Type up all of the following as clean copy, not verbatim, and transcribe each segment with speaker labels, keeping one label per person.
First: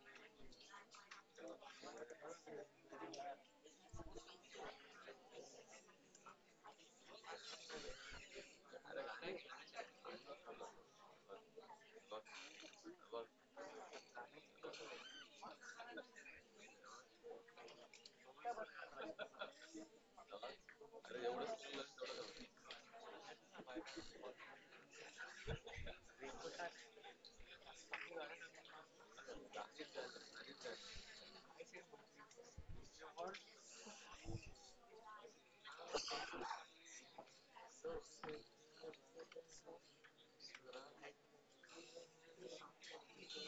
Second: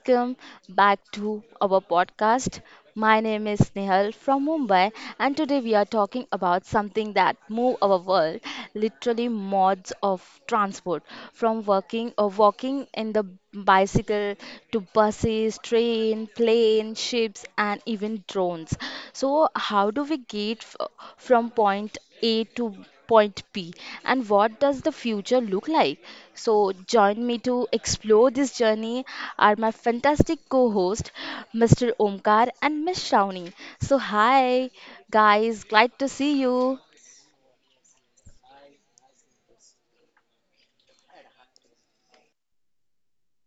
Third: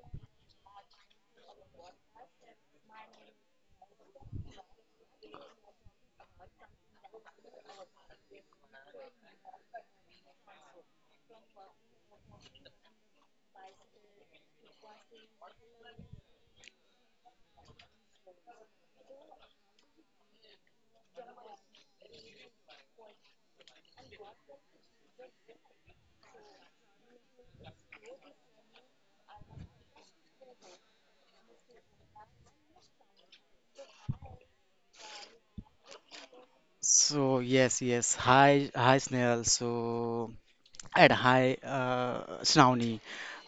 Speaker 1: Welcome back to our podcast. My name is Nehal from Mumbai, and today we are talking about something that move our world, literally modes of transport, from working or walking in the bicycle to buses, train, plane, ships, and even drones. So, how do we get from point A to point P, and what does the future look like? So, join me to explore this journey are my fantastic co host, Mr. Omkar and Miss Shravani. So, hi guys, glad to see you.
Speaker 2: So yes. Hi, Snail. And hi, Shravani.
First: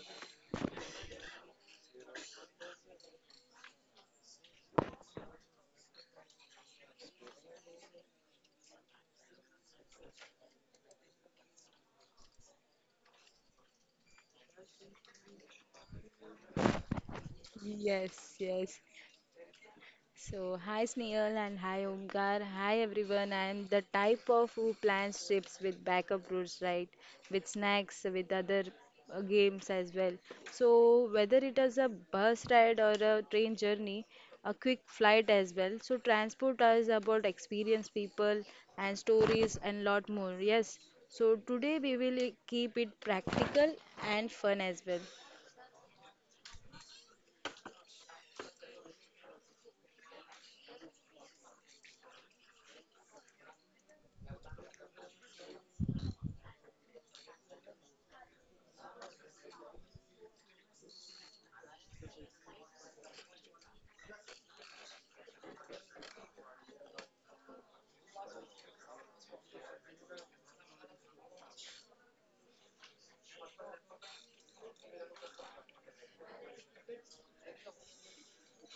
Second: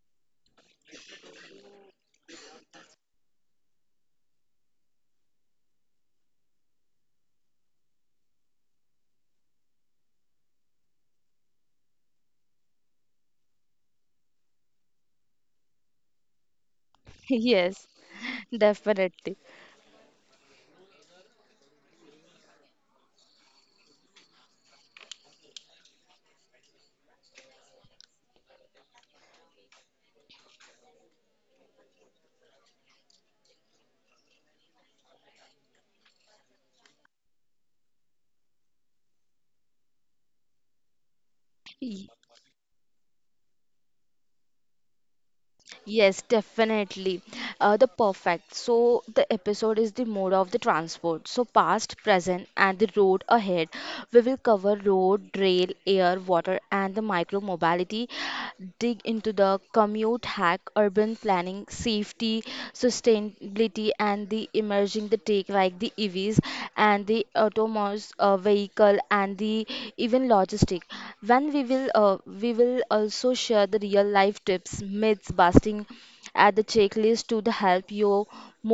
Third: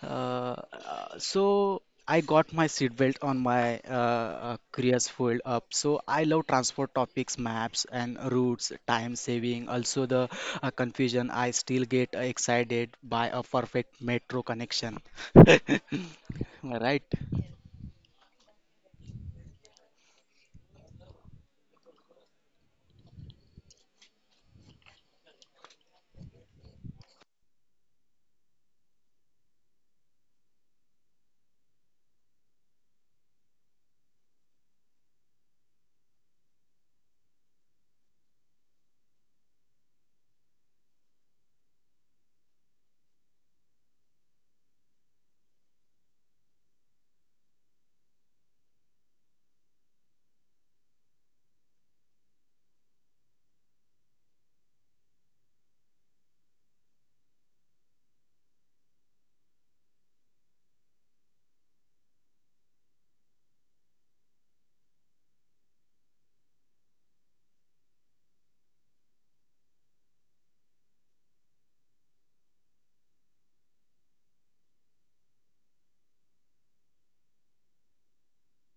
Speaker 2: Uh, so I got my seatbelt on my career's fold up. So I love transport topics, maps and routes, time saving. Also the confusion. I still get excited by a perfect metro connection. Right?
Speaker 1: Yes,
Speaker 3: Yes, yes.
Speaker 1: definitely.
Speaker 3: So, hi Snehal and hi Omkar. Hi everyone. I am the type of who plans trips with backup routes, right? With snacks, with other games as well. So, whether it is a bus ride or a train journey, a quick flight as well. So, transport is about experience, people, and stories, and lot more. Yes. So, today we will keep it practical and fun as well.
Speaker 1: Yes, definitely. The perfect. So the episode is the mode of the transport. So past, present, and the road ahead. We will cover road, rail, air, water, and the micro mobility. Dig into the commute hack, urban planning, safety, sustainability, and the emerging the take like the EVs and the autonomous vehicle and the even logistic when we will also share the real life tips myths busting at the checklist to the help you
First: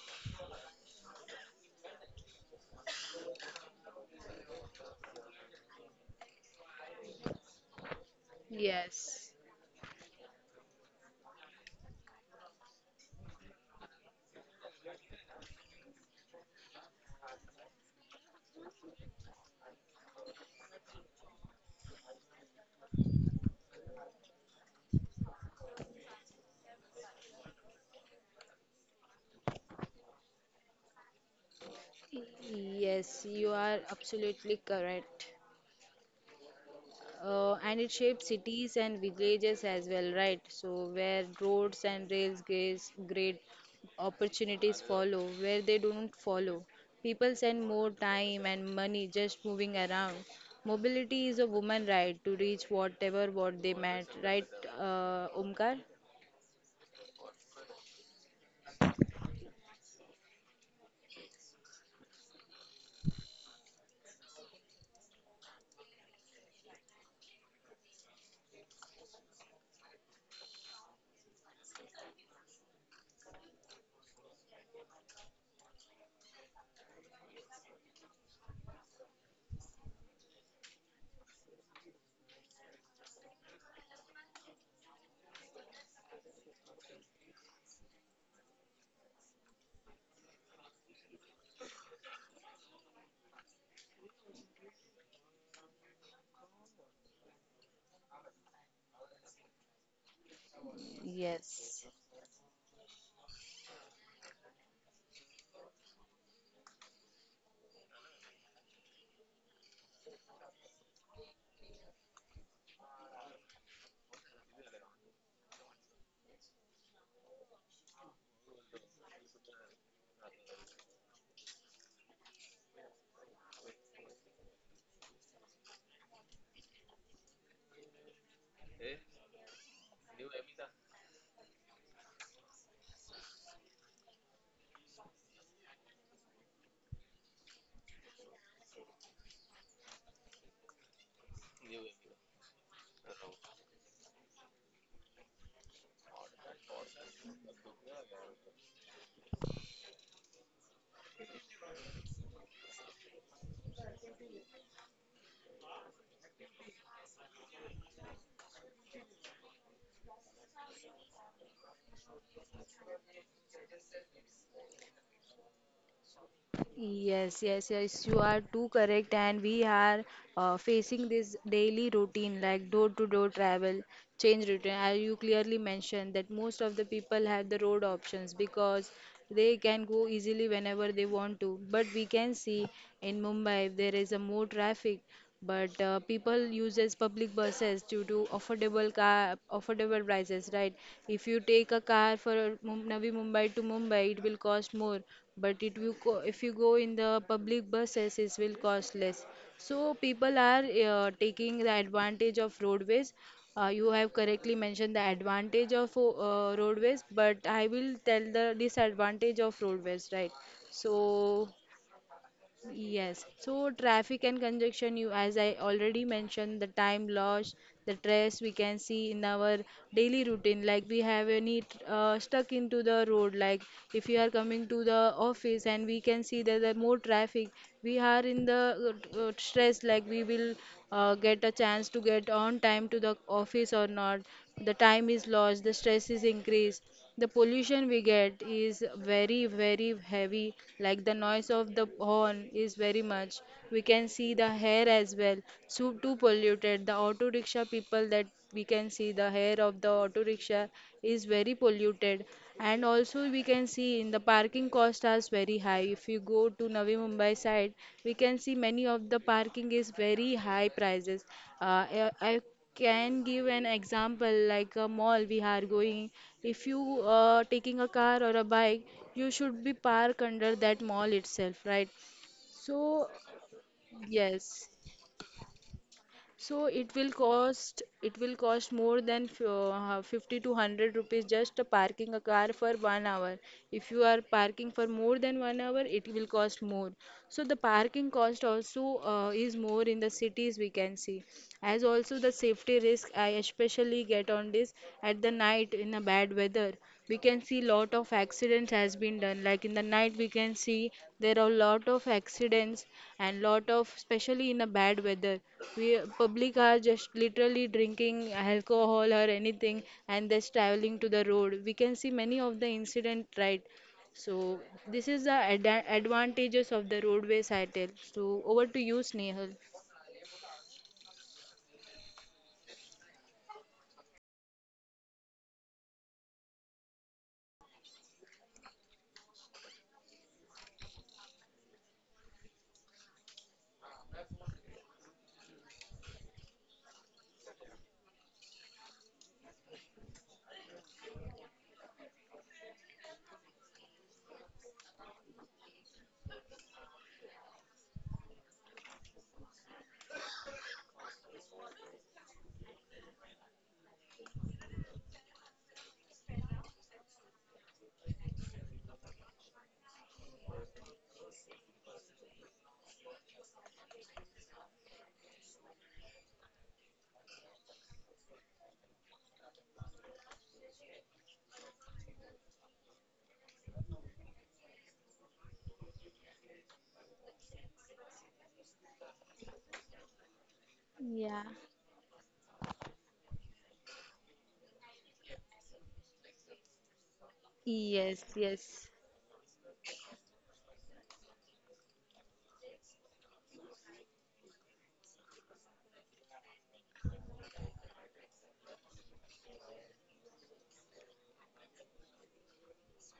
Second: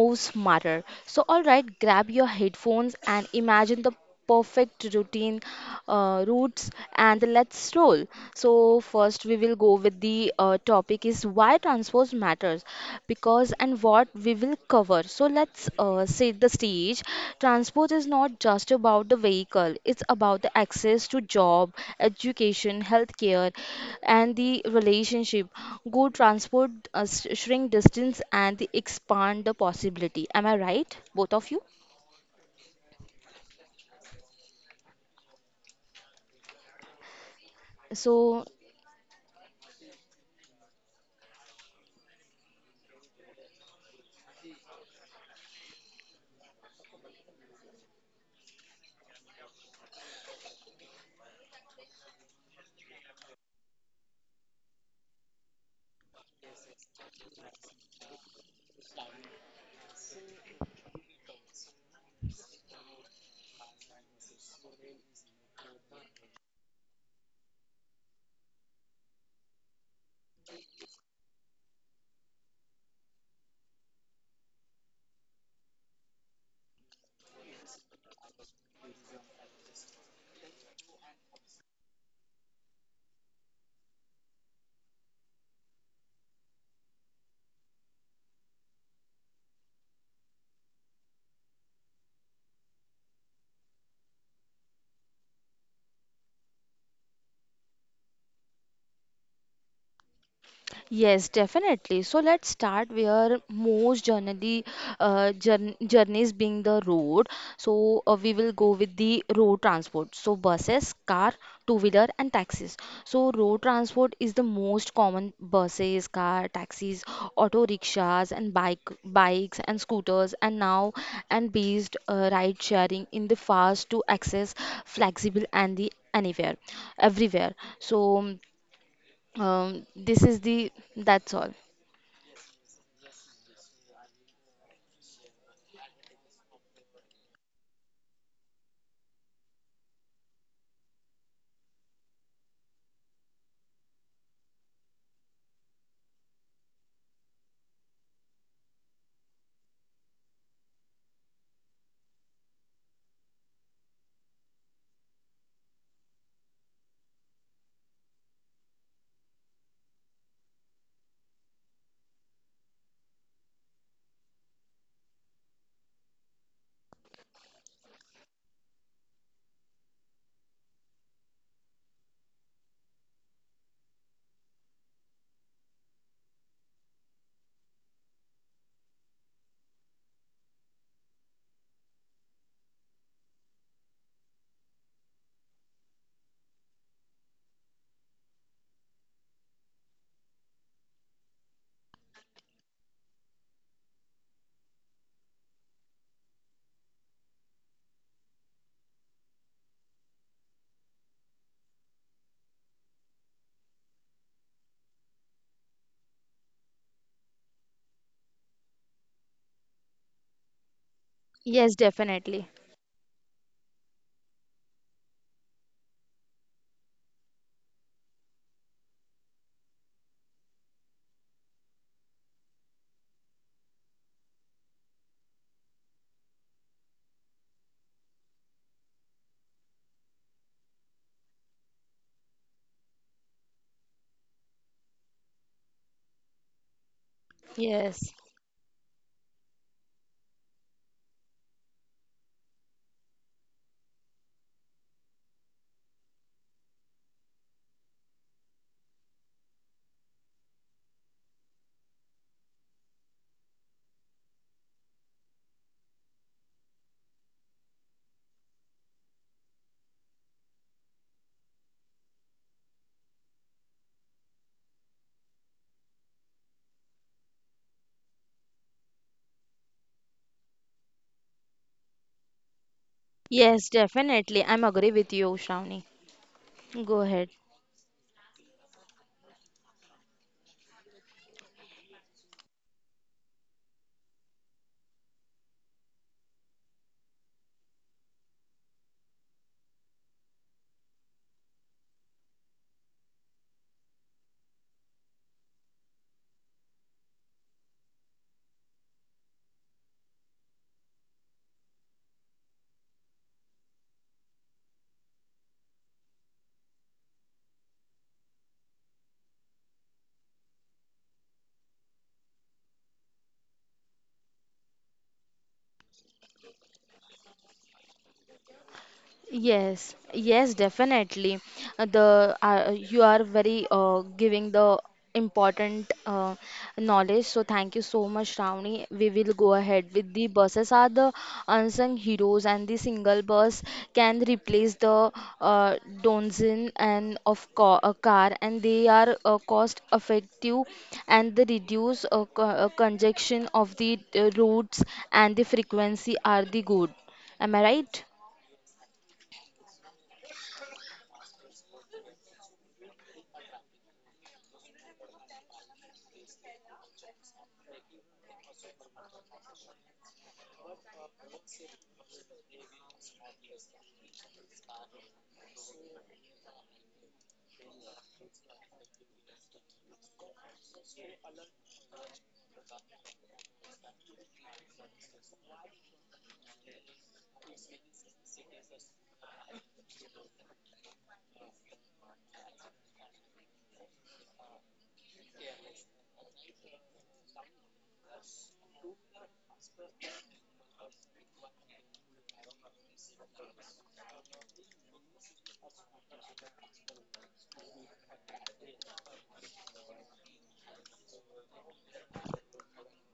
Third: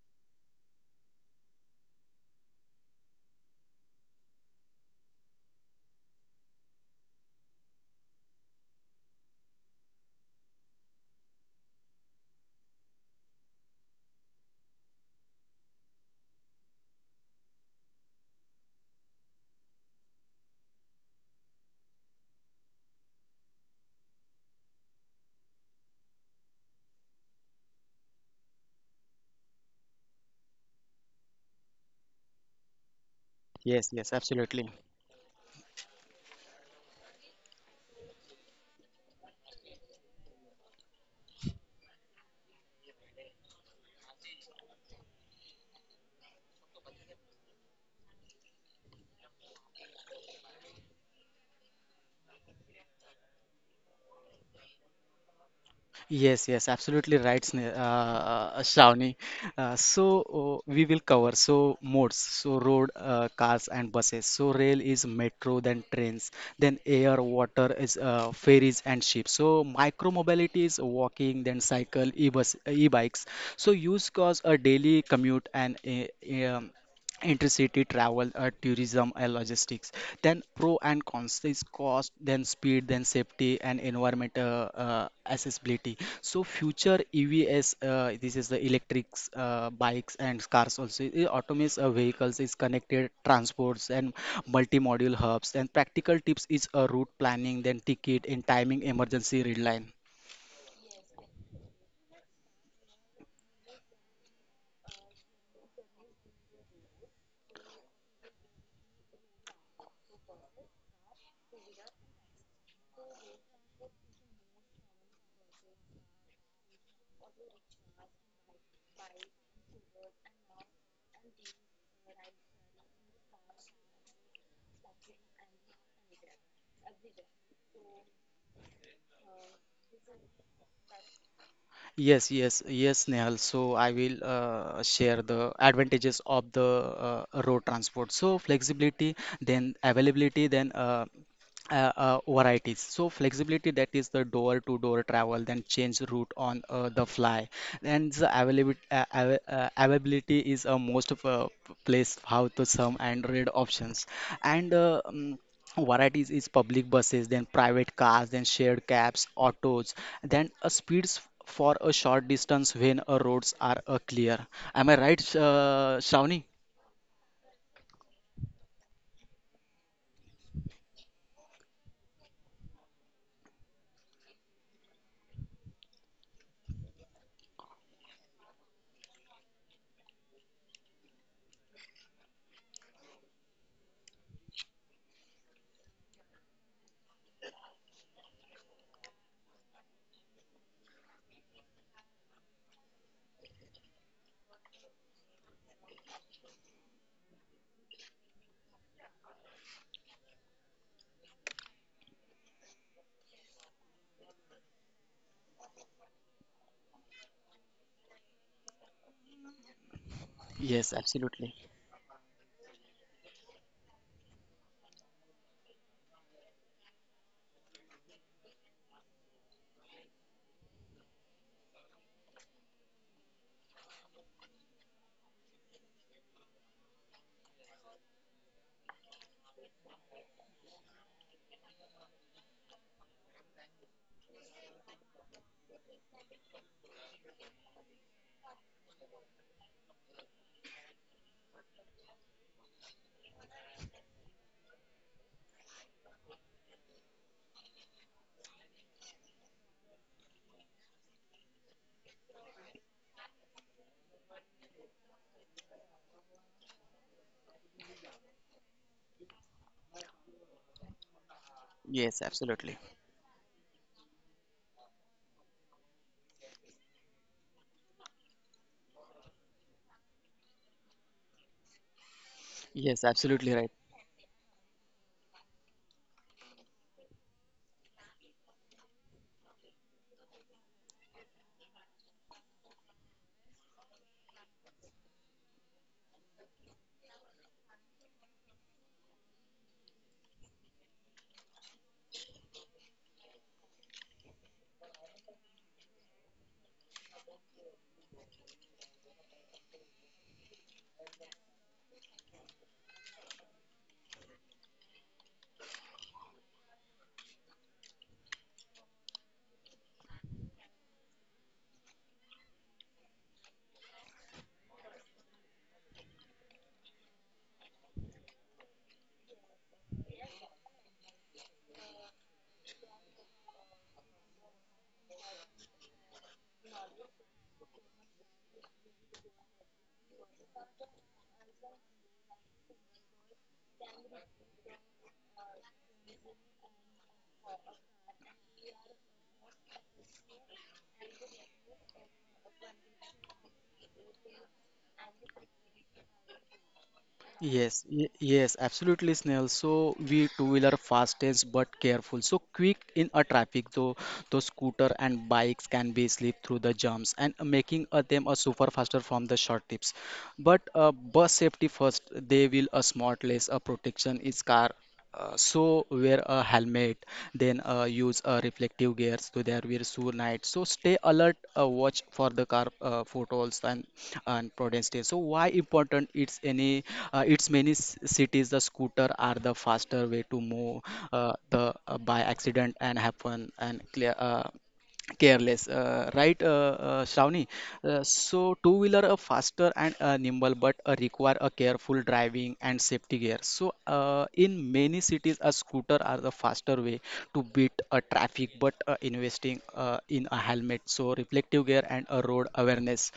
Speaker 1: move smarter. So all right, grab your headphones and imagine the perfect routine routes, and let's roll. So first
Speaker 3: Yes.
Speaker 1: we will go with the topic is why transport matters, because and what we will cover. So let's set the stage. Transport is not just about the vehicle, it's about the access to job, education, healthcare, and the relationship. Good transport shrink distance and the expand the possibility. Am I right, both of you?
Speaker 3: Yes, you are
Speaker 2: Yes, yes,
Speaker 3: absolutely
Speaker 2: absolutely.
Speaker 3: correct. And it shapes
Speaker 1: So
Speaker 3: cities and villages as well, right? So, where roads and rails gives great opportunities follow, where they don't follow. People spend more time and money just moving around. Mobility is a woman right to reach whatever what they meant, right, Omkar?
Speaker 2: Yes, yes, absolutely right, Shravani. We will cover so modes, so road, cars and buses. So rail is metro, then trains, then air, water is ferries and ships. So micro mobility is walking, then cycle, e-bus, e-bikes. So use cause a daily commute and uh, intercity travel, tourism, and logistics. Then pro and cons is cost, then speed, then safety and environmental accessibility. So future EVs, this is the electrics, bikes and cars also. Autonomous vehicles is connected transports and multimodal hubs. And practical tips is a route planning, then ticket and timing emergency red line.
Speaker 1: yes,
Speaker 3: Yes.
Speaker 1: definitely. So let's start where most journeys being the road. So we will go with the road transport. So buses, car, two-wheeler, and taxis. So road transport is the most common buses, car, taxis, auto rickshaws, and bikes and scooters, and now and based ride sharing in the fast to access, flexible, and the anywhere, everywhere. So this is the that's all.
Speaker 2: Yes, yes, yes, Nehal. So I will share the advantages of the road transport. So flexibility, then availability, then varieties. So flexibility that is the door-to-door travel, then change route on the fly. And the availability, av availability is a most of a place how to some and read options. And Varieties is public buses, then private cars, then shared cabs, autos, then speeds for a short distance when roads are clear. Am I right, Shravani?
Speaker 3: Yes, yes, yes, you are too correct, and we are facing this daily routine like door to door travel, change routine. As you clearly mentioned that most of the people have the road options because they can go easily whenever they want to. But we can see in Mumbai there is a more traffic, but people uses public buses due to affordable car affordable prices, right? If you take a car for Navi Mumbai to Mumbai, it will cost more, but it will if you go in the public buses, it will cost less. So people are taking the advantage of roadways. You have correctly mentioned the advantage of roadways, but I will tell the disadvantage of roadways, right?
Speaker 2: Yes,
Speaker 3: So
Speaker 2: absolutely.
Speaker 1: Yes, definitely.
Speaker 3: yes, so traffic and congestion, you as I already mentioned, the time loss, the stress we can see in our daily routine. Like we have any stuck into the road, like if you are coming to the office and we can see that there are more traffic, we are in the stress. Like we will get a chance to get on time to the office or not. The time is lost, the stress is increased. The pollution we
Speaker 1: Yes.
Speaker 3: get is very, very heavy, like the noise of the horn is very much. We can see the hair as well, so too polluted. The auto rickshaw people that we can see the hair of the auto rickshaw is very polluted. And also we can see in the parking cost is very high. If you go to Navi Mumbai side, we can see many of the parking is very high prices. I,
Speaker 2: Yes,
Speaker 3: I
Speaker 2: absolutely.
Speaker 3: can give an example like a mall we are going, if you taking a car or a bike, you should be park under that mall itself, right?
Speaker 2: Yes,
Speaker 3: So
Speaker 2: absolutely right.
Speaker 1: Yes, definitely.
Speaker 3: yes,
Speaker 1: I'm agree with you, Shravani.
Speaker 3: so it will
Speaker 1: Go ahead.
Speaker 3: cost, it will cost more than 50 to 100 rupees just parking a car for 1 hour. If you are parking for more than 1 hour, it will cost more. So the parking cost also is more in the cities we can see. As also the safety risk I especially get on this at the night in a bad weather, we can see lot of accidents has been done. Like in the night we can see there are lot of accidents, and lot of especially in a bad weather, we public are just literally drinking alcohol or anything and they're traveling to the road. We can see many of the incident, right? So this is the advantages of the roadways I tell. So over to you, Snehal.
Speaker 1: Yes, yes, definitely. The you are very giving the important knowledge. So thank you so much, Ravni. We will go ahead with the buses are the unsung heroes, and the single bus can replace the uh, donzin and of co a car, and they are cost effective and the reduce co congestion of the routes and the frequency are the good. Am I
Speaker 2: Yes,
Speaker 1: right?
Speaker 2: yes, absolutely, Snail. So we two-wheeler fastest but careful. So quick in a traffic, though the scooter and bikes can be slip through the jumps and making them a super faster from the short tips but bus safety first. They will a smartless a protection is car, so wear a helmet, then use reflective gears to their wear shoe night. So stay alert, watch for the car, photos and prudence day. So why important? It's any, it's many cities the scooter are the faster way to move,
Speaker 3: Yeah.
Speaker 2: the by accident and happen and clear careless, right Shravani. uh,
Speaker 3: Yes,
Speaker 2: so two
Speaker 3: yes.
Speaker 2: wheeler are faster and nimble but require a careful driving and safety gear. So in many cities a scooter are the faster way to beat a traffic but investing in a helmet, so reflective gear and a road awareness,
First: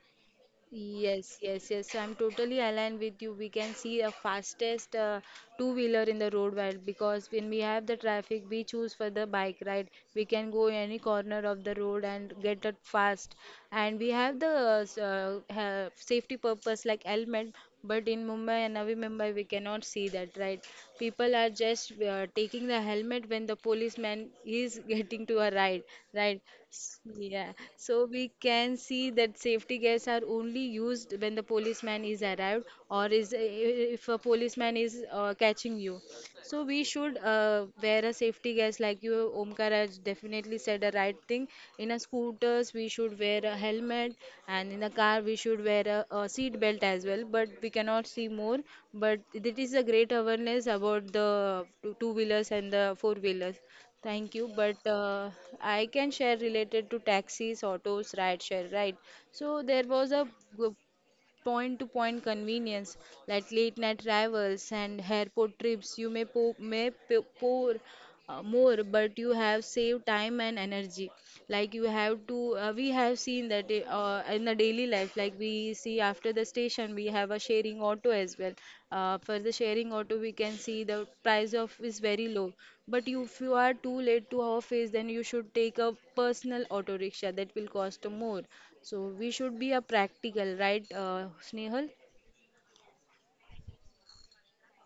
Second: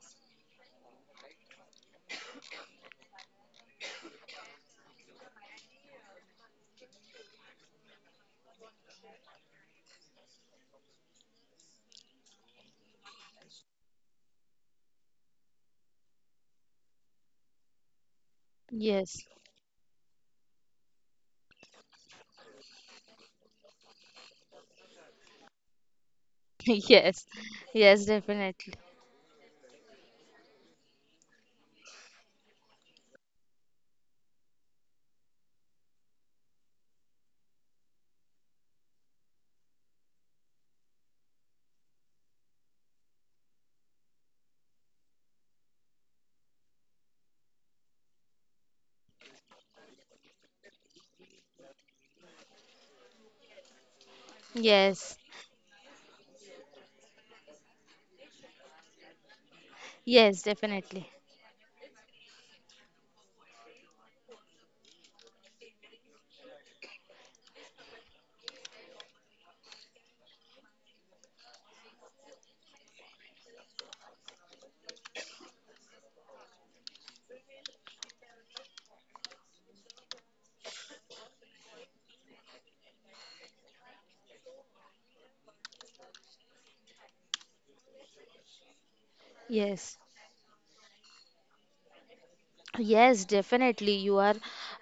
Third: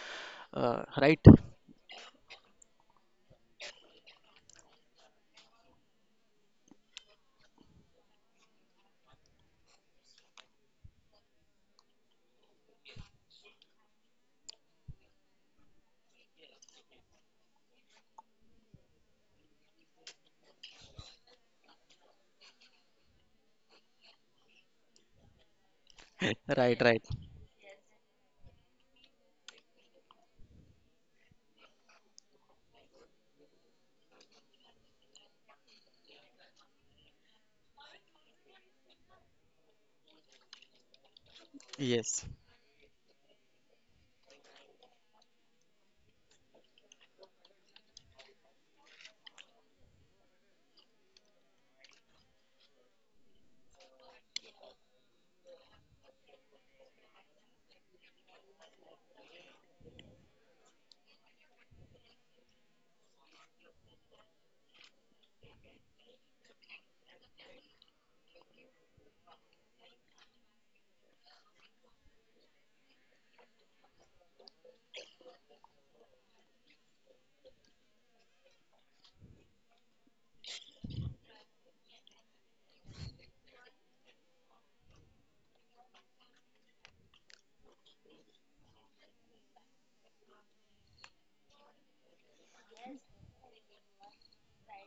Speaker 2: right.
Speaker 3: Yes, yes, yes. So, I'm totally aligned with you. We can see a fastest two-wheeler in the road while because when we have the traffic, we choose for the bike ride. We can go in any corner of the road and get it fast. And we have the safety purpose like helmet, but in Mumbai and Navi
Speaker 1: Yes.
Speaker 3: Mumbai, we cannot see that, right? People are just taking the helmet when the policeman is getting to a ride, right?
Speaker 2: Right, right.
Speaker 1: Yes,
Speaker 3: Yeah.
Speaker 1: yes,
Speaker 3: So we
Speaker 1: definitely.
Speaker 3: can see that safety gears are only used when the policeman is arrived, or is if a policeman is catching you. So we should wear a safety gears like you Omkar has definitely said the right thing. In a
Speaker 2: Yes.
Speaker 3: scooters we should wear a helmet, and in a car we should wear a seat belt as well. But we cannot see more. But it is a great awareness about the two wheelers and the four wheelers. Thank you. But
Speaker 1: Yes,
Speaker 3: I can share related to taxis, autos, ride share, right? So there was a
Speaker 1: yes,
Speaker 3: g-
Speaker 1: definitely.
Speaker 3: point to point convenience like late night travels and airport trips you may, pour more, but you have saved time and energy. Like you have to we have seen that in the daily life, like we see after the station we have a sharing auto as well. For the sharing auto we can see the price of is very low, but you, if you are too late to office, then you should take a personal auto rickshaw that will cost more. So we should be a
Speaker 1: Yes,
Speaker 3: practical, right, Snehal?
Speaker 1: yes, definitely, you are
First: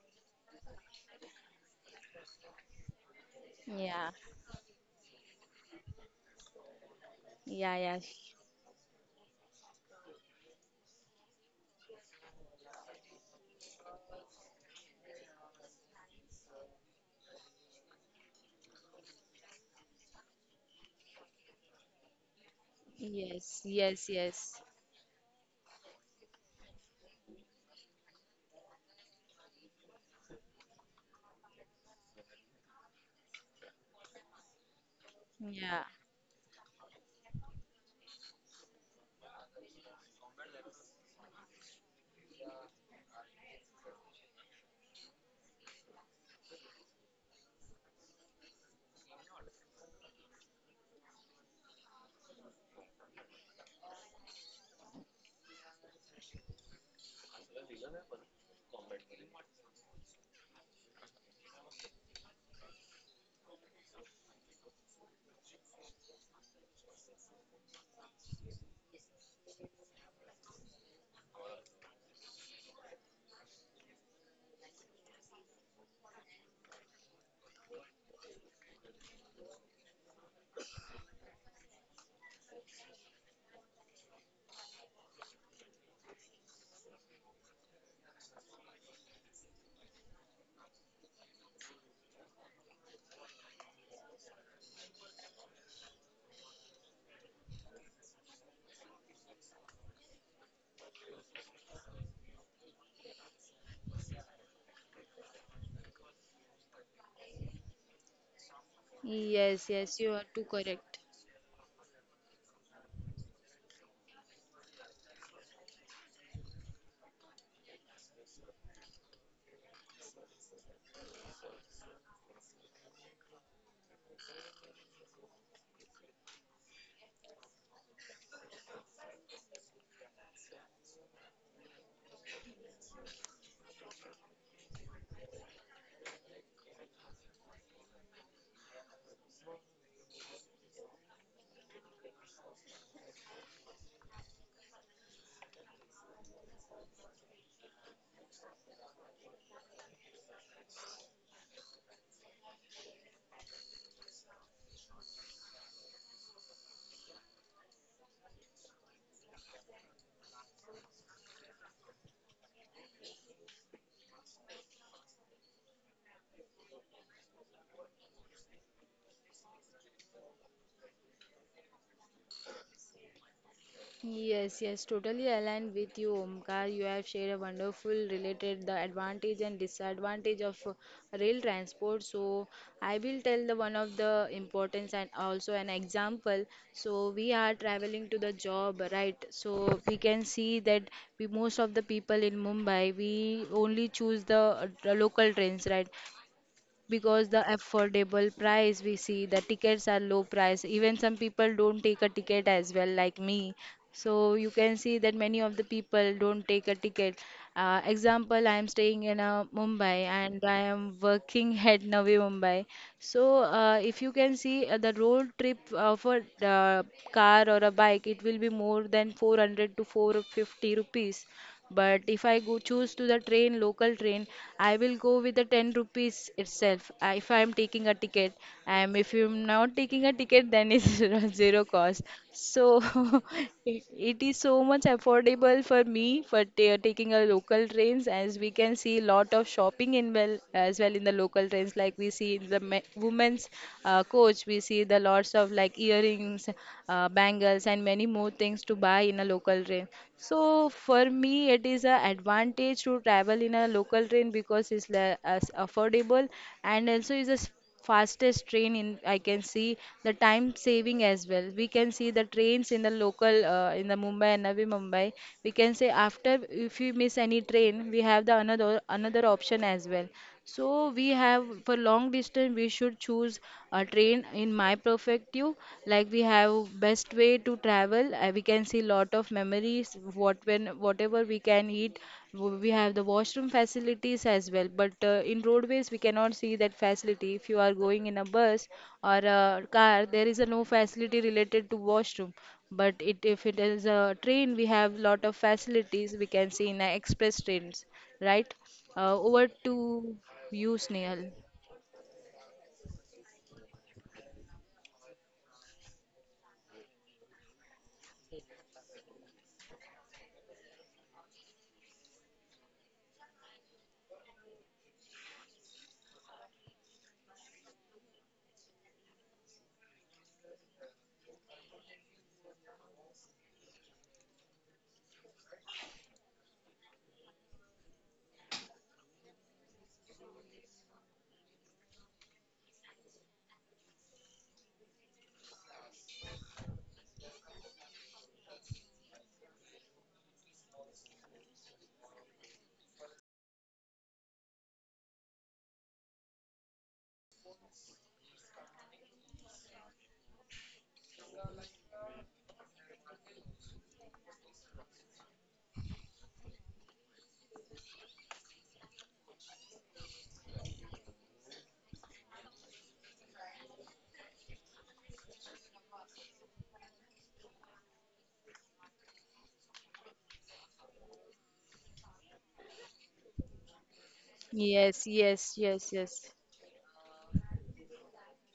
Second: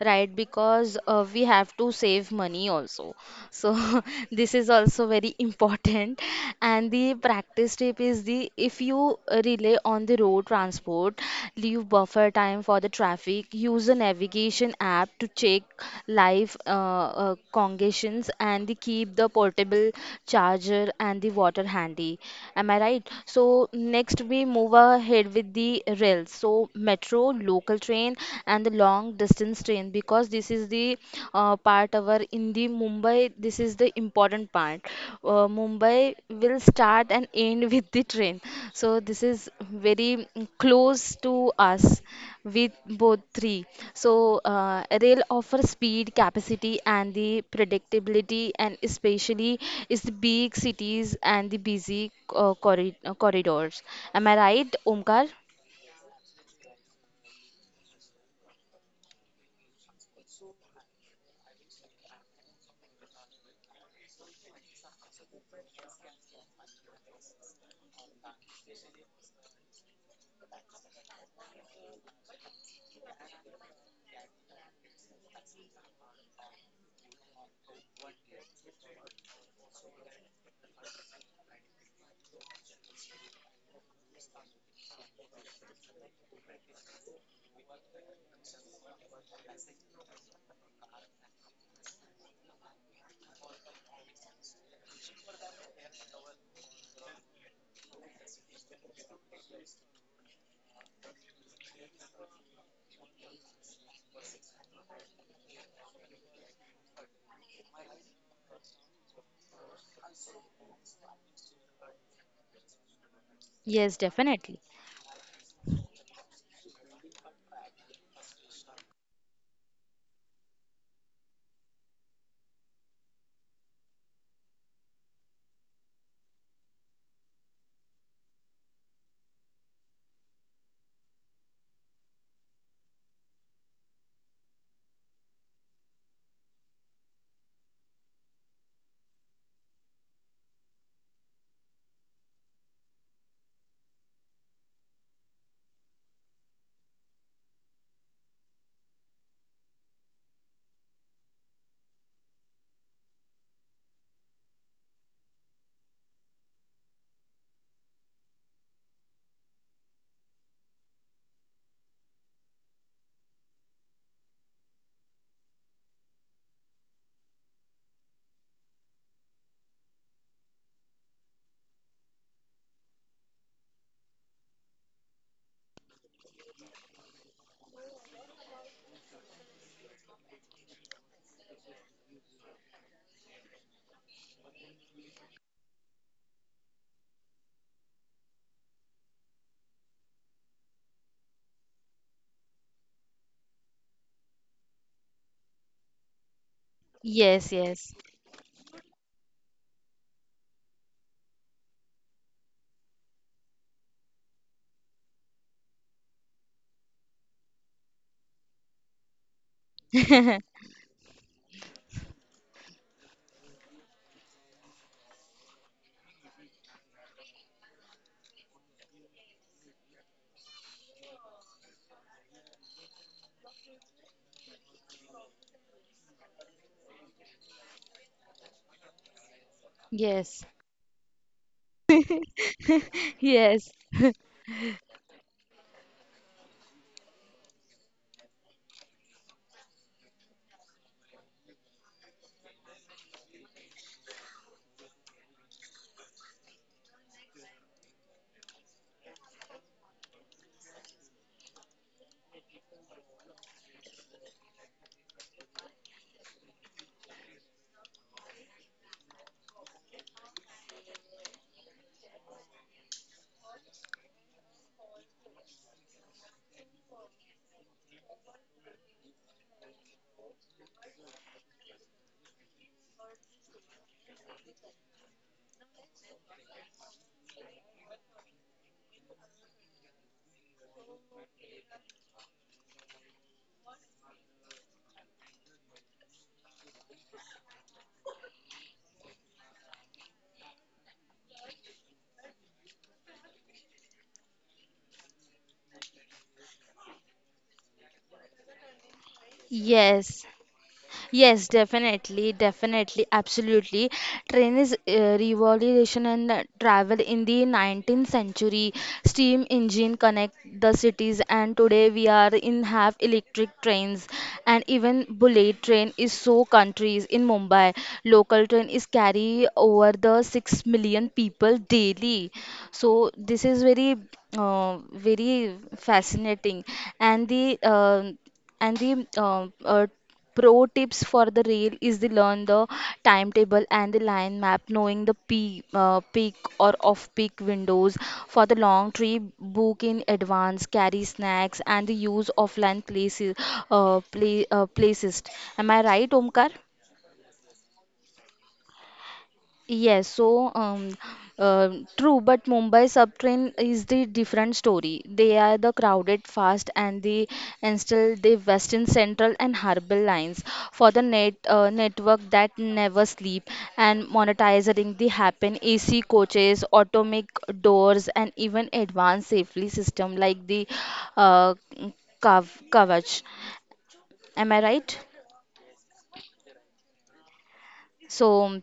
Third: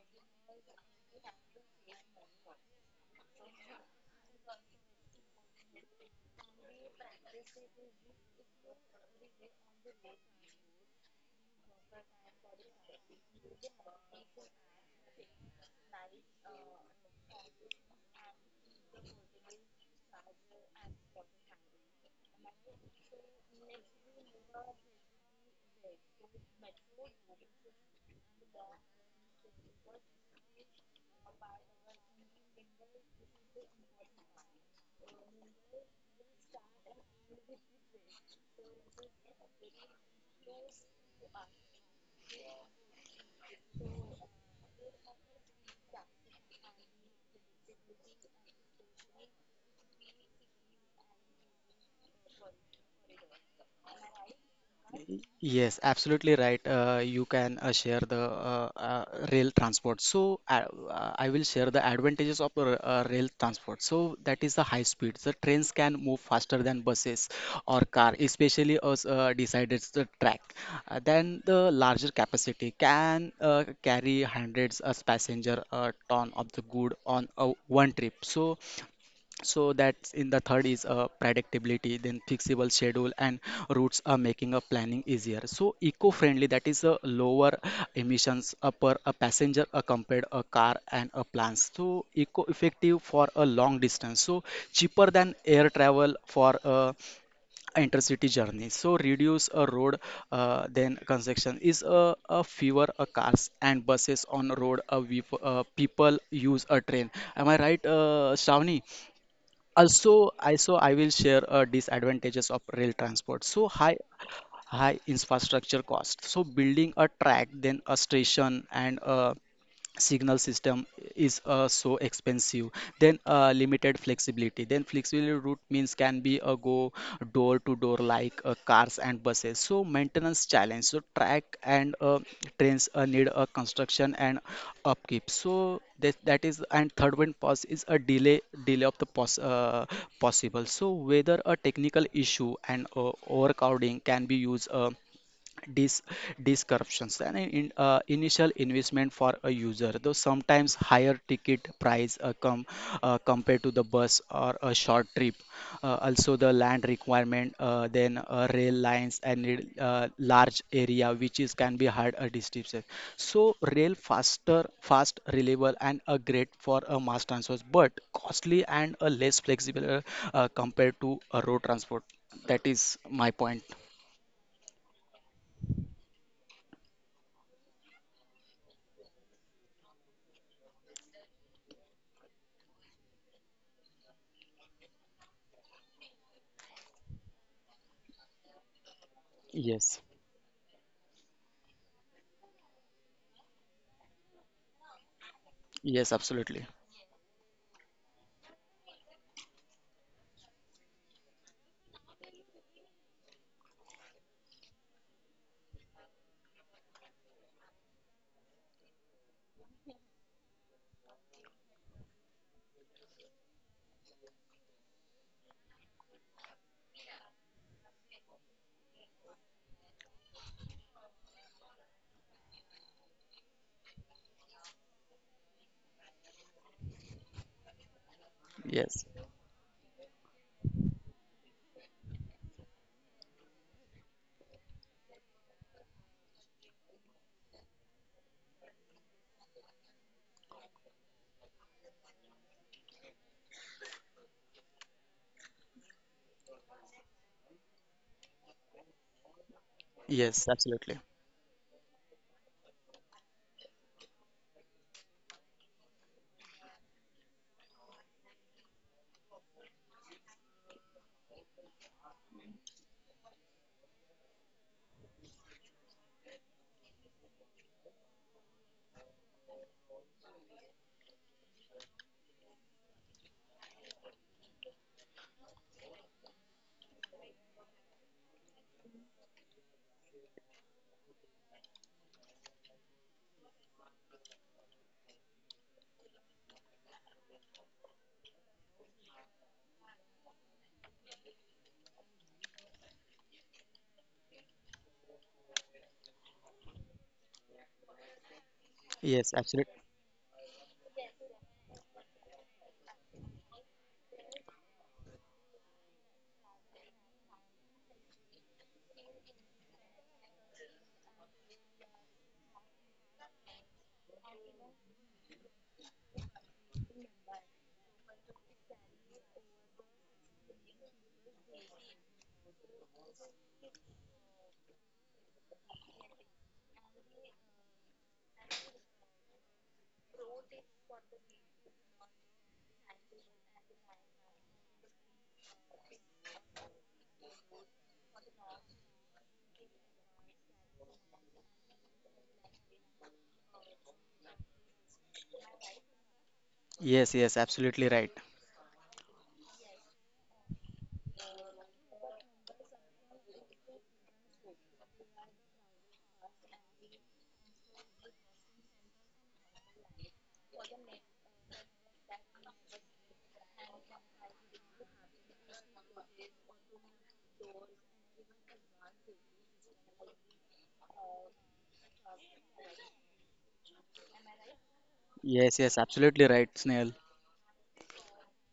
Speaker 1: right, because we have to save money also. So
Speaker 3: Yeah.
Speaker 1: this is also very important. And the
Speaker 3: yeah
Speaker 1: practice
Speaker 3: yeah
Speaker 1: tip is the if you rely on the road transport, leave buffer time for the traffic, use a navigation app to check live congestions, and the keep the portable charger and the water handy. Am I right?
Speaker 3: yes.
Speaker 1: So
Speaker 3: yes
Speaker 1: next
Speaker 3: yes
Speaker 1: we move ahead with the rails. So metro, local train, and the long distance train, because this is the part our in the Mumbai. This is the important part.
Speaker 3: yeah
Speaker 1: Mumbai will start and end with the train, so this is very close to us with both three. So rail offers speed, capacity, and the predictability, and especially is the big cities and the busy corridors. Am I right, Omkar?
Speaker 2: Yes, absolutely right. You can share the rail transport. So I will share the advantages of rail transport. So that is the high speed. The trains can move faster than buses or car, especially as decided the track. Then the larger capacity can carry hundreds of passenger, ton of the good on a one trip. So that's in the third is predictability, then fixable schedule and routes are making a planning easier. So eco-friendly, that is a lower emissions per a passenger compared a car and a plan. So eco-effective for a long distance, so cheaper than air travel for intercity journey. So reduce a road, then construction is a fewer cars and buses on road, people use a train. Am I right, Shravani?
Speaker 3: Yes, yes, you
Speaker 2: Also
Speaker 3: are too
Speaker 2: I, so I
Speaker 3: correct.
Speaker 2: will share disadvantages of rail transport. So
Speaker 1: Yes,
Speaker 2: high,
Speaker 1: definitely.
Speaker 2: high infrastructure cost. So building a track, then a station and a signal system is, so expensive. Then limited flexibility. Then flexible route means can be a go door to door like cars and buses. So maintenance challenge, so the track and trains need a construction and upkeep. So that is. And third one pause is a delay, possible. So whether a technical issue and overcrowding can be used dis dis corruptions, and initial investment for a user, though sometimes higher ticket price come compared to the bus or a short trip. Also, the land requirement, then rail lines and need, large area, which is can be hard a distribution. So, rail faster, fast, reliable, and a great for a mass transport, but costly and a less flexible compared to a road transport. That is my point.
Speaker 3: Yes, yes, totally aligned with you, Omkar. You have shared a wonderful related the advantage and disadvantage of rail transport. So I will tell the one of the importance and also an example. So we are traveling to the job, right? So we
Speaker 2: Yes.
Speaker 3: can see that we most of the people in Mumbai we only choose the local trains, right?
Speaker 2: Yes, absolutely.
Speaker 3: Because the
Speaker 1: Yes, yes.
Speaker 3: affordable price we see the tickets are low price, even some people don't take a ticket as well like me. So you can see that many of the people don't take a ticket. Uh, example, I am staying in Mumbai and I am working at Navi Mumbai. So if you can see the road trip of a uh, car or a bike, it will be more than 400 to 450 rupees. But if I go choose to the train, local train, I will go with the 10 rupees itself. If I am taking a ticket, and
Speaker 2: Yes.
Speaker 3: if I'm not taking a
Speaker 1: Yes.
Speaker 3: ticket, then it's zero cost. So
Speaker 1: Yes.
Speaker 3: it it is so much affordable for me for taking a local trains, as we can see lot of shopping in well as well in the local trains. Like we see in the women's coach, we see the lots of like earrings, bangles, and many more things to buy in a local train.
Speaker 2: Yes,
Speaker 3: So
Speaker 2: absolutely.
Speaker 3: for me, it is an advantage to travel in a local train because it's as affordable, and also is a fastest train in I can see. The time saving as well. We can see the trains in the local in the Mumbai and Navi Mumbai. We can say after if we miss any train, we have the another option as well. So we have for long distance we should choose a train in my perspective, like we have best way to travel. Uh, we can see lot of memories what when whatever we can eat. We have the washroom facilities as well, but in roadways we cannot see that facility. If you are going in a bus or a car, there is a no facility related to washroom, but it if it is a train we have lot of facilities we can see in a express trains, right? Uh,
Speaker 2: Yes,
Speaker 3: over
Speaker 2: absolutely.
Speaker 3: to
Speaker 1: Yes,
Speaker 3: you, Snehal.
Speaker 1: yes, definitely, absolutely. Train is revolution and travel in the 19th century. Steam engine connect the cities, and today we are in half electric trains, and even bullet train is so countries in Mumbai. Local train is carry over the 6 million people daily. So this is very very fascinating. And the pro tips for the rail is the learn the timetable and the line map, knowing the peak or off peak windows. For the long trip, book in advance, carry snacks, and the use offline places. Am I right, Omkar?
Speaker 2: Yes, yes, absolutely right.
Speaker 1: Yes, so uh, true, but Mumbai subtrain is the different story. They are the crowded, fast, and the and still the Western Central and Harbour lines for the network that never sleep, and monetizing the happen AC coaches, automatic doors, and even advanced safety system like the uh, Kav Kavach. Am I right?
Speaker 3: Yes, yes,
Speaker 2: Yes, yes,
Speaker 3: yes,
Speaker 2: absolutely
Speaker 3: yes.
Speaker 2: right, Snail.
Speaker 1: So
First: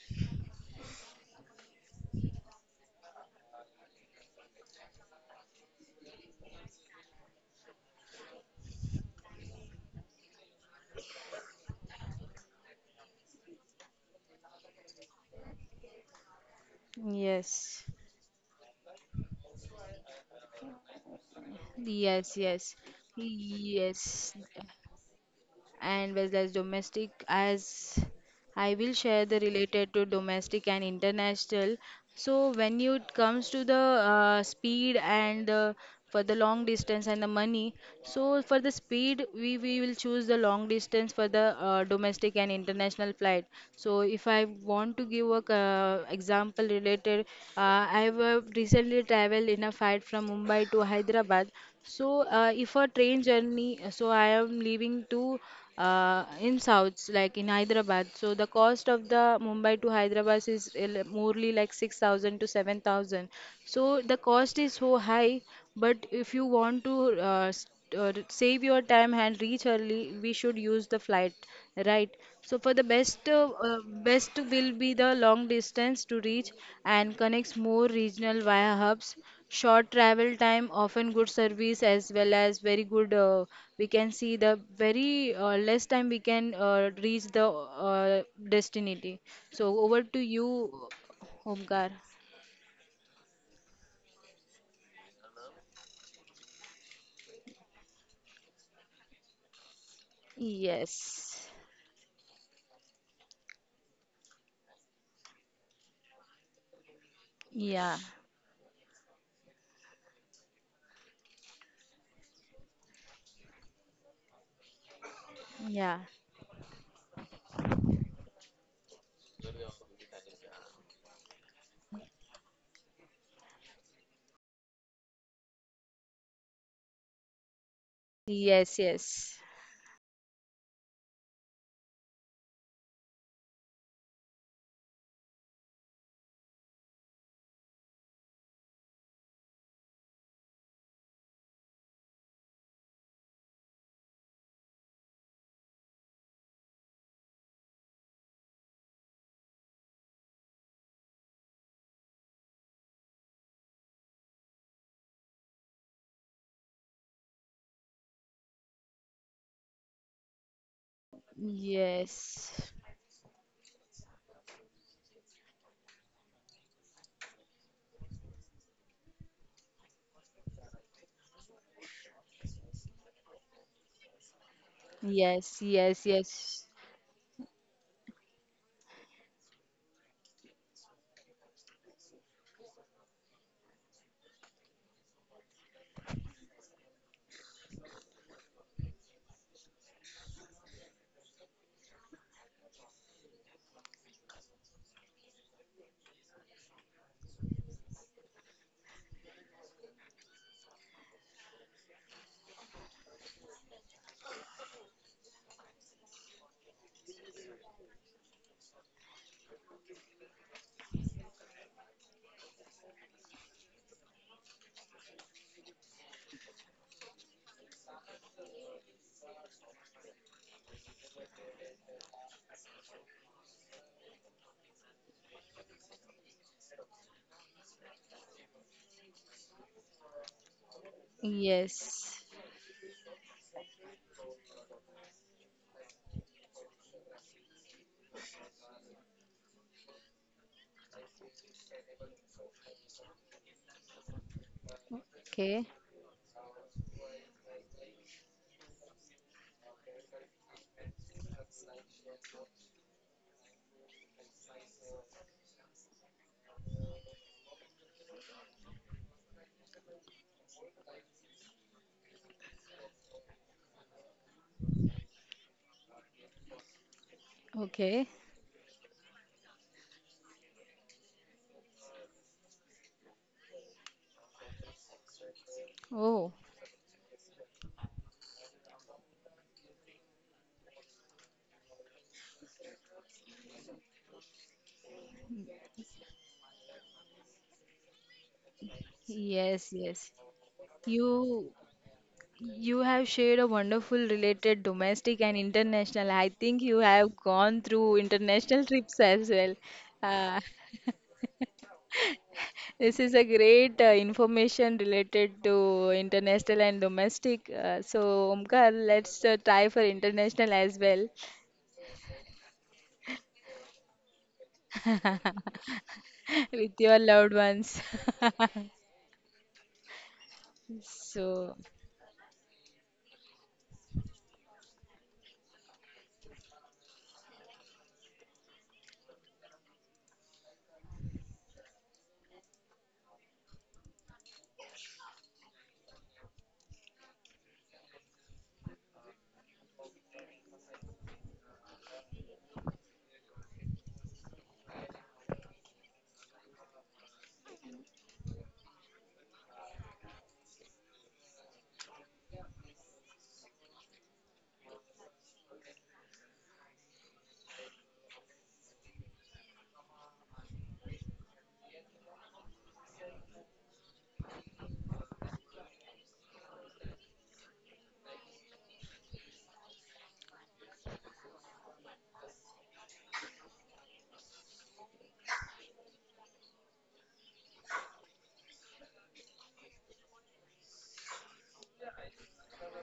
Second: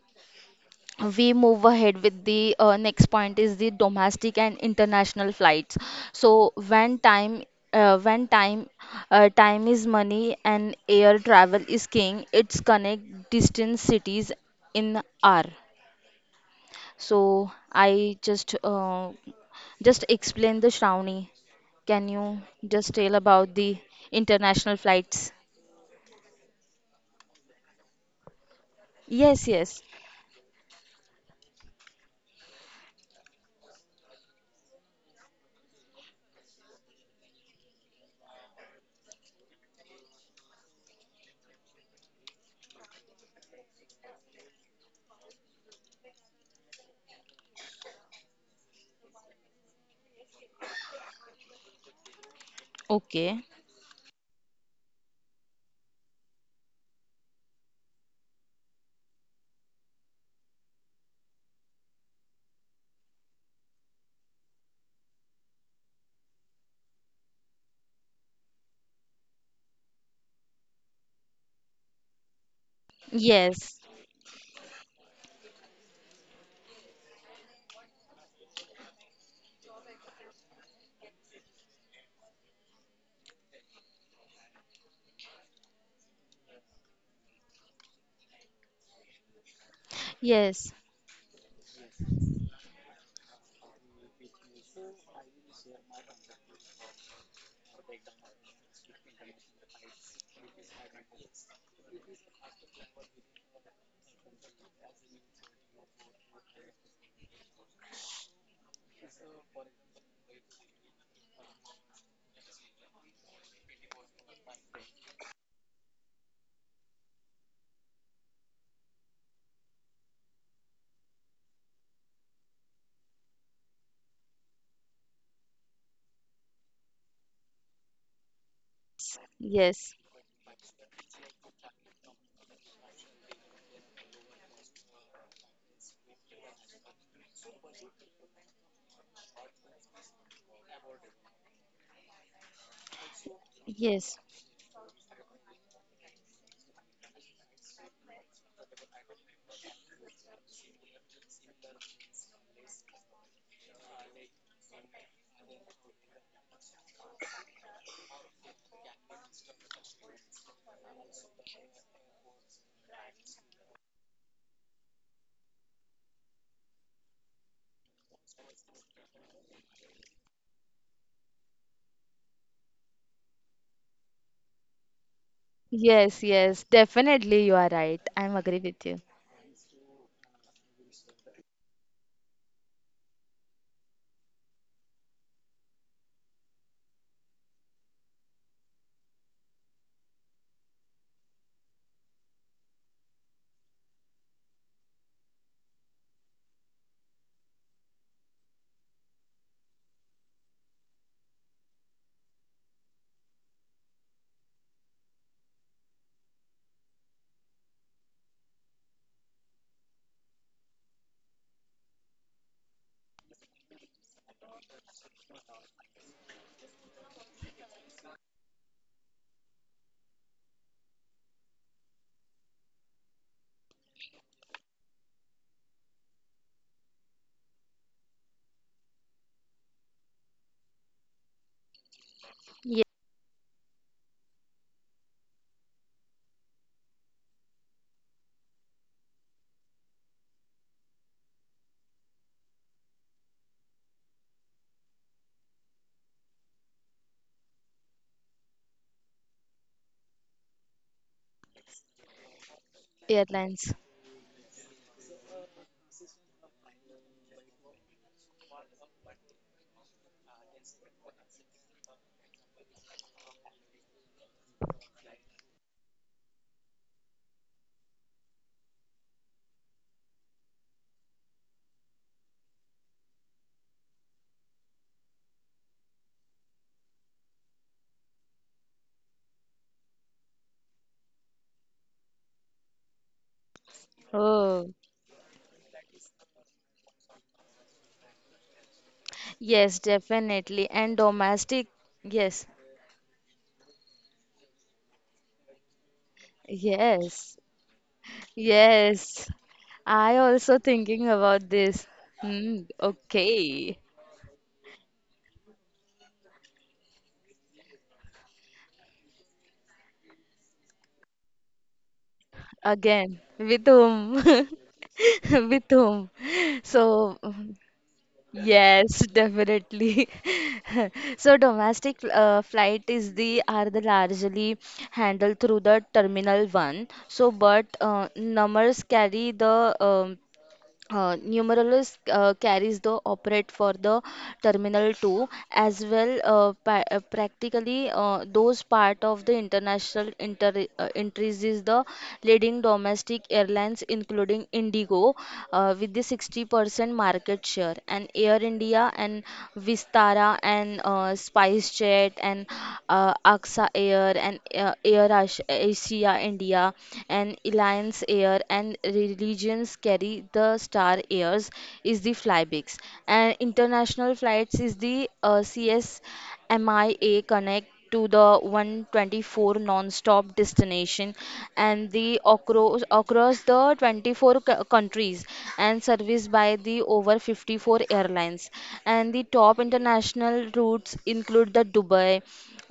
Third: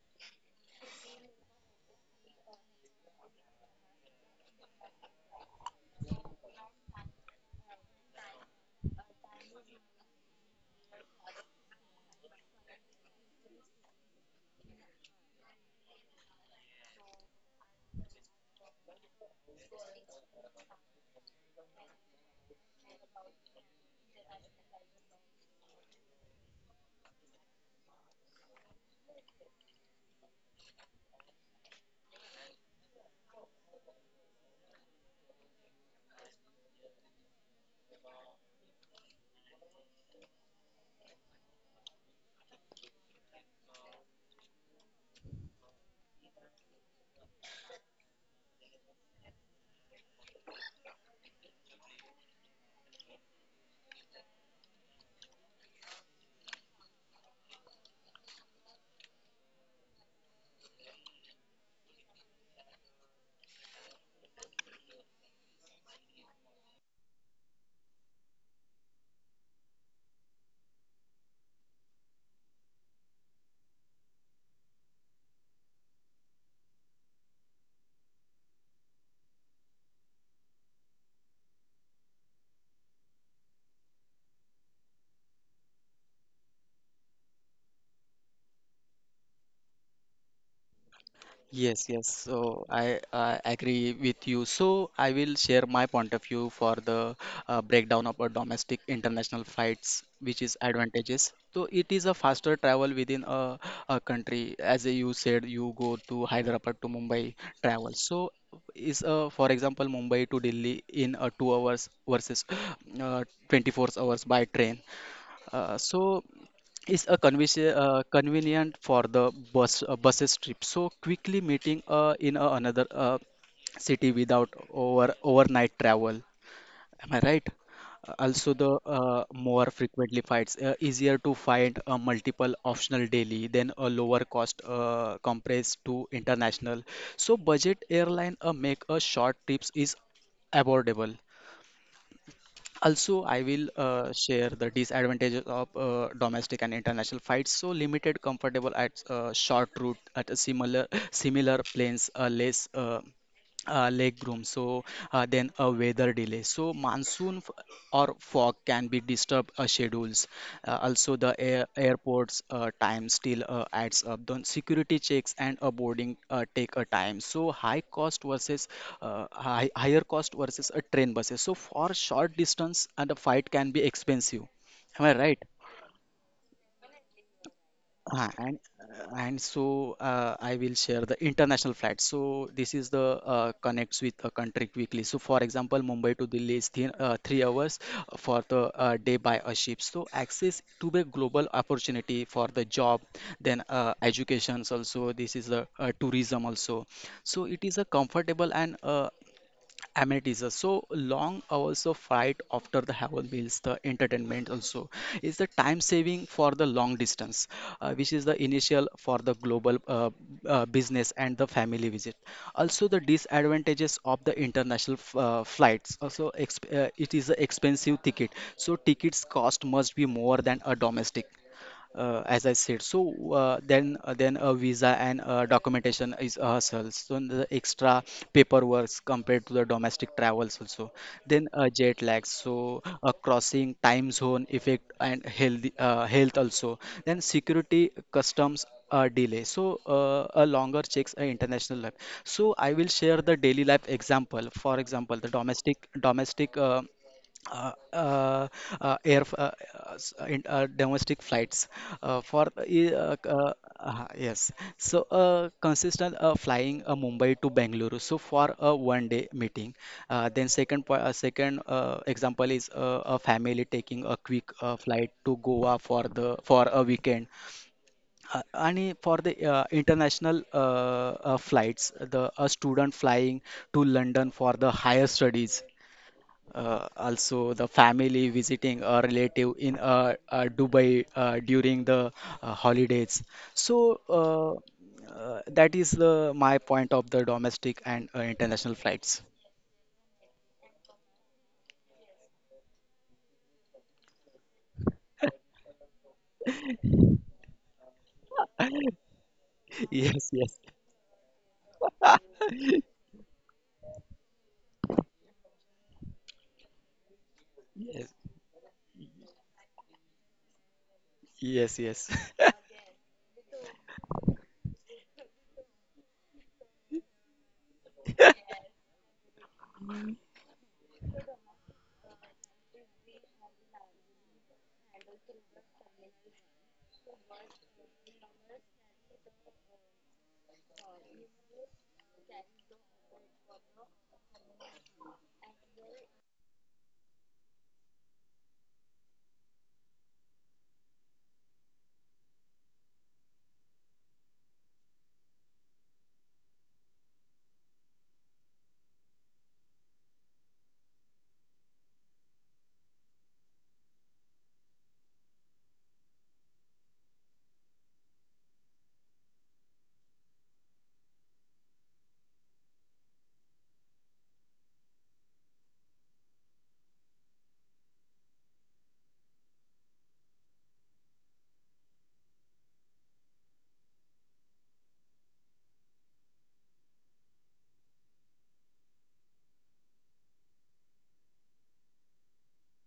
Speaker 1: we move ahead with the next point is the domestic and international flights. So when time time is money and air travel is king. It's connect distant cities in r. So
Speaker 3: Yes.
Speaker 1: I just explain the Shravani, can you
Speaker 3: Yes, yes,
Speaker 1: just tell about the
Speaker 3: yes.
Speaker 1: international flights?
Speaker 3: And whether as domestic as I will share the
Speaker 1: Yes, yes.
Speaker 3: related to domestic and international. So when it comes to the speed and for the long distance and the money, so for the speed we will choose the long distance for the domestic and international flight. So if I want to give a example related, I have recently traveled in a flight from Mumbai to Hyderabad. So if a train
Speaker 1: Okay.
Speaker 3: journey, so I am leaving to in souths like in Hyderabad. So the cost of the Mumbai to Hyderabad is morely like 6,000 to 7,000. So the cost is so high, but if you want to save your time and reach early, we should use the flight, right? So for the best
Speaker 1: Yes,
Speaker 3: best will be the long distance to reach, and connects more regional via hubs. Short travel time, often good service as well, as very good we can see the very less time we can reach the destiny. So over to you,
Speaker 1: yes,
Speaker 2: Yes,
Speaker 3: Omkar.
Speaker 2: yes. So I agree with you. So I will share my point of view for the breakdown of a domestic international flights, which is advantages.
Speaker 3: Yes.
Speaker 2: So it is a faster travel within a country. As you said, you go to Hyderabad to Mumbai travel.
Speaker 3: Yeah,
Speaker 2: So is, for example Mumbai to Delhi in 2 hours versus uh, 24 hours by train. Uh,
Speaker 3: yeah.
Speaker 2: so it's a convenience, convenient for the bus, buses trip. So quickly meeting in a another city without over overnight travel. Am I right? Also, the
Speaker 3: Yes, yes.
Speaker 2: more
Speaker 1: yes,
Speaker 2: frequently fights, easier to find a multiple optional daily than a lower cost compressed to international. So budget airline make a short trips is affordable. Also, I will
Speaker 1: yes.
Speaker 2: share the disadvantages of domestic and international flights. So limited, comfortable at short route at a similar planes, less leg room. So then a weather delay. So monsoon or fog can be disturbed schedules. Also, the air, airport's
Speaker 3: Yes,
Speaker 2: time still adds up. Then security checks and boarding take a time. So high cost versus, higher cost versus a train buses. So for short distance, and the flight can be expensive. Am I right?
Speaker 3: yes, yes,
Speaker 1: Yes,
Speaker 3: yes,
Speaker 1: yes, definitely you are right. I'm agree with you.
Speaker 2: And so I will share the international flight. So this is the connects with a country quickly. So for example, Mumbai to Delhi is thin, 3 hours for the day by a ship. So access to the global opportunity for the job, then educations also. This is the tourism also. So it is a comfortable and amenities are so long hours of flight after the have meals the entertainment also is the time saving for the long distance, which is the initial for the global business and the family visit. Also the disadvantages of the international flights also, it is an expensive ticket. So tickets cost must be more than a domestic, as I said. So then a visa and documentation is a hustle. So the extra paperwork compared to the domestic travels also. Then jet
Speaker 3: yes.
Speaker 2: lag. So
Speaker 1: Yes,
Speaker 2: crossing time zone effect and health, health also. Then security customs. Delay, so a longer checks international life. So I will share the daily life example. For example the
Speaker 3: Okay,
Speaker 2: domestic, uh, uh, air f- s- in, domestic flights, uh, for uh, e- uh, c- uh,
Speaker 1: airlines.
Speaker 2: yes. So consistent flying, Mumbai to Bangalore, so for a 1 day meeting. Then second example is a family taking a quick flight to Goa for the for a weekend.
Speaker 3: okay.
Speaker 2: आणि for the international flights the a student flying to London for the higher studies.
Speaker 3: Oh.
Speaker 2: Also, the family visiting a relative in Dubai during the holidays. So uh,
Speaker 1: Oh,
Speaker 2: uh, that is the my point of the domestic and international flights.
Speaker 3: Yes,
Speaker 1: yes,
Speaker 3: yes,
Speaker 1: definitely. And
Speaker 3: you.
Speaker 1: domestic, yes,
Speaker 3: You have shared a wonderful related domestic and international. I think you have
Speaker 1: yes,
Speaker 3: gone through international trips
Speaker 1: yes.
Speaker 3: as well.
Speaker 1: I
Speaker 2: Yes,
Speaker 3: Uh,
Speaker 2: yes,
Speaker 1: also thinking about this. Hmm,
Speaker 3: this is a
Speaker 1: okay.
Speaker 3: great information related to international and domestic. So,
Speaker 2: yes.
Speaker 3: Omkar, let's try for international as well
Speaker 2: Yes, yes.
Speaker 1: Again, with whom? With whom?
Speaker 3: with your
Speaker 1: So
Speaker 3: loved ones.
Speaker 1: yes, definitely. So
Speaker 3: So.
Speaker 1: domestic flight is the are the largely handled through the terminal one. So, but numbers carry the Numerolus carries the operate for the Terminal 2 as well practically those part of the international inter entries is the leading domestic airlines, including Indigo with the 60% market share, and Air India and Vistara and SpiceJet and AXA Air and Air Asia India and Alliance Air and Religions carry the Star Airs is the Flybix. And international flights is the CSMIA Connect to the 124 non-stop destination and the across the 24 countries and serviced by the over 54 airlines, and the top international routes include the Dubai,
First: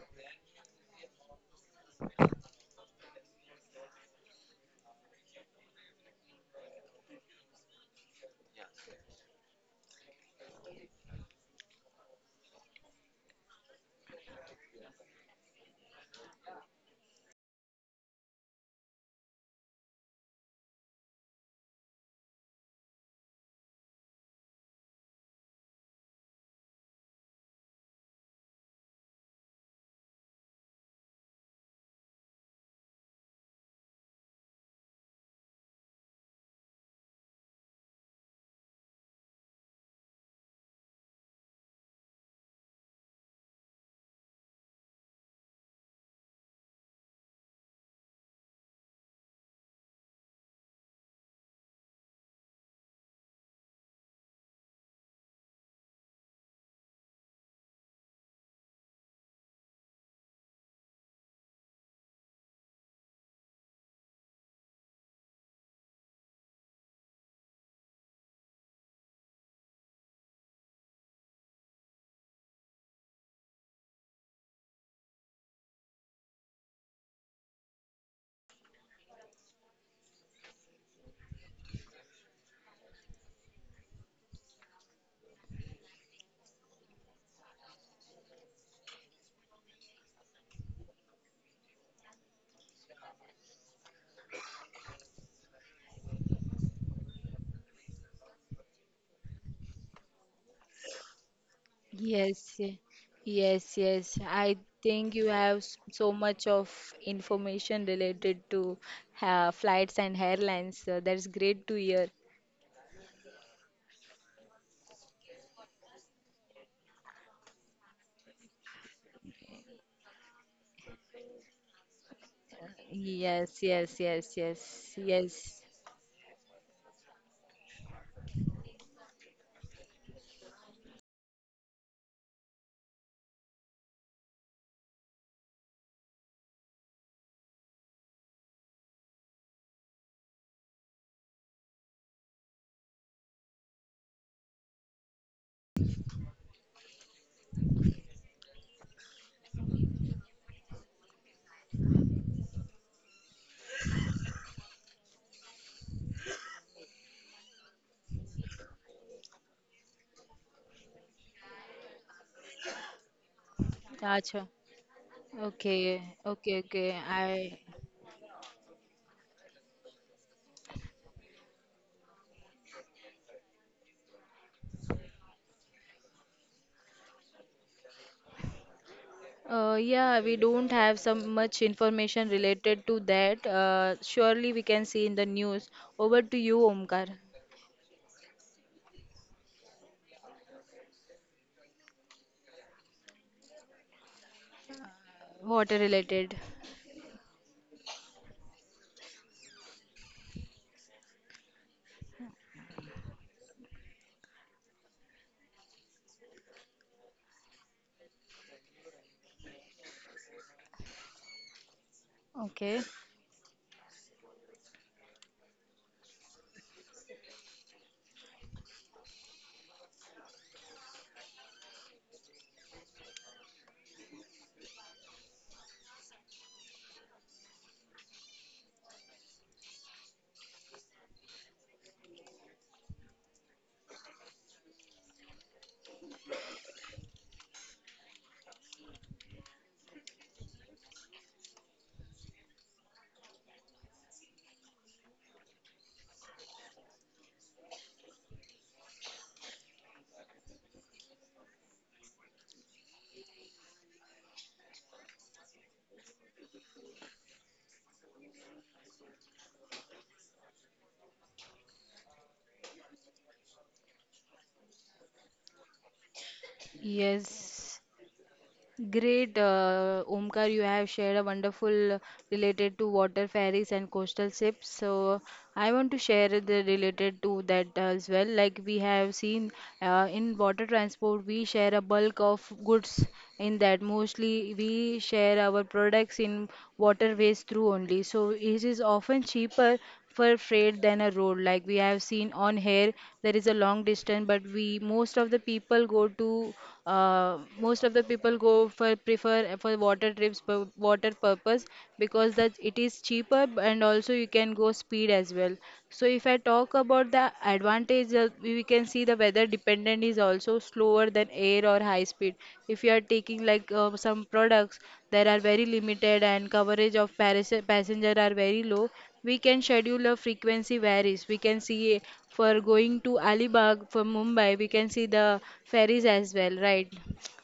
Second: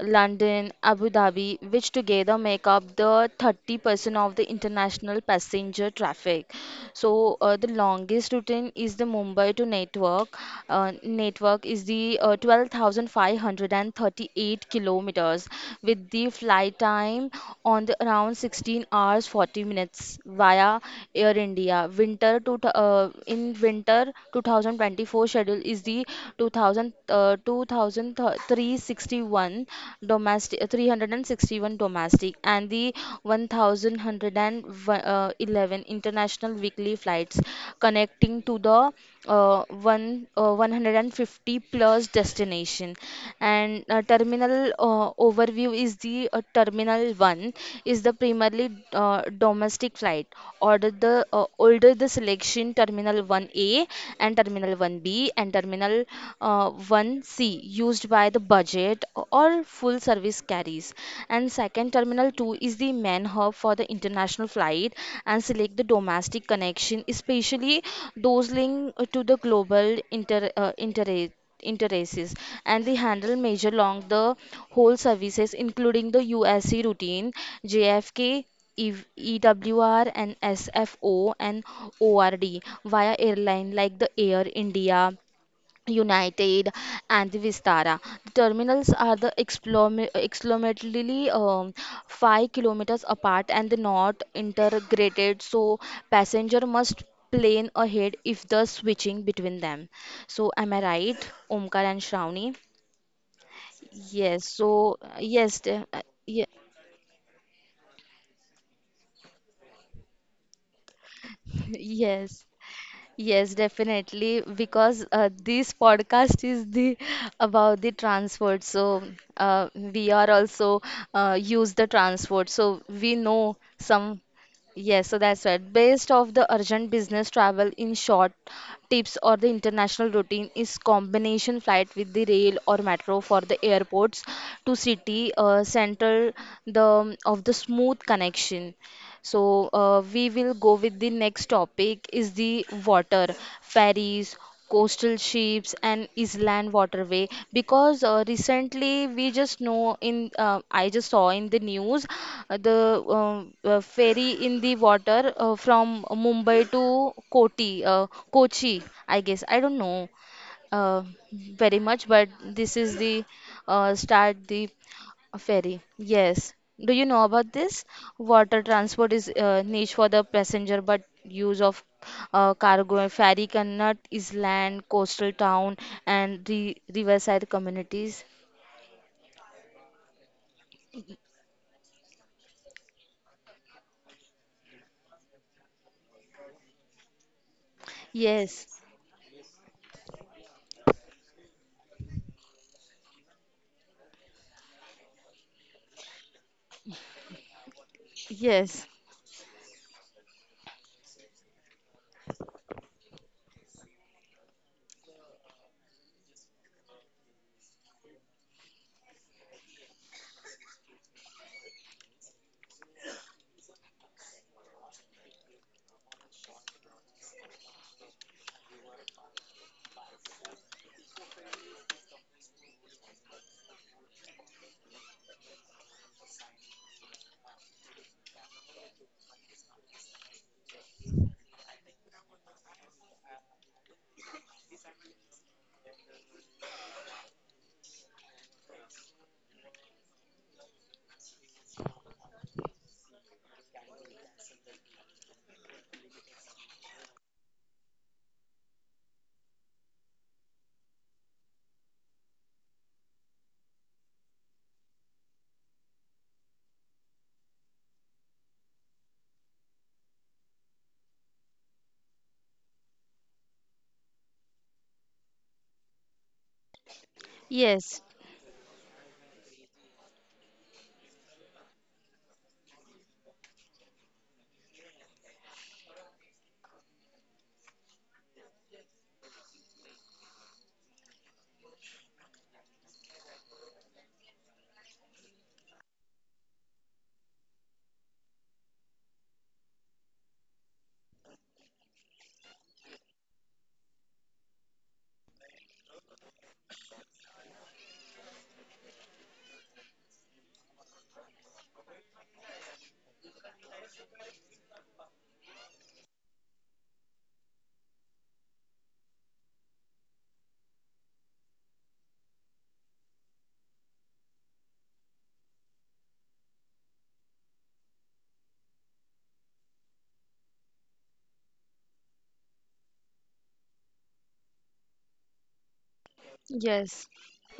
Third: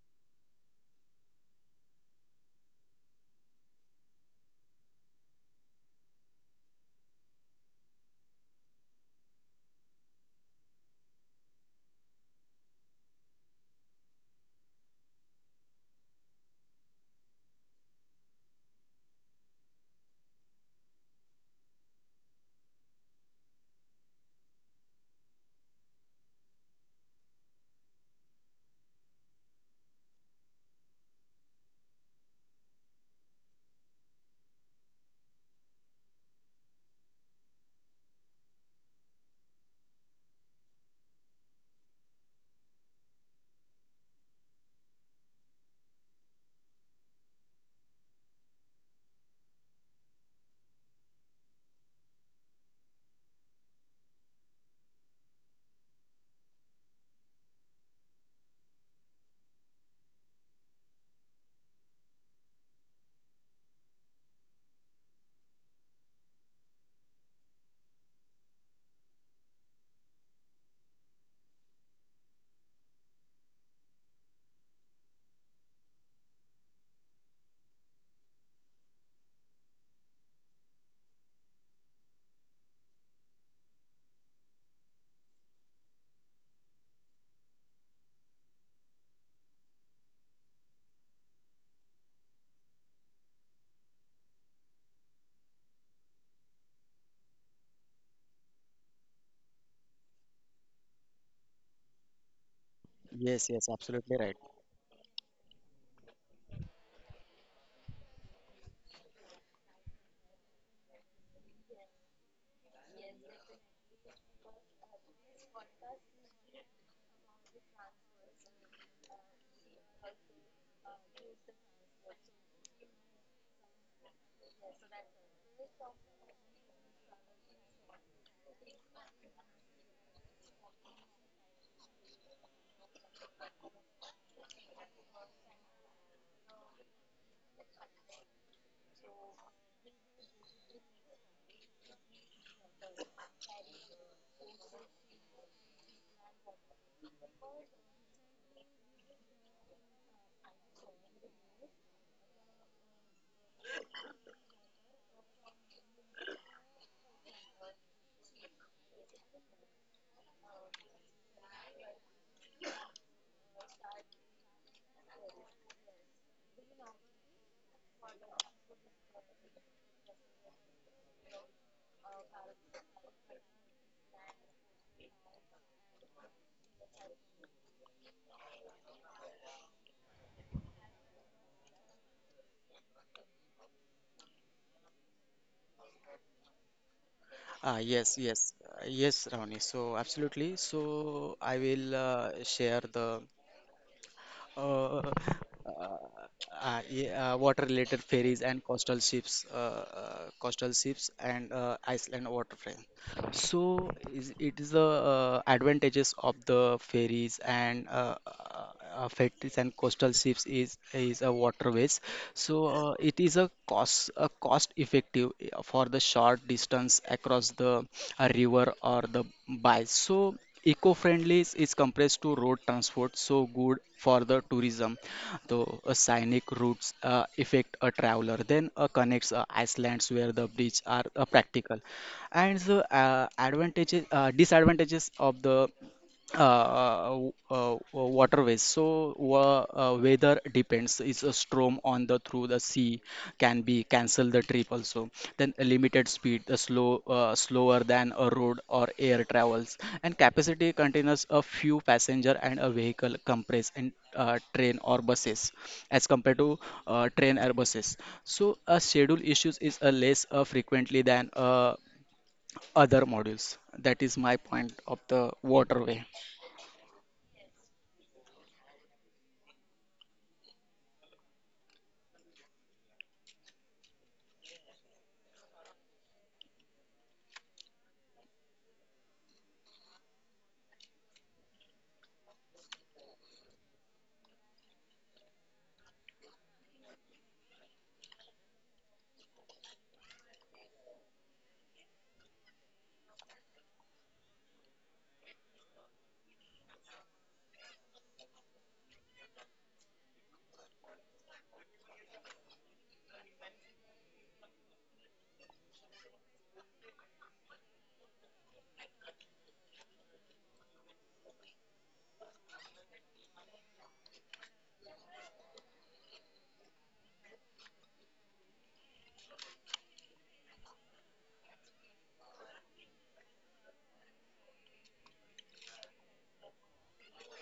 Speaker 1: London, Abu Dhabi, which together make up the 30% of the international passenger traffic. So the longest routine is the Mumbai to network. Network is the 12,538 kilometers, with the flight time on the around 16 hours 40 minutes via Air India. Winter to in winter 2024 schedule is the 2000 uh, 2361 domestic 361 domestic and the approximately 1,111 international weekly flights, connecting to the 150 plus destination. And terminal overview is the terminal one is the primarily domestic flight. Order the older the selection terminal one A and terminal one B and terminal one C, used by the budget private or full service carries. And second terminal 2 is the main hub for the international flight and select the domestic connection, especially those linked to the global interests. And they handle major along the whole services, including the USC routine JFK, E- EWR and SFO and ORD via airline like the Air India, United, and the Vistara. The terminals are the approximately 5 kilometers apart, and they're not integrated, so passenger must plan ahead if the switching between them. So am I right, Omkar and
Speaker 3: Yes,
Speaker 1: Shravani?
Speaker 3: ye-
Speaker 2: Yes, yes,
Speaker 3: yes,
Speaker 2: absolutely
Speaker 3: yes.
Speaker 2: right.
Speaker 3: I
Speaker 1: Yes.
Speaker 3: think
Speaker 1: So
Speaker 3: you have
Speaker 1: yes, the-
Speaker 3: so
Speaker 1: uh,
Speaker 3: much
Speaker 1: ye-
Speaker 3: of information related to flights and airlines. That's great to hear.
Speaker 1: Yes. Yes, definitely, because this podcast is the about the transport. So we are also use the transport. So we know
Speaker 3: Yes, yes,
Speaker 1: some.
Speaker 3: yes, yes,
Speaker 1: Yes, so that's right.
Speaker 3: yes.
Speaker 1: Based of the urgent business travel in short tips or the international routine is combination flight with the rail or metro for the airports to city central the of the smooth connection. So we will go with the next topic is the water, ferries, coastal ships, and island waterway, because recently we just know in I just saw in the news the ferry in the water from Mumbai to Kochi, I guess. I don't know uh, very much, but this is the
Speaker 3: Acha.
Speaker 1: start the ferry.
Speaker 3: Okay, okay,
Speaker 1: Yes.
Speaker 3: okay.
Speaker 1: Do you know about this? Water transport is niche for the passenger, but use of cargo and ferry cannot is land, coastal town, and re riverside communities.
Speaker 3: Yeah, we don't have so much information related to that. Surely we can see in the news. Over to you, Omkar.
Speaker 2: Ah, yes, yes,
Speaker 1: Yes.
Speaker 2: Yes, Ravani. So, absolutely. So, I will share the uh, uh,
Speaker 3: Water related.
Speaker 2: yeah, water-related ferries and
Speaker 1: Yes.
Speaker 2: coastal ships and Iceland waterfront. It is the advantages of the ferries and ferries and coastal ships is a waterways. So
Speaker 3: Okay.
Speaker 2: it is a cost effective for the short distance across the river or the bay. So eco-friendly is compressed to road transport, so good for the tourism though a scenic routes affect a traveler, then connects islands where the bridge are practical. And the advantages disadvantages of the waterways. So weather depends. Is a storm on the through the sea can be cancel the trip also. Then a limited speed, the slower than a road or air travels. And capacity contains a few passenger and a vehicle compress and train or buses as compared to train or buses. So a schedule issues is a less frequently than other modules. That is my point of the waterway.
Speaker 3: Yes.
Speaker 1: Yes.
Speaker 3: Great, Omkar, you have shared a wonderful related to water ferries and coastal ships. So I want to share the related to that as well. Like we have seen in water transport, we share a bulk of goods in that. Mostly we share our products in waterways through only. So it is often cheaper for freight than a road, like we have seen on here, there is a long distance, but we most of the people go to, most of the people go for prefer for water trips for water purpose, because that it is cheaper and also you can go speed as well. So if I talk about the advantage, we can see the weather dependent is also slower than air or high speed. If you are taking like some products, there are very limited and coverage of passenger are very low. We can schedule a frequency varies. We can see, for going to Alibag from Mumbai, we can see the ferries as well, right?
Speaker 1: Yes.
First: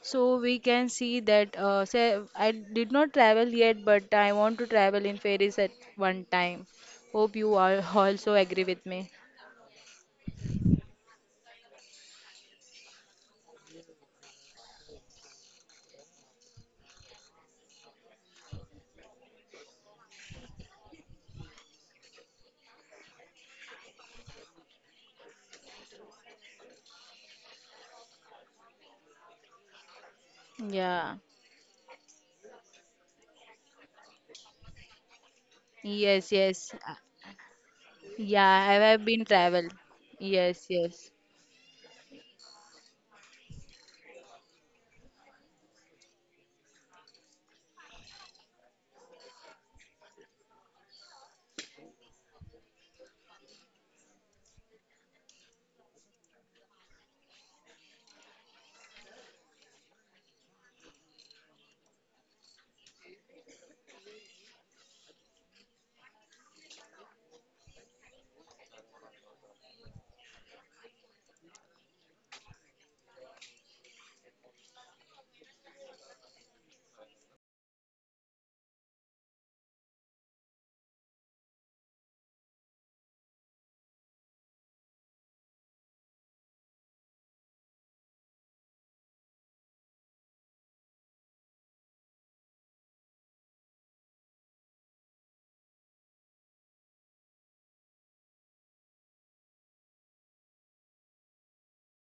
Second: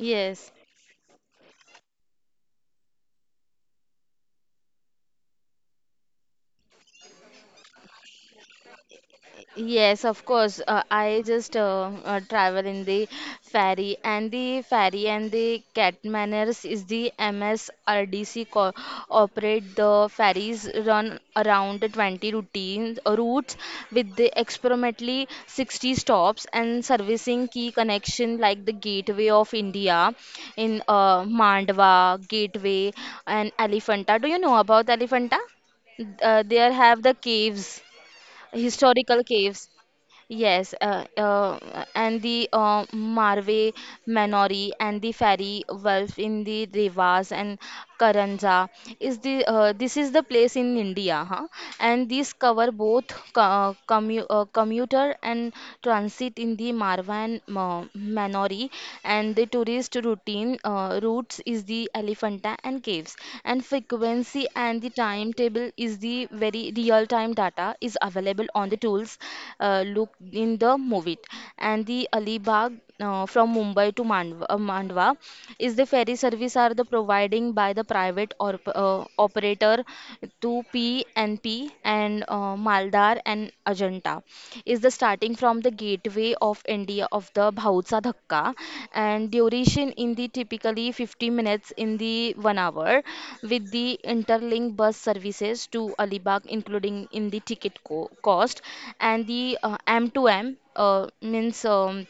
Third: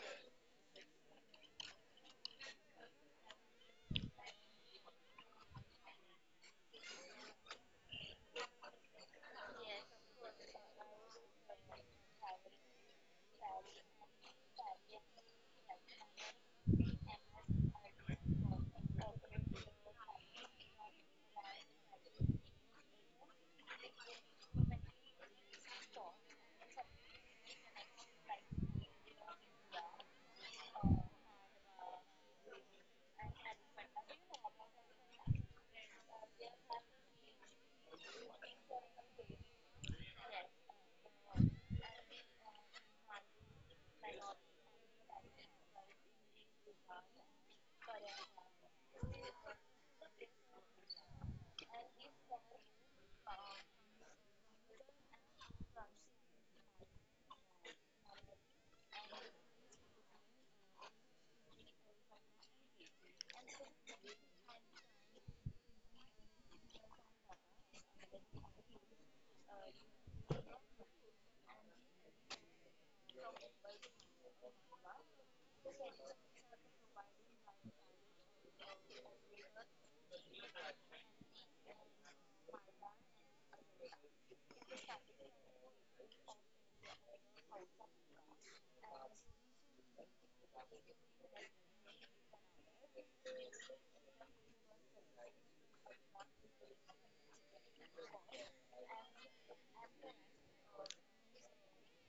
Speaker 3: So we can see that. Say, I did not travel yet, but I want to travel in ferries at one time. Hope you all also agree with me.
Speaker 1: Yes, of course. I just travel in the ferry. And the ferry and the Catmaners is the MSRDC co operate the ferries run around the 20 routines routes with the approximately 60 stops, and servicing key connection like the Gateway of India in
Speaker 3: Yeah.
Speaker 1: Mandwa, Gateway, and Elephanta. Do you know about Elephanta?
Speaker 3: Yes.
Speaker 1: There
Speaker 3: Yes.
Speaker 1: have the caves,
Speaker 3: Yeah. I have
Speaker 1: historical
Speaker 3: been
Speaker 1: caves.
Speaker 3: traveled. Yes.
Speaker 1: Yes,
Speaker 3: Yes.
Speaker 1: and the Marve Manori and the Ferry Wolf in the Revas and Karanja is the this is the place in India, huh? And these cover both commuter and transit in the Marvan Manori and the tourist routine. Routes is the Elephanta and caves, and frequency and the timetable is the very real-time data is available on the tools. Look in the movie, and the Alibag from Mumbai to Mandwa, Mandwa is the ferry service are the providing by the private or operator to PNP P and Maldar and Ajanta is the starting from the gateway of India of the Bhautsa Dhakka and duration in the typically 50 minutes in the 1 hour with the interlink bus services to Alibag including in the ticket cost and the m to m uh, means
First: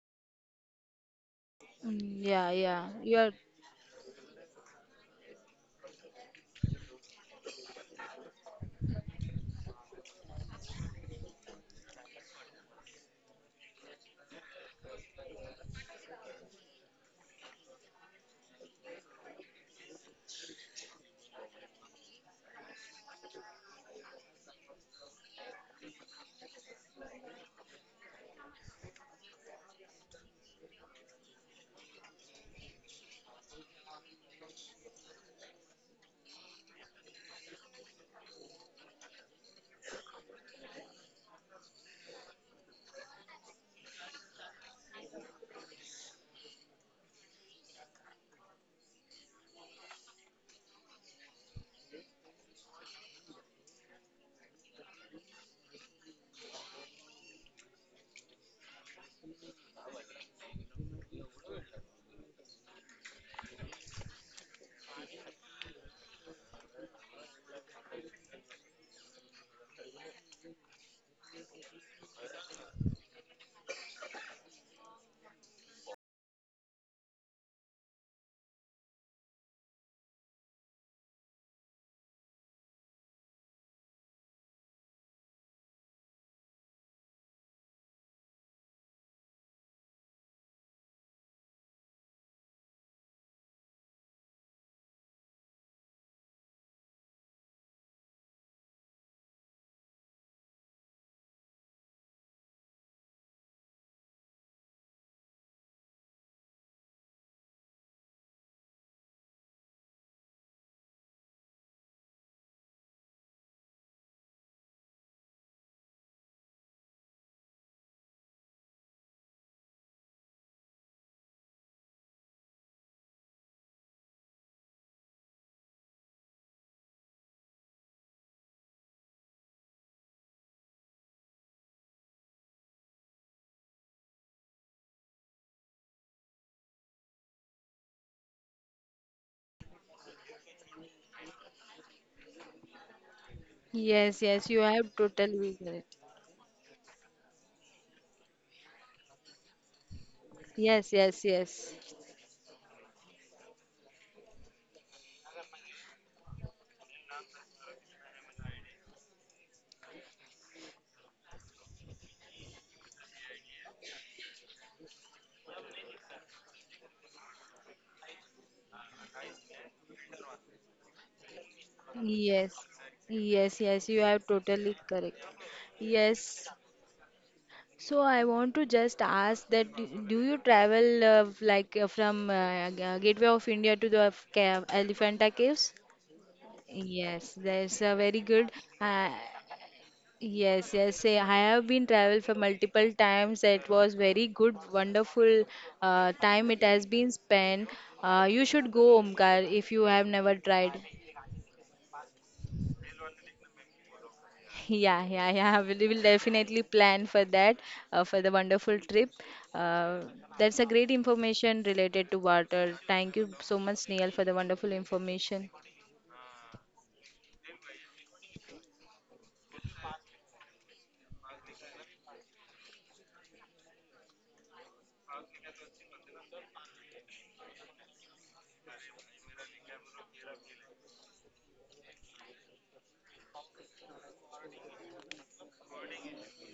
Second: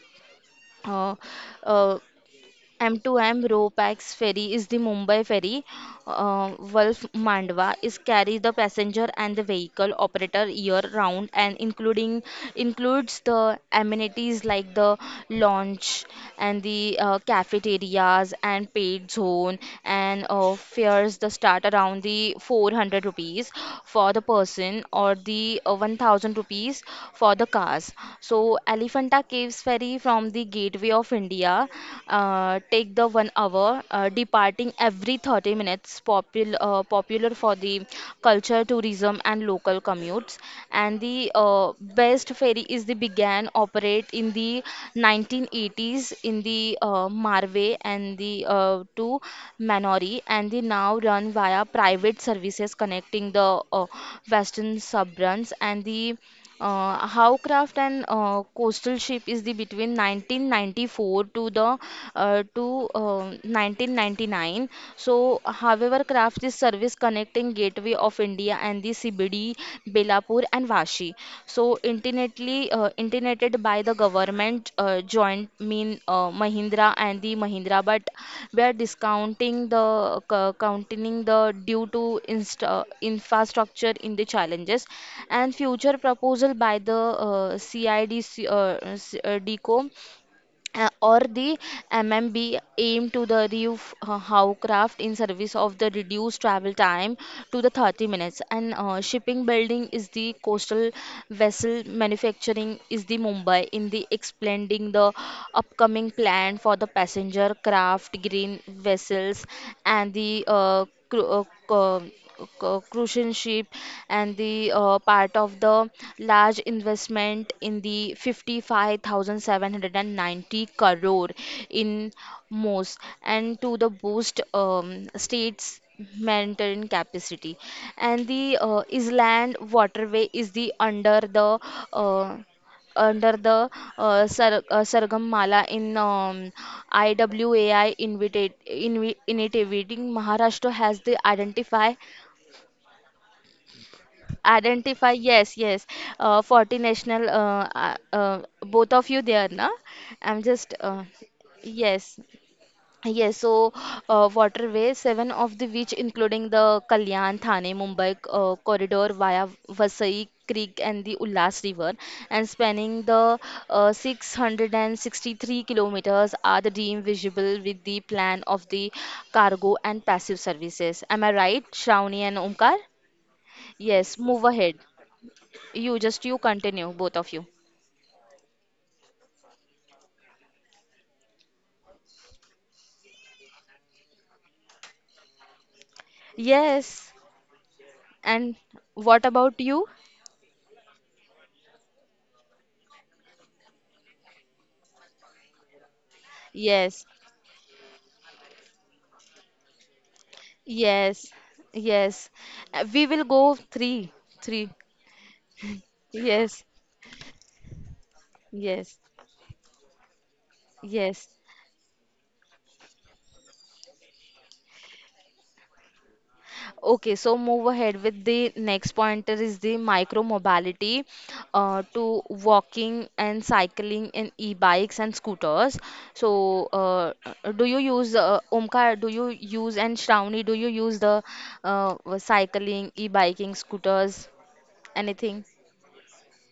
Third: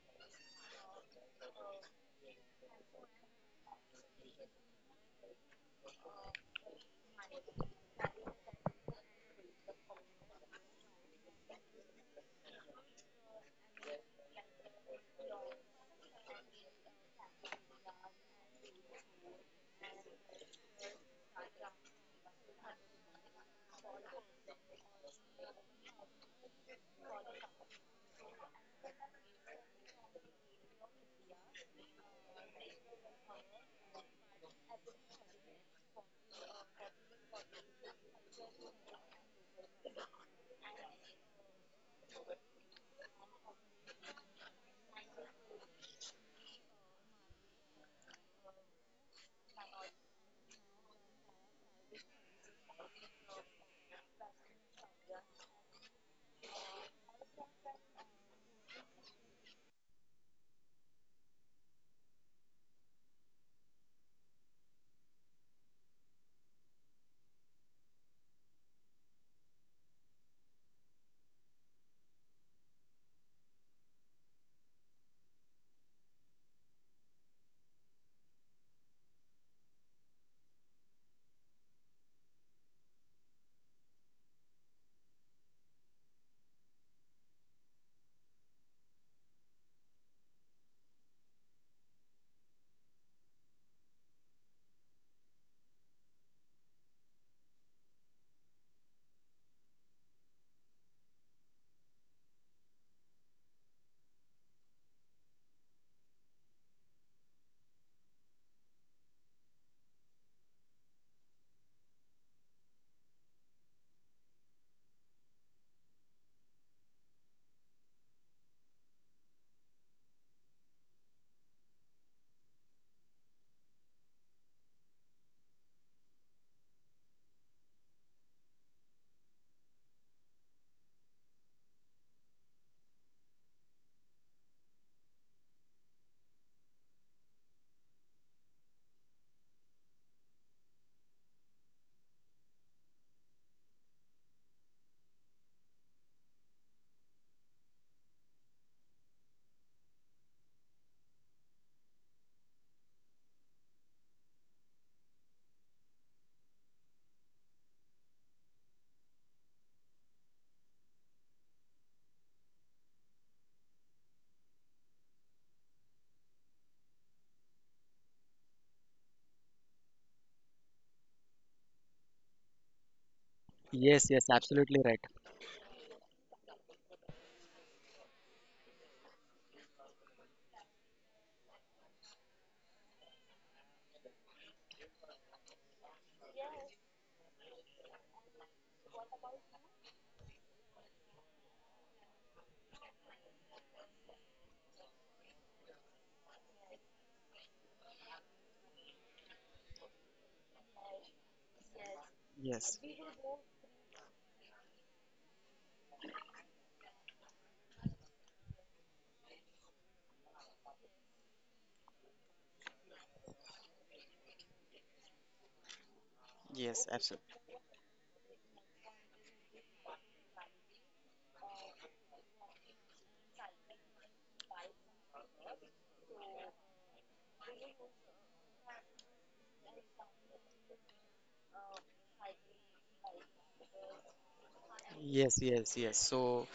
Speaker 1: uh, uh,
Speaker 3: Mm, yeah. Yeah. You are.
Speaker 1: M2M RoPax ferry is the Mumbai ferry. Wolf Mandwa is carry the passenger and the vehicle operator year round and including includes the amenities like the lounge and the cafeterias and paid zone and person fares the start around the 400 rupees for the person or the 1,000 rupees for the cars. So Elephanta Caves ferry from the gateway of India take the 1 hour departing every 30 minutes popular for the culture tourism and local commutes, and the best ferry is the began operate in the 1980s in the Marway and the to Manori, and they now run via private services connecting the western suburbs and the Howcraft and coastal ship is the between 1994 to 1999. So, however, craft is service connecting gateway of India and the CBD, Belapur and Vashi. So, internetly internetted by the government joint mean Mahindra and the Mahindra, but we are discounting the counting the due to infrastructure in the challenges and future proposal by the CIDC DCO or the MMB aim to the reduce how craft in service of the reduced travel time to the 30 minutes, and shipping building is the coastal vessel manufacturing is the Mumbai in the explaining the upcoming plan for the passenger craft green vessels and the crucian ship and the part of the large investment in the 55,790 crore in most and to the boost states maintain capacity, and the island waterway is the uh, under the Sargamala in IWAI initiating Maharashtra has the identify.
Speaker 3: Yes. Yes. You have
Speaker 1: Identify,
Speaker 3: totally
Speaker 1: yes, yes.
Speaker 3: correct.
Speaker 1: 40 national, both of you there, na? I'm just,
Speaker 3: Yes. Yes. Yes.
Speaker 1: yes. Yes, so waterways, seven of the which including the Kalyan, Thane, Mumbai corridor via Vasai Creek and the Ullas River and spanning the 663 kilometers are the deemed visible with the plan of the cargo and passive services. Am I right, Shravani and
Speaker 3: Yes,
Speaker 1: Omkar?
Speaker 3: yes, yes, you
Speaker 2: Yes,
Speaker 3: are
Speaker 1: Yes,
Speaker 2: yes,
Speaker 1: move
Speaker 3: totally
Speaker 1: ahead.
Speaker 2: absolutely right.
Speaker 3: correct.
Speaker 1: You just you
Speaker 3: Yes.
Speaker 1: continue, both of you.
Speaker 3: So I want to just ask that, do you travel like from Gateway of India to the Elephanta Caves?
Speaker 1: Yes.
Speaker 3: Yes, that's a very good.
Speaker 1: And
Speaker 3: Uh,
Speaker 1: what about you?
Speaker 3: yes, yes. Say, I have been traveled for multiple times. It was very good, wonderful time it has been
Speaker 1: Yes,
Speaker 3: spent. You should go, Omkar, if you have never tried.
Speaker 1: yes, yes.
Speaker 2: Yes,
Speaker 1: We will go three, three.
Speaker 3: Yeah, yeah, yeah. We will definitely
Speaker 1: Yes.
Speaker 3: plan for that, for the wonderful
Speaker 1: Yes,
Speaker 3: trip. Uh, that's a great
Speaker 1: yes.
Speaker 3: information related to water. Thank you so much, Neil, for the wonderful information.
Speaker 2: yes,
Speaker 1: Okay,
Speaker 2: absolutely.
Speaker 1: so move ahead with the next pointer is the micro mobility to walking and cycling in e-bikes and scooters. So, do you use, Omkar? Do you use, and Shravani, do you use the cycling, e-biking, scooters,
Speaker 2: Yes,
Speaker 1: anything?
Speaker 2: yes, yes. So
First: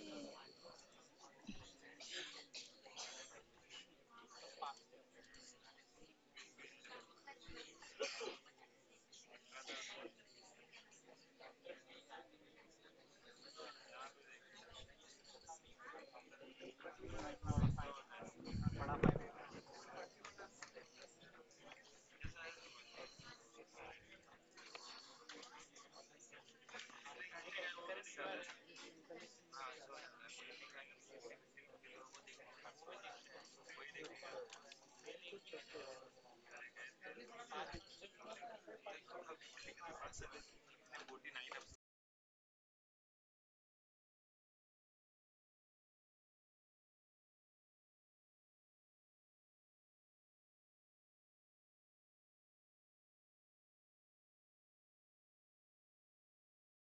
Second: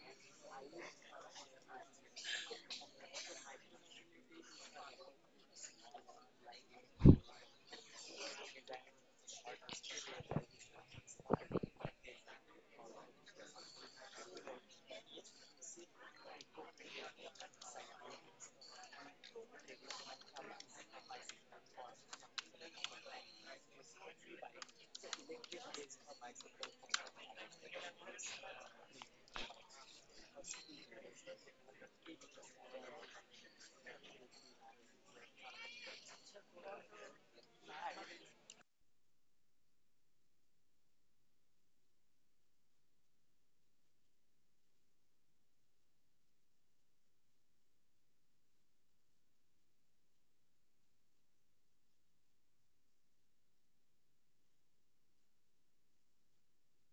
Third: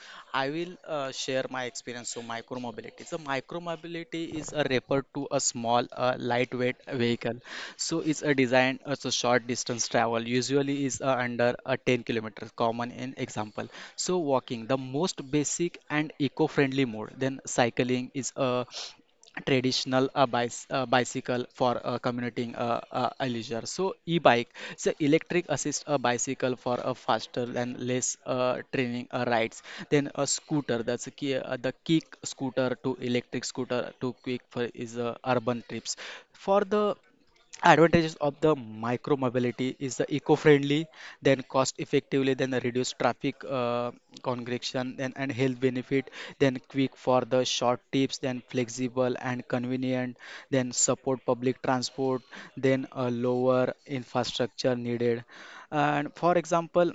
Speaker 2: I will share my experience. So micromobility. So micromobility is a referred to a small, lightweight vehicle. So it's a design as a short distance travel usually is under a 10 kilometers common in example. So walking the most basic and eco-friendly mode. Then cycling is a traditional bicycle for commuting a leisure. So e-bike, so electric assist a bicycle for a faster and less training rides. Then a scooter that's a the kick scooter to electric scooter to quick for is urban trips. For the advantages of the micro mobility is the eco-friendly, then cost effectively, then the reduced traffic congregation, then and health benefit, then quick for the short tips, then flexible and convenient, then support public transport, then a lower infrastructure needed. And for example,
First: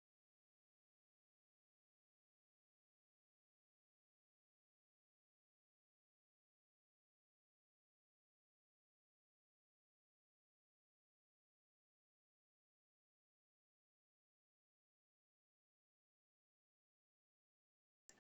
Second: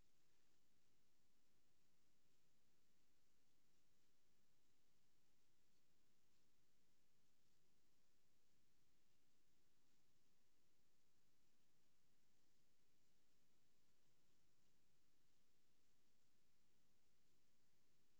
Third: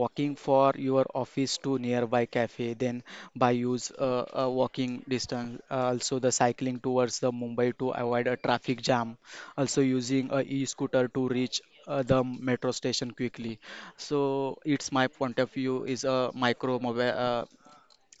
Speaker 2: walking for your office to nearby cafe, then by use a walking distance also the cycling towards the mumbai to avoid a traffic jam, also using a e-scooter to reach the metro station quickly. So it's my point of view is a micro mobi- uh,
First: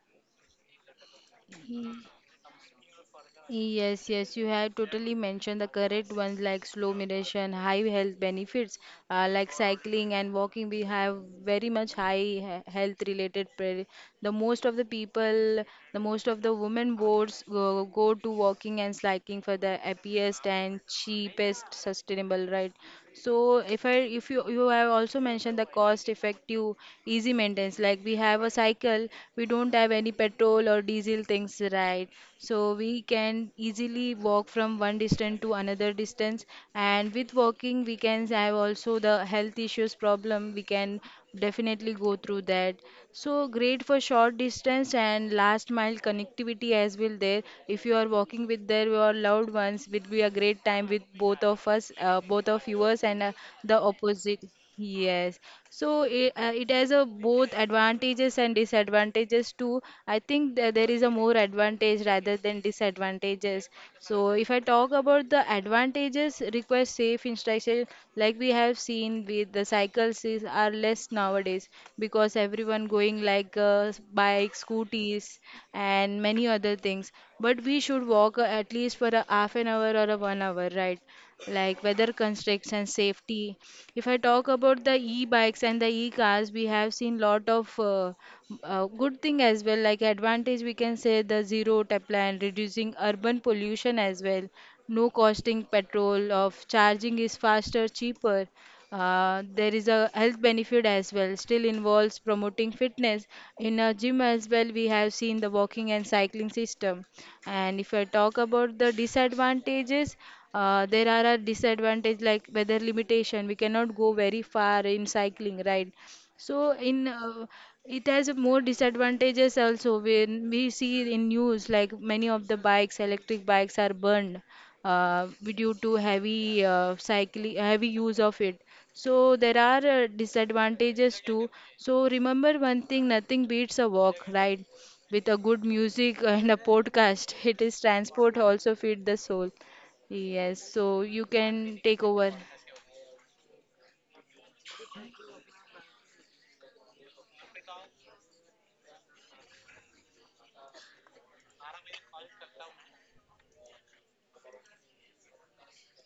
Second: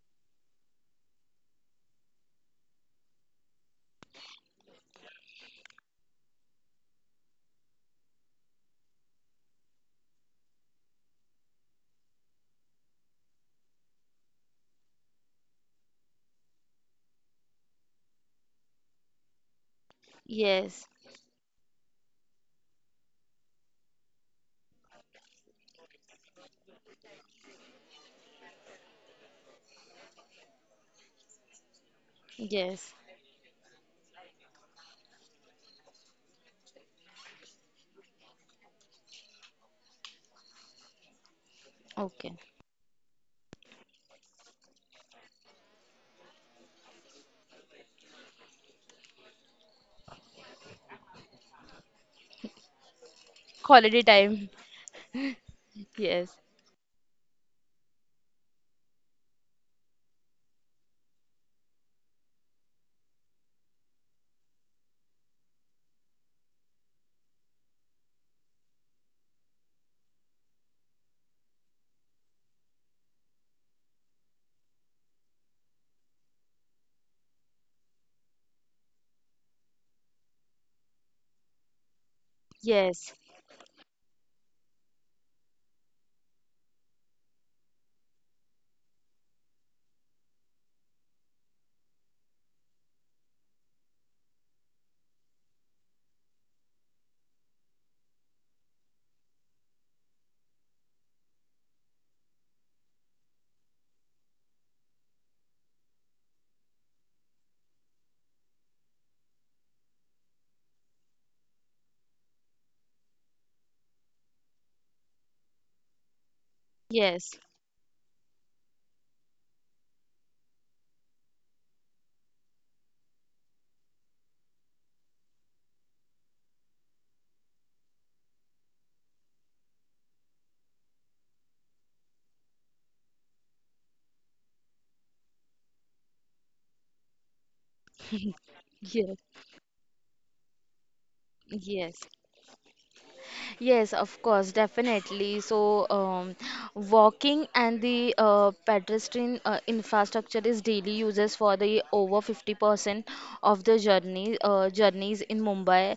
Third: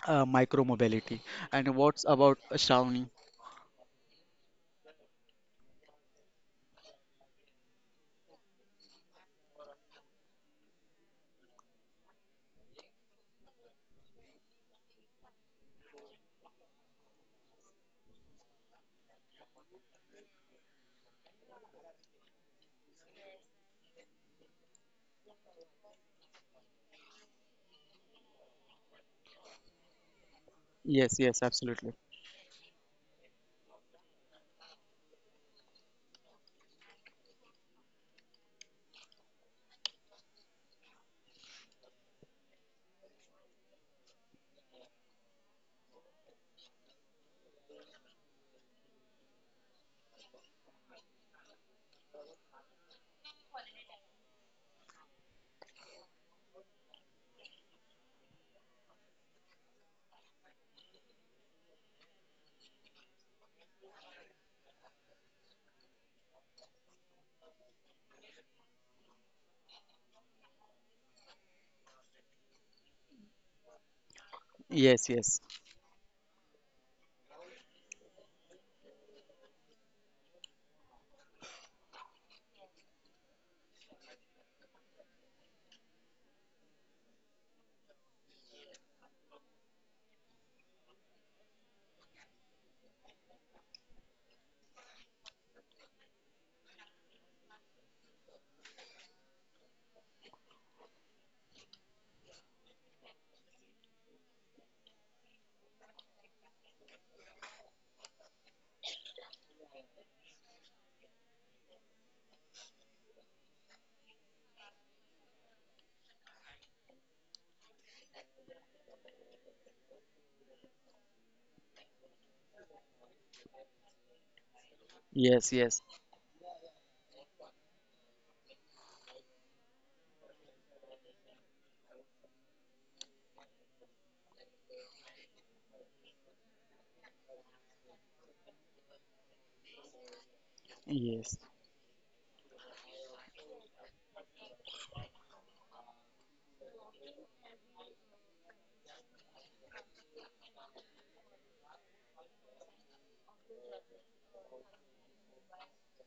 Speaker 2: uh, micro mobility. And
Speaker 3: Mm.
Speaker 2: what's about Shravani?
Speaker 3: Yes, yes, you have totally mentioned the correct ones like slow moderation, high health benefits, like cycling and walking. We have very much high health related. The most of the people, the most of the women boards go, go to walking and cycling for the happiest and
Speaker 1: Yes,
Speaker 3: cheapest sustainable, right? So if I, if you have also mentioned the cost effective, easy maintenance, like we have a cycle, we don't have any petrol or
Speaker 2: Yes,
Speaker 3: diesel
Speaker 2: yes,
Speaker 3: things,
Speaker 2: absolutely.
Speaker 3: right? So
Speaker 1: yes.
Speaker 3: we can easily walk from one distance to another distance, and with walking we can have also the health issues problem, we can definitely go
Speaker 1: Okay,
Speaker 3: through that. So great for short distance and last mile connectivity as well. There, if you are walking with their your loved ones, will be a great time with both of us, both of yours and the
Speaker 1: holiday
Speaker 3: opposite.
Speaker 1: time.
Speaker 3: Yes, so
Speaker 1: Yes.
Speaker 3: it has a both advantages and disadvantages too. I think that there is a more advantage rather than disadvantages. So if I talk about the advantages, teenagers request safe instruction, like we have seen with the cycles is, are less nowadays, because everyone going like bikes,
Speaker 2: Yes,
Speaker 3: scooters,
Speaker 2: yes,
Speaker 3: and many other things. But we should walk at least for a half an hour or a one hour, right? Like weather constraints and
Speaker 1: Yes,
Speaker 3: safety. If I talk about the e-bikes and the e-cars, we have seen lot of good thing as well. Like advantage, we can say the zero tap, reducing urban pollution as well, no costing petrol of charging is faster cheaper. Uh, there is a health benefit as well, still involves promoting fitness. In a gym as well we have seen the walking and cycling system. And if I talk about the disadvantages, there are a disadvantage, like weather limitation, we cannot go very far in cycling, right? so in
Speaker 1: yes,
Speaker 3: It has more disadvantages also when we see in news, like many of the bikes, electric bikes are burned
Speaker 2: yes,
Speaker 3: due
Speaker 2: yes,
Speaker 3: to heavy cycling, heavy use of it. So there are disadvantages too. So remember one thing, nothing beats a walk, right? With a good music and a podcast, it is transport also feed the
Speaker 1: yes,
Speaker 3: soul. Yes, so you
Speaker 2: yes,
Speaker 3: can take
Speaker 1: yes.
Speaker 3: over.
Speaker 1: Yes, of course, definitely. So, walking and the pedestrian infrastructure is daily uses for the over 50% of the journeys in Mumbai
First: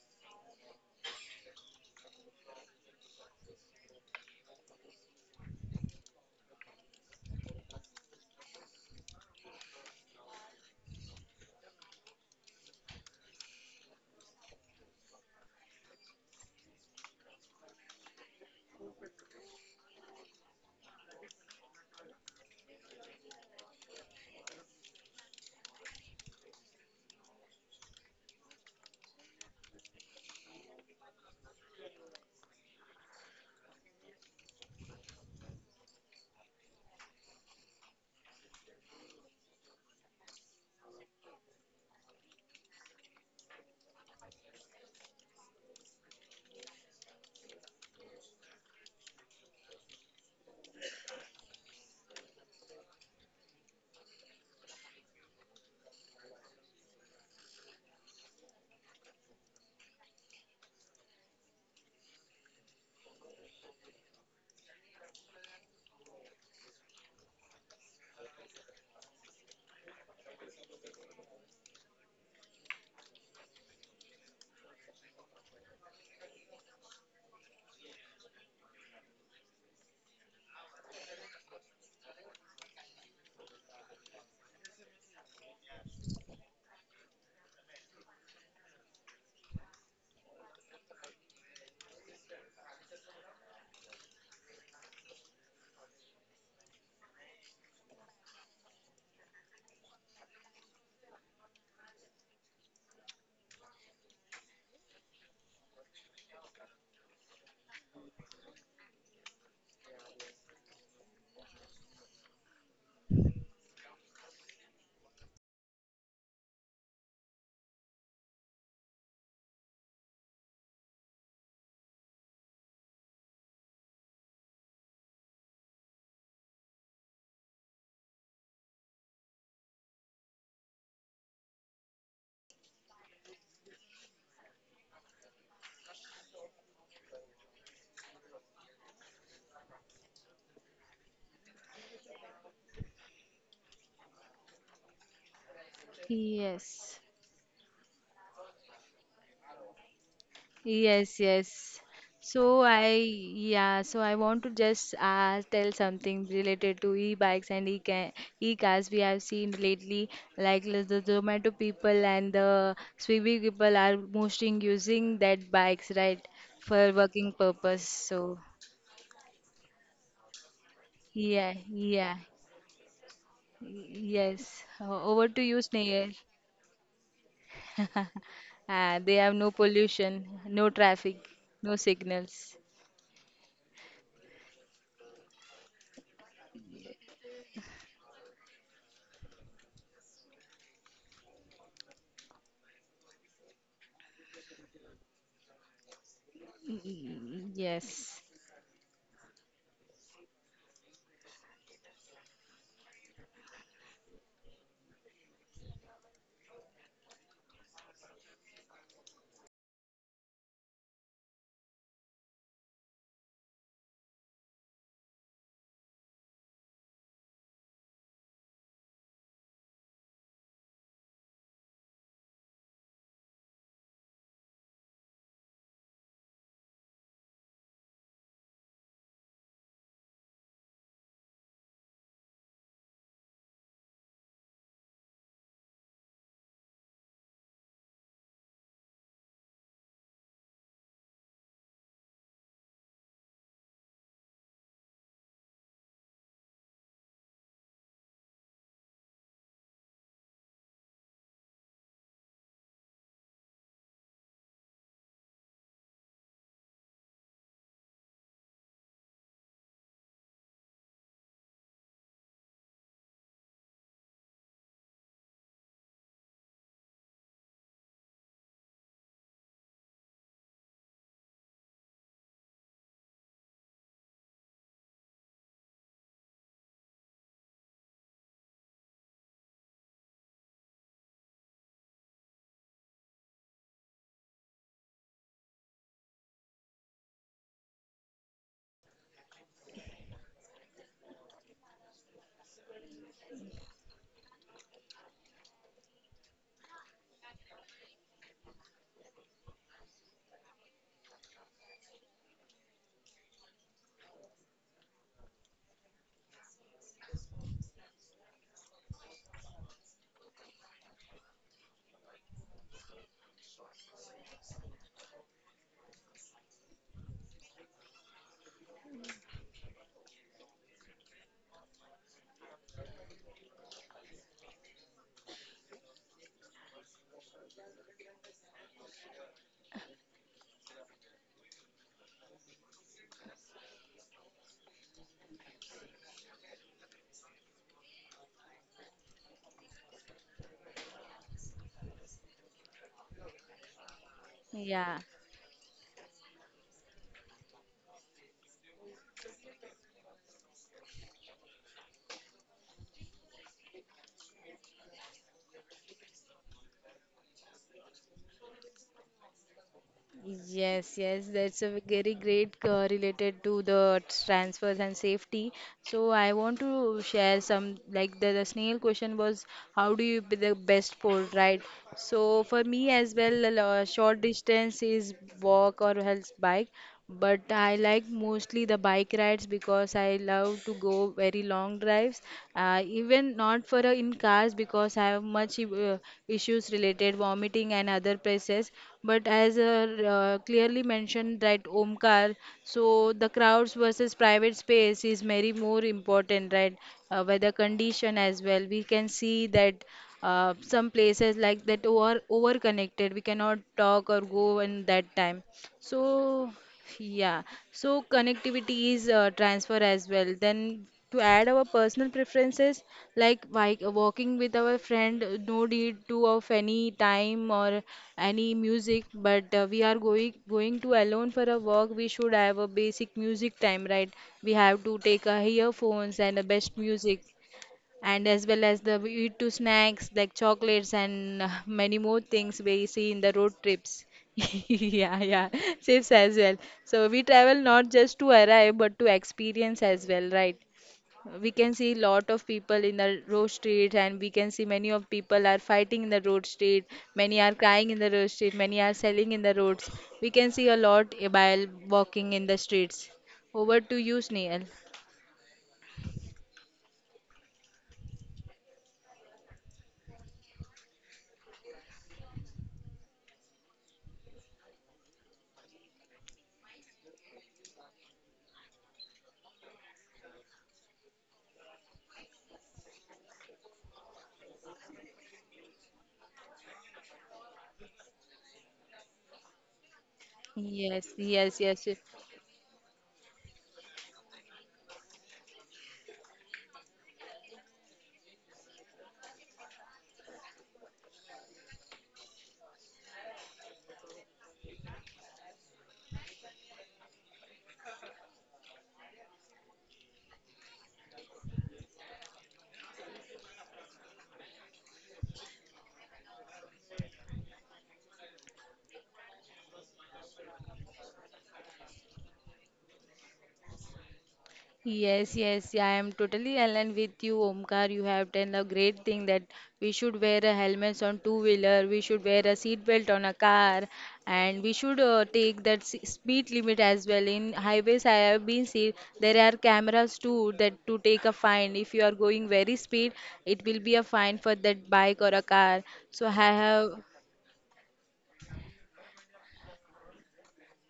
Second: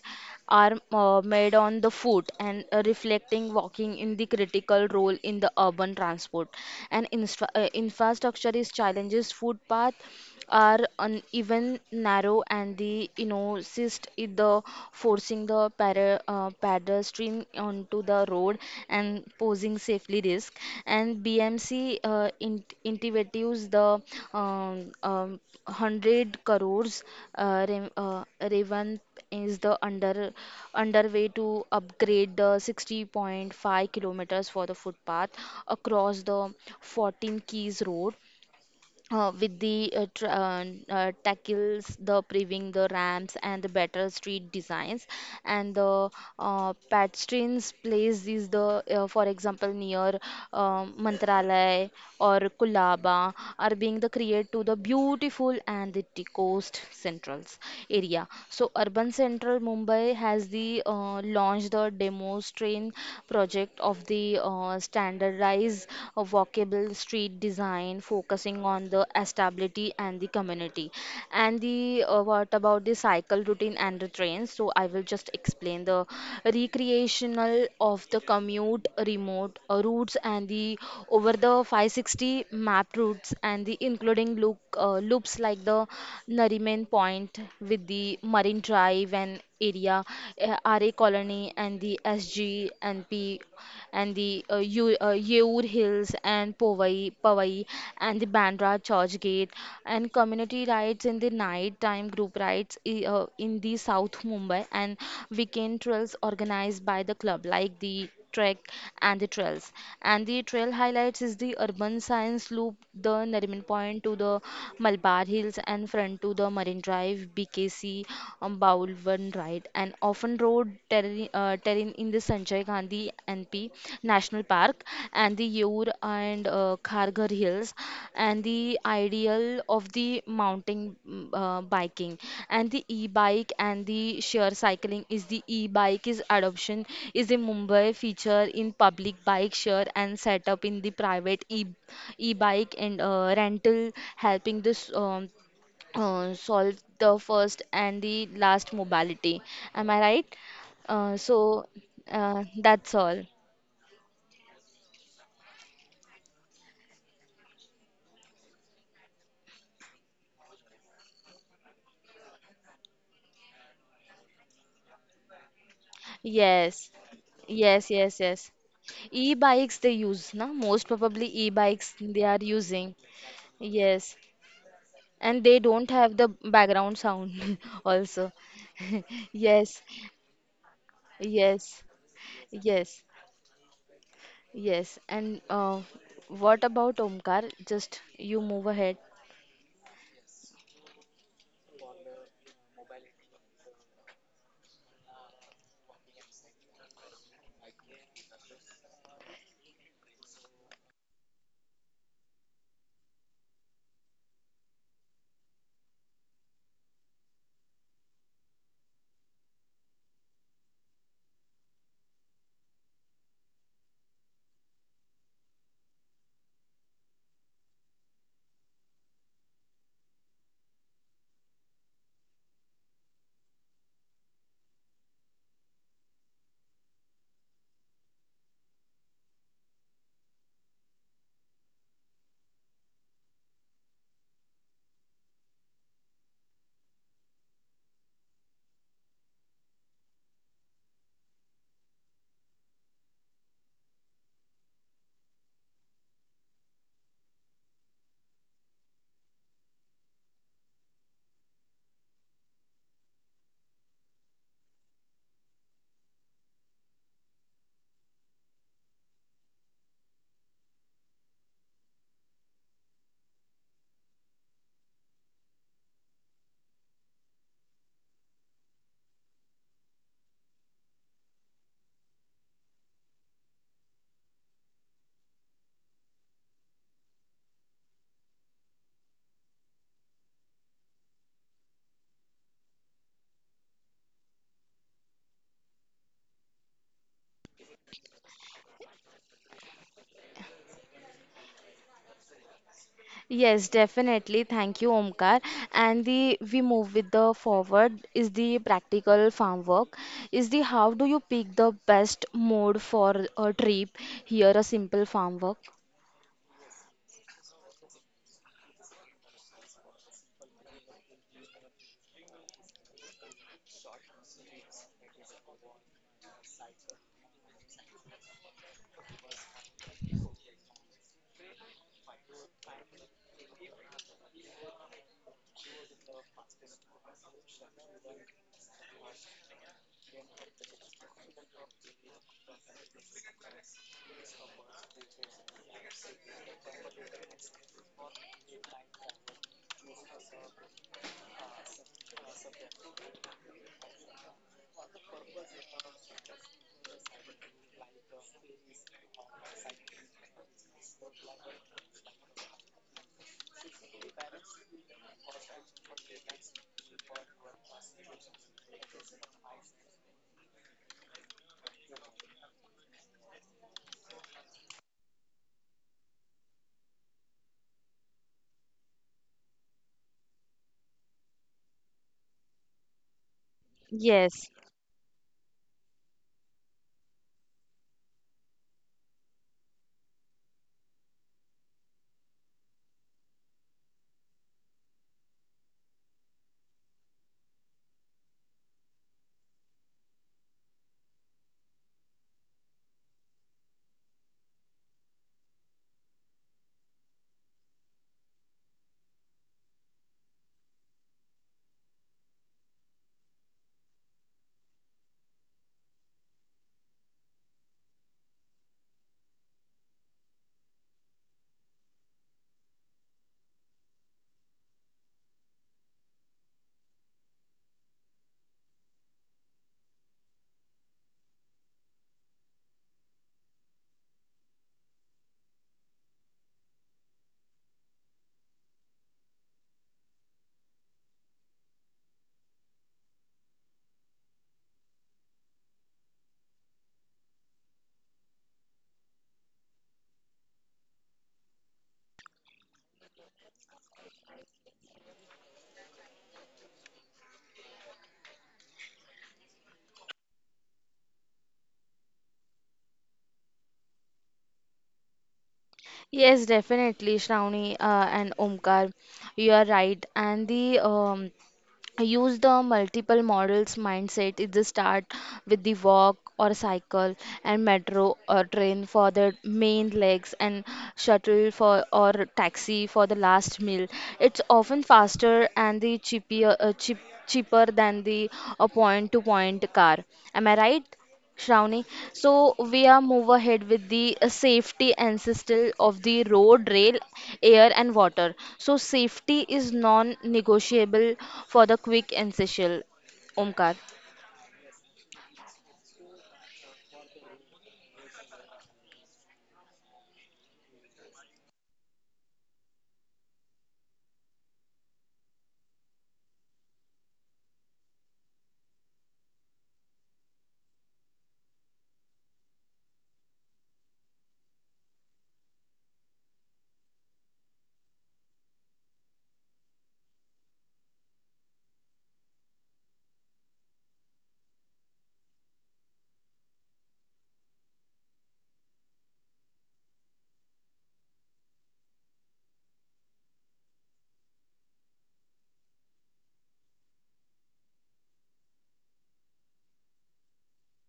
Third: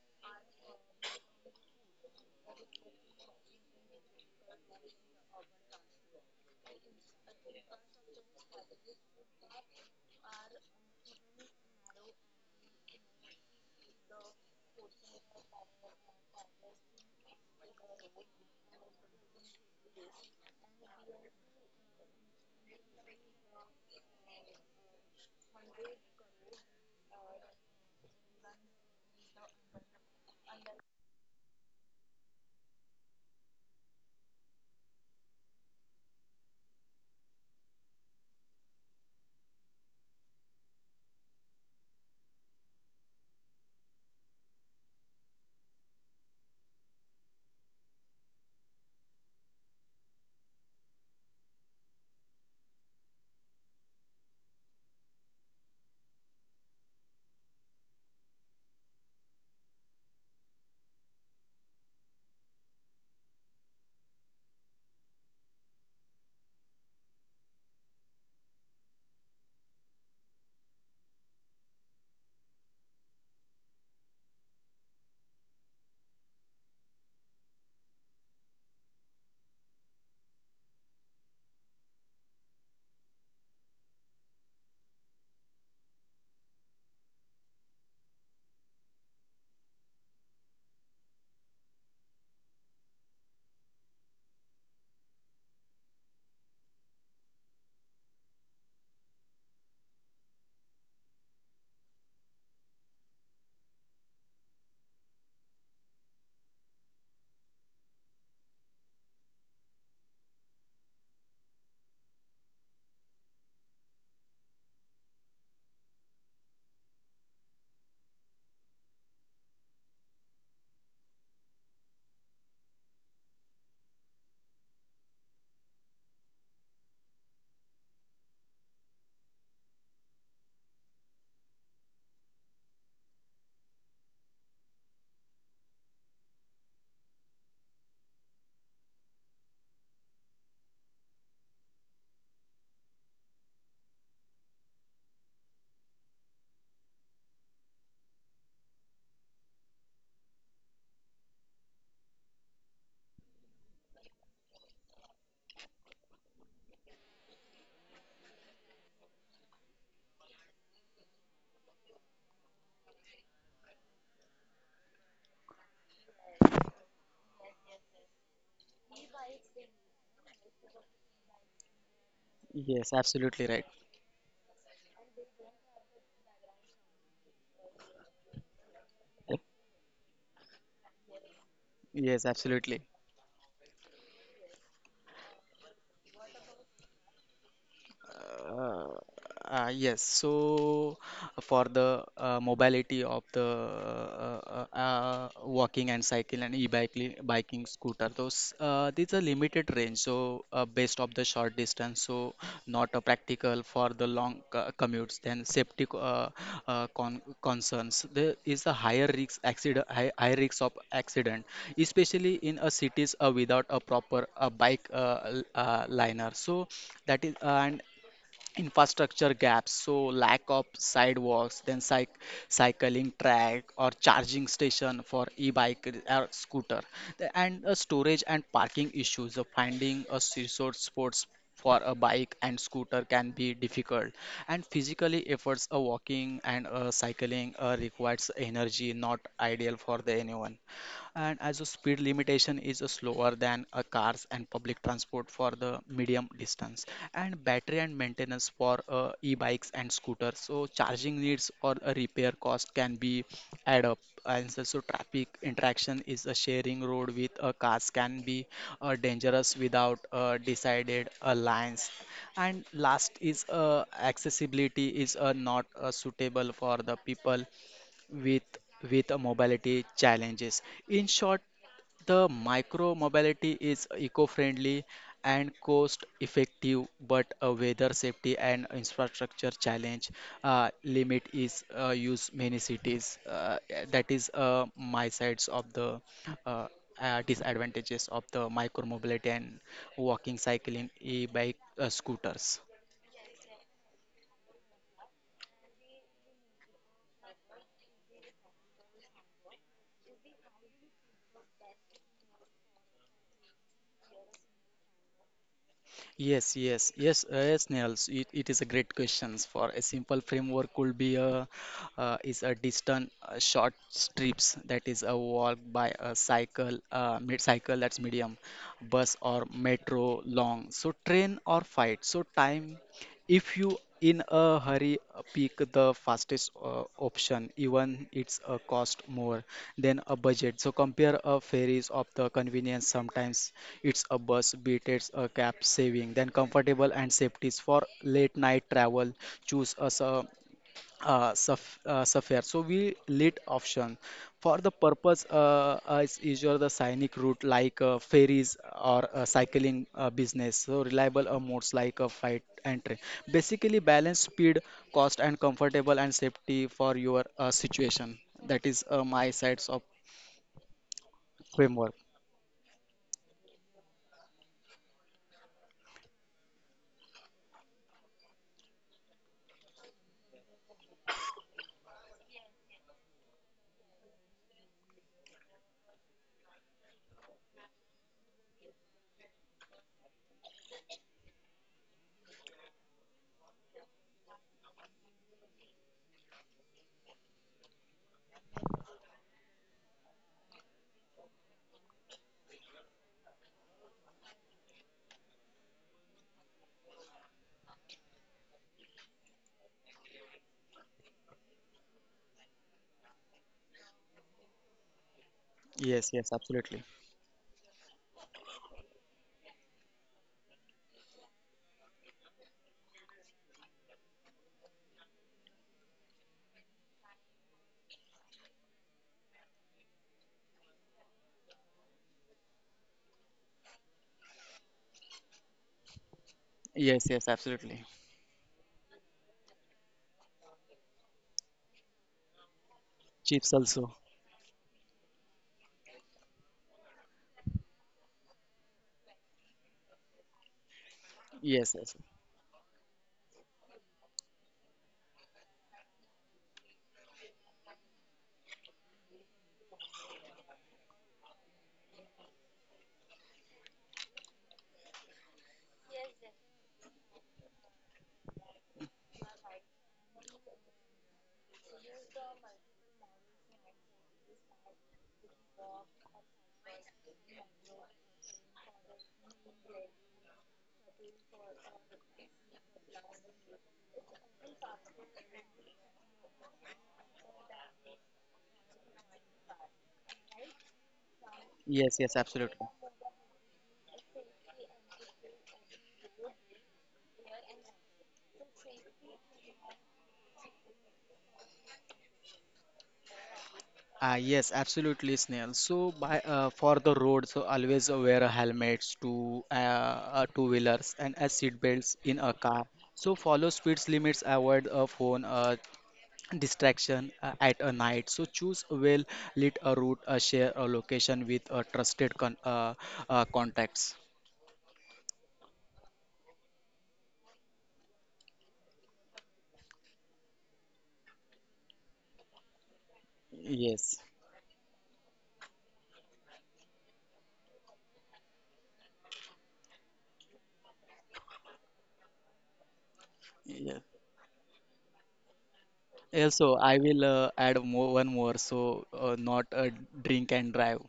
Speaker 1: are made on the foot and reflecting walking in the critical role in the urban transport, and infrastructure is challenges footpath are uneven narrow and the cyst is the forcing the pedestrian onto the road and posing safely risk, and BMC initiatives the um, um, 100 crores uh, re, uh, Raven is the underway to upgrade the 60.5 kilometers for the footpath across the 14 Keys Road, with the tackles, the paving, the ramps, and the better street designs, and the patrons place is the, for example, near Mantralaya or Kulaba are being the create to the beautiful and the coast centrals area. So urban central Mumbai has the launched the demo strain project of the standardized a walkable street design focusing on the stability and the community. And the what about the cycle routine and the trains? So I will just explain the recreational of the commute remote routes and the over the 560 map routes and the including loops like the Nariman Point with the Marine Drive and area, RA Colony and the SG and P and the Yeur Hills and Powai, and the Bandra Church Gate and community rides in the night time group rides in the South Mumbai, and weekend trails organized by the club like the trek and the trails, and the trail highlights is the urban science loop, the Nariman Point to the Malabar Hills and front to the Marine Drive, BKC, Baulwan Drive, right, and often road terrain in the Sanjay Gandhi NP National Park and the Ur and Kharghar Hills, and the ideal of the mountain biking, and the e-bike and the sheer cycling is the e-bike is adoption is the Mumbai feature in public bike share and setup in the private e e-bike and rental, helping this solve
Speaker 3: Yes.
Speaker 1: the first and the last mobility. Am I right?
Speaker 3: Yes,
Speaker 1: So
Speaker 3: yes.
Speaker 1: that's all.
Speaker 3: Yeah, so I want to just tell something related to e-bikes and e-cars. We have seen lately, like the Zomato people and the Swiggy people are mostly using that bikes, right,
Speaker 1: Yes,
Speaker 3: for working
Speaker 1: yes,
Speaker 3: purpose.
Speaker 1: yes,
Speaker 3: So
Speaker 1: yes. E-bikes they use, na? Most probably
Speaker 3: yeah,
Speaker 1: e-bikes
Speaker 3: yeah,
Speaker 1: they are using.
Speaker 2: yes, absolutely right.
Speaker 1: Yes,
Speaker 3: yes. Over
Speaker 1: and
Speaker 3: to
Speaker 1: they
Speaker 3: you,
Speaker 1: don't have
Speaker 3: Snehal.
Speaker 1: the background sound also.
Speaker 3: They have no
Speaker 1: Yes,
Speaker 3: pollution, no traffic, no
Speaker 1: yes,
Speaker 2: Yes,
Speaker 3: signals.
Speaker 2: absolutely.
Speaker 1: yes, yes. And what about Omkar? Just you move
Speaker 2: Uh,
Speaker 1: ahead.
Speaker 2: yes, so for the mobility of the walking and cycle and e-biking
Speaker 3: Mm,
Speaker 2: biking scooter,
Speaker 3: yes,
Speaker 2: those these are limited range, so based of the short distance, so not a practical for the long commutes. Then safety concerns, there is a higher risk accident, high risk of accident, especially in a cities without a proper bike liner. So that is and infrastructure gaps, so lack of sidewalks, then cycling track or charging station for e-bike or scooter. The- and Storage and parking issues of finding a resort sports for a bike and scooter can be difficult. And physically efforts a walking and cycling requires energy, not ideal for the anyone. And as a speed limitation is a slower than a cars and public transport for the medium distance. And battery and maintenance for e-bikes and scooters, so charging needs or a repair cost can be add up. And so traffic interaction is a sharing road with a cars can be dangerous without a decided alliance. And last is accessibility is not suitable for the people with a mobility challenges. In short, the micro mobility is eco-friendly and cost-effective, but a weather safety and infrastructure challenge limit is use many cities. That is my sides of the uh, disadvantages of the micro mobility and walking, cycling, e-bike, scooters.
Speaker 1: Yes, definitely. Thank you, Omkar. And the we move with the forward is the practical farm work. Is the how do you pick the best mode for a trip? Here, a simple farm work.
Speaker 2: Yes, yes, yes, yes, Nils. It is a great questions. For a simple framework could be a is a distant short strips that is a walk by a cycle, mid-cycle that's medium, bus or metro long. So train or flight. So time, if you in a hurry, pick the fastest option, even it's a cost more than a budget. So compare a ferries of the convenience. Sometimes it's a bus, beat it's a cab saving. Then comfortable and safety for late night travel. Choose us a Sapphire. So we lit option for the
Speaker 3: yeah.
Speaker 2: purpose is usually the scenic route like ferries or cycling business. So reliable modes like a flight and train. Basically, balance speed, cost, and comfortable and safety for your situation. That is my sides of
Speaker 3: Yes, yes, that's a
Speaker 2: framework.
Speaker 3: very great related to the transfers and safety. So I want to share some like the snail question was, how do you be the best port, right? So for me as well, a short
Speaker 1: Yes,
Speaker 3: distance is walk or else bike, but I like mostly the bike rides because I love to go very long drives. Even not for in cars, because I have much issues related vomiting and other places. But as clearly mentioned that Omkar, so the crowds versus private space is very more important, right? Weather condition as well. We can see that some places like that over connected. We cannot talk or go in that time.
Speaker 2: Yes, yes,
Speaker 3: So.
Speaker 2: absolutely.
Speaker 3: Yeah, so connectivity is transfer as well. Then to add our personal preferences, like walking with our friend, no need to of any time or any music, but we are going to alone for a walk. We should have a basic music time, right? We have to take our earphones and the best
Speaker 2: Yes,
Speaker 3: music,
Speaker 2: yes, absolutely.
Speaker 3: and as well as the we eat two snacks like chocolates and many more things we see in the road
Speaker 2: Chips also.
Speaker 3: trips. Yeah, yeah, trips as well. So we travel not just to arrive but to experience as well, right? We can
Speaker 2: Yes,
Speaker 3: see
Speaker 2: yes,
Speaker 3: lot of people in the road street, and we can see many of people are fighting in the road street, many are crying in the road street, many are selling in the roads. We can see a lot, while walking in the streets. Over to you, Snail.
Speaker 1: yes, definitely, Shravani and Omkar, you are right. And the use the multiple models mindset is the start with the walk or cycle, and metro or train for the main legs, and shuttle for or taxi for the last meal, it's often faster and the cheaper than the a point to point car. Am I right,
Speaker 3: Yes, yes,
Speaker 1: Shravani?
Speaker 3: yes, yes.
Speaker 2: yes, yes,
Speaker 1: So
Speaker 2: absolutely.
Speaker 1: we are move ahead with the safety ancestral of the road, rail, air and water. So safety is non-negotiable for the quick ancestral. Omkar.
Speaker 2: Ah, yes, absolutely, Snail. So, by for the road, so always wear a helmets to two wheelers and as seat belts in a car. So, follow speed limits, avoid a phone distraction at a night. So, choose a well lit a route, share a location with a trusted contacts.
Speaker 3: Yes, yes, yeah, I am totally aligned with you, Omkar. You have done a great thing, that we should wear a helmets on two wheeler, we should wear a seat belt on a car,
Speaker 2: Yes.
Speaker 3: and we should take that speed limit as well. In highways, I have been seen there are cameras too that to take a fine. If you are going very speed, it will
Speaker 2: Yeah.
Speaker 3: be a fine for that bike or a car. So I
Speaker 2: Also, I
Speaker 3: have.
Speaker 2: will add more one more. So, not drink and drive.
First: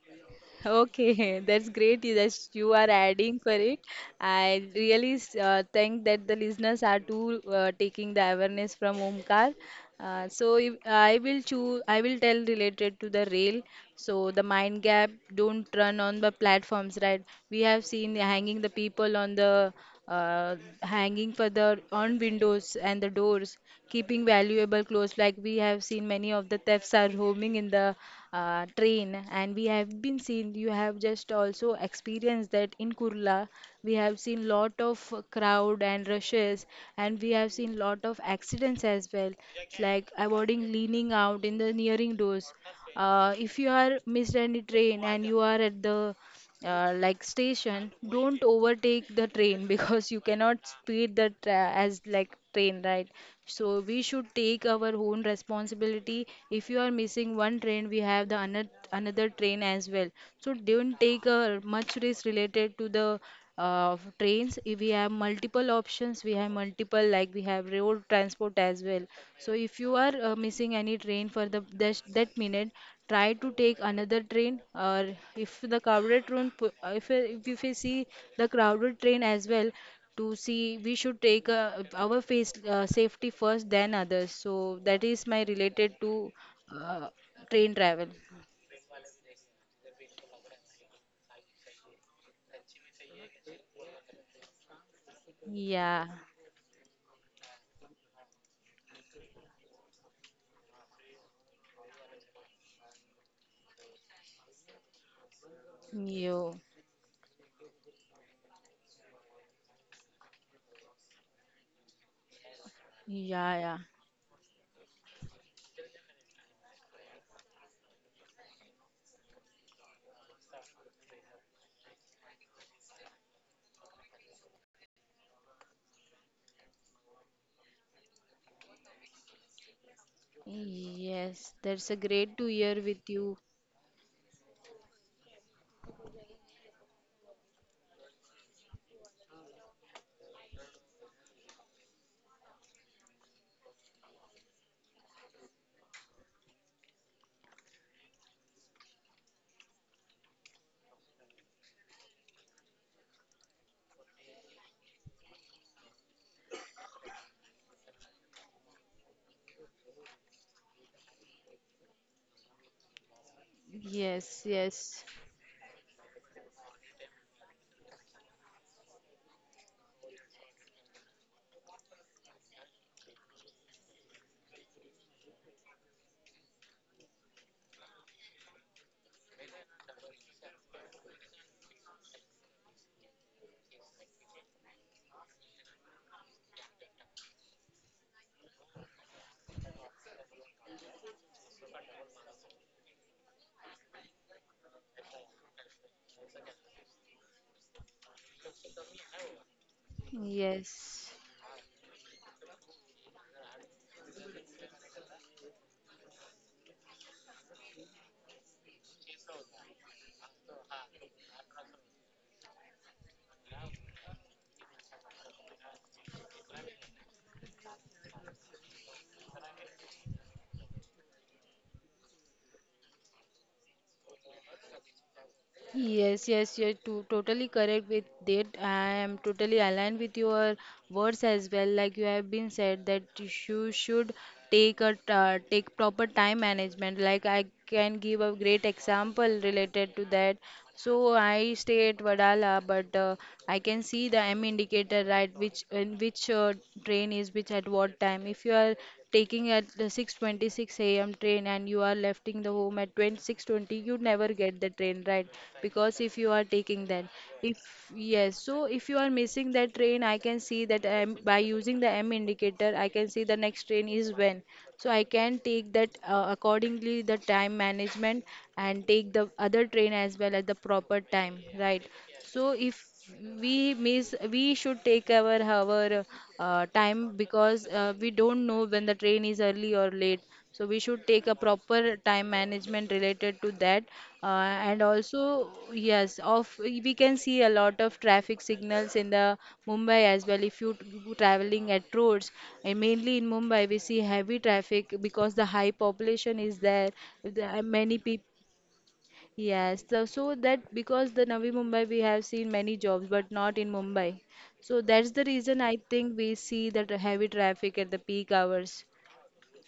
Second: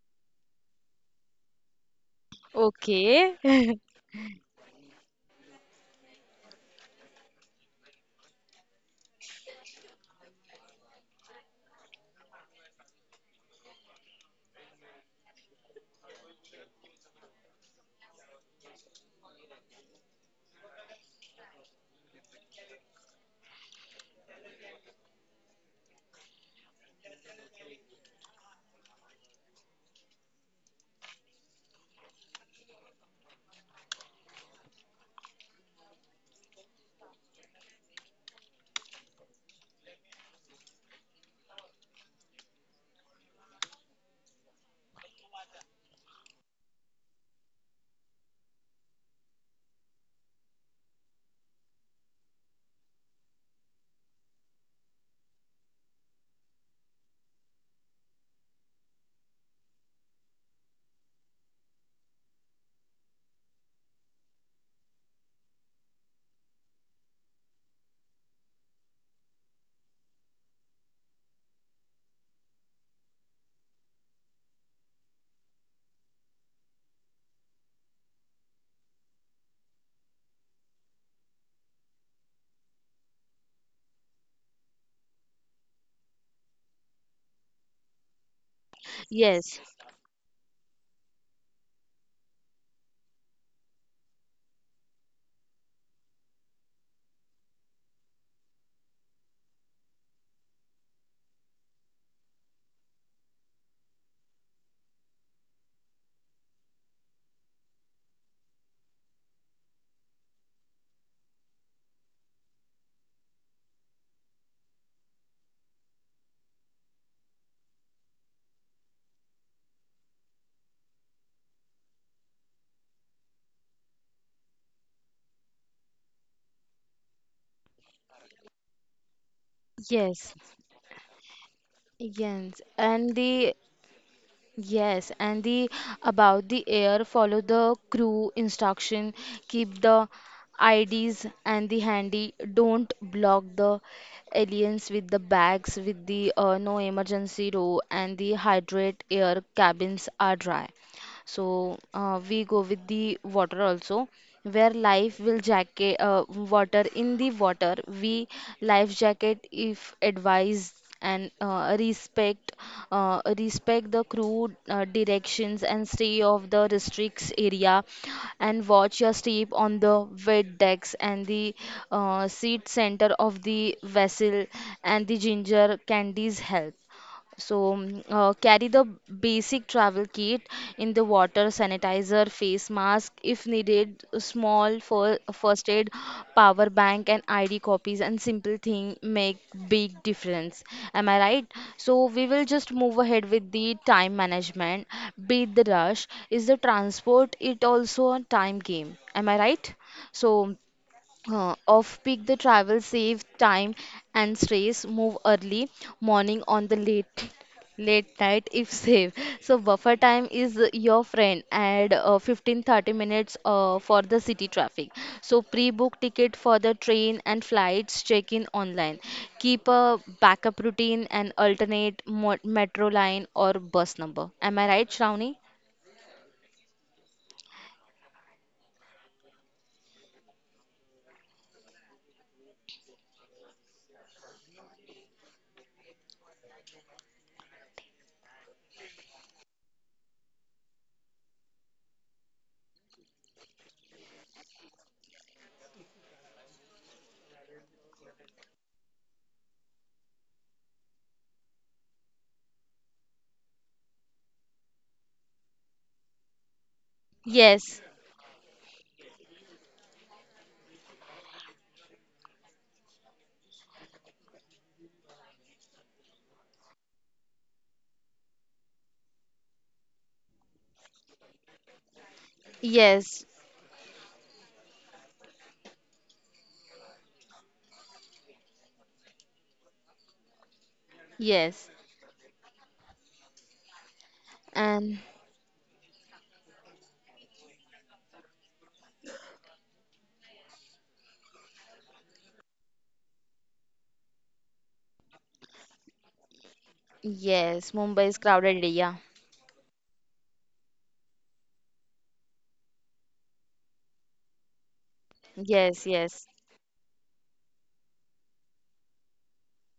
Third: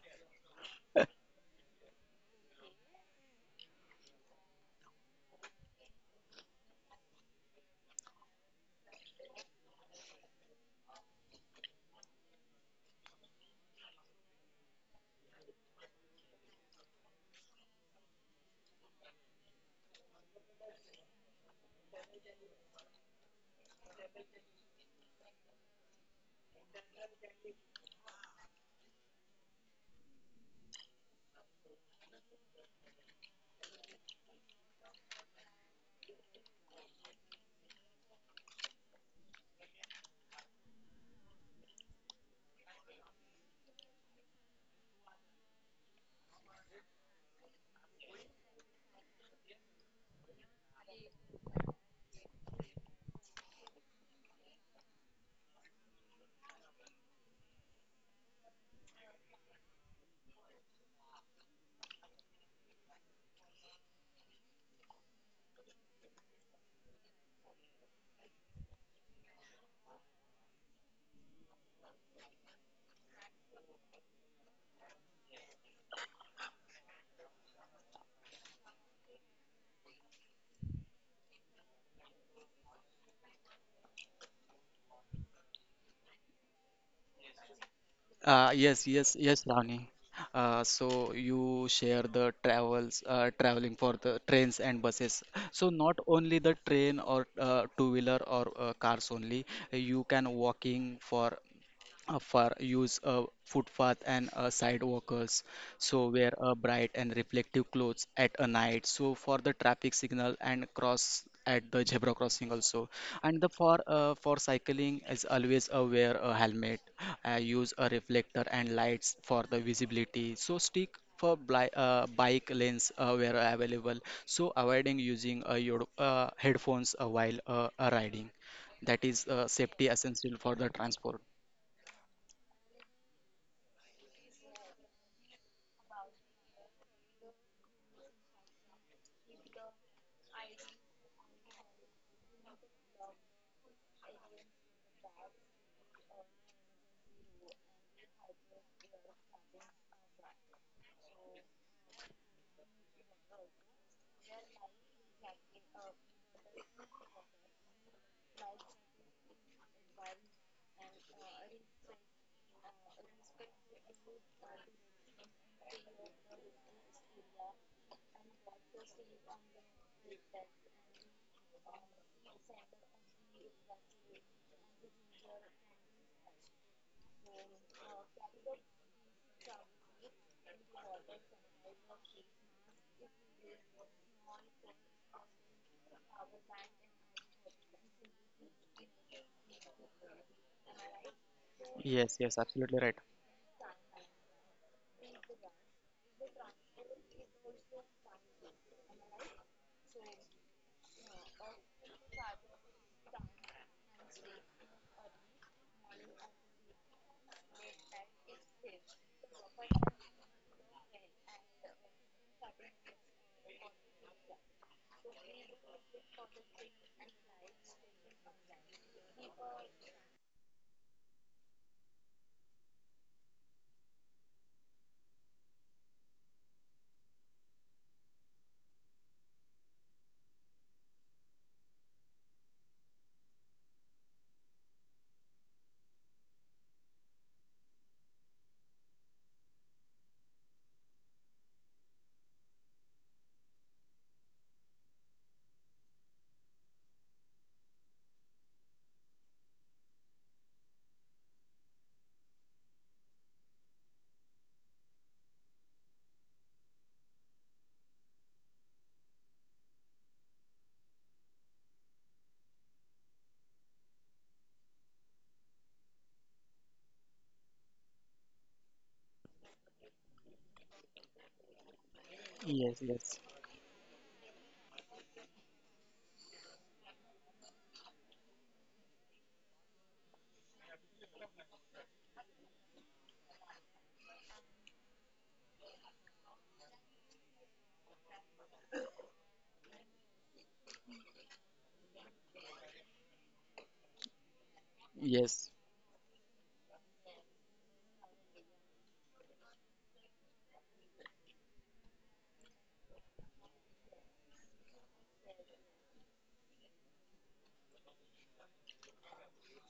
Speaker 3: Okay, that's great that you are
Speaker 1: Okay.
Speaker 3: adding for it. I really think that the listeners are too taking the awareness from Omkar. So if, I will choose. I will tell related to the rail. So the mind gap don't run on the platforms, right? We have seen the hanging the people on the hanging for the on windows and the doors, keeping valuable clothes. Like we have seen many of the thefts are roaming in the train, and we have been seen you have just also experienced that in kurla. We have seen lot of crowd and rushes, and we have seen lot of accidents as well, like avoiding leaning out in the nearing doors. If you are missed any train and you are at the like station, don't overtake the train because you cannot as like train, right? So we should take our own responsibility. If you are missing one train, we have the another train as well. So don't take a much risk related to the trains. If we have multiple options, we have multiple, like we have road transport as well. So if you are missing any train for the that minute, try to take another train. Or if the if we see the crowded train as well, to see we should take our face, safety first, then others. So that is my related to uh, train travel.
Speaker 2: Yes, yes, yes,
Speaker 1: Yes.
Speaker 2: Rani. So you share the traveling for the trains and buses. So not
Speaker 3: Yeah.
Speaker 2: only the train or two-wheeler or cars only, you can walking for use a footpath and sidewalkers. So wear a
Speaker 3: you
Speaker 2: bright and reflective clothes at a night, so for the traffic signal and cross at the zebra crossing also. And the
Speaker 3: Yeah, yeah.
Speaker 2: for cycling is always wear a helmet, use a reflector and lights for the visibility, so stick for bli bike lanes where available. So avoiding using your headphones while riding. That is safety
Speaker 1: Yes.
Speaker 2: essential for the transport.
Speaker 3: Yes, that's a great to
Speaker 1: Yes,
Speaker 3: hear with
Speaker 1: and
Speaker 3: you.
Speaker 1: the Yes, and the, about the air, follow the crew instruction, keep the IDs and the handy, don't block the aliens with the bags with the no emergency row, and the hydrate air cabins are dry. So we go with the water also, where life will jacket water in the water. We life jacket if advised, and respect the
Speaker 3: Yes,
Speaker 1: crew
Speaker 3: yes,
Speaker 1: directions and stay of the restricts area, and watch your step on the wet decks and the seat center of the vessel, and the ginger candies help. So, carry the basic travel kit in the water, sanitizer, face mask if needed, a small first aid, power bank, and ID copies, and simple thing make big difference. Am I right? So,
Speaker 2: Yes,
Speaker 1: we
Speaker 2: yes,
Speaker 1: will just
Speaker 2: absolutely
Speaker 1: move
Speaker 2: right.
Speaker 1: ahead with the time management. Beat the rush. Is the transport it also a time game? Am I right? So,
Speaker 3: yes.
Speaker 1: off-peak, the travel save time and stress. Move early morning on the late night if safe. So buffer time is your friend. Add 15 30 minutes for the city traffic. So pre-book ticket for the train and flights. Check in online. Keep a backup routine and alternate mo metro line or bus number. Am I right, Shravani?
Speaker 3: Yes, yes, totally correct with that. I am totally aligned with your words as well. Like you have been said that you should take proper time management. Like I can give a great example related to that. So I stay at Vadala, but I can see the M indicator, right? Which, in which train is which at what time? If you are taking at the 6:26 a.m. train and you are leaving the home at 26:20, you never get the train, right? Because if you are taking that, if
Speaker 1: Yes,
Speaker 3: yes. So if you are missing that train, I can see that by using the M indicator, I can see the next train is when. So I can take that accordingly the time management, and take the other train as well at the proper time, right? So
Speaker 2: Yes,
Speaker 3: if
Speaker 1: yes,
Speaker 2: yes,
Speaker 3: we should take our time, because we don't know when the train is early or late. So we should take a
Speaker 1: yes,
Speaker 3: proper time management related to that, and
Speaker 1: and
Speaker 3: also yes. of We can see a lot of traffic signals in the mumbai as well if you traveling at roads. And mainly in mumbai we see heavy traffic because the
Speaker 2: yes,
Speaker 3: high population is there. The-
Speaker 1: yes.
Speaker 3: many
Speaker 1: Mumbai is
Speaker 3: people.
Speaker 1: crowded area.
Speaker 3: Yes, that because the Navi Mumbai we have seen many jobs, but not in Mumbai. So that's the reason I
Speaker 1: Yes, yes.
Speaker 3: think we see that heavy traffic at the peak hours.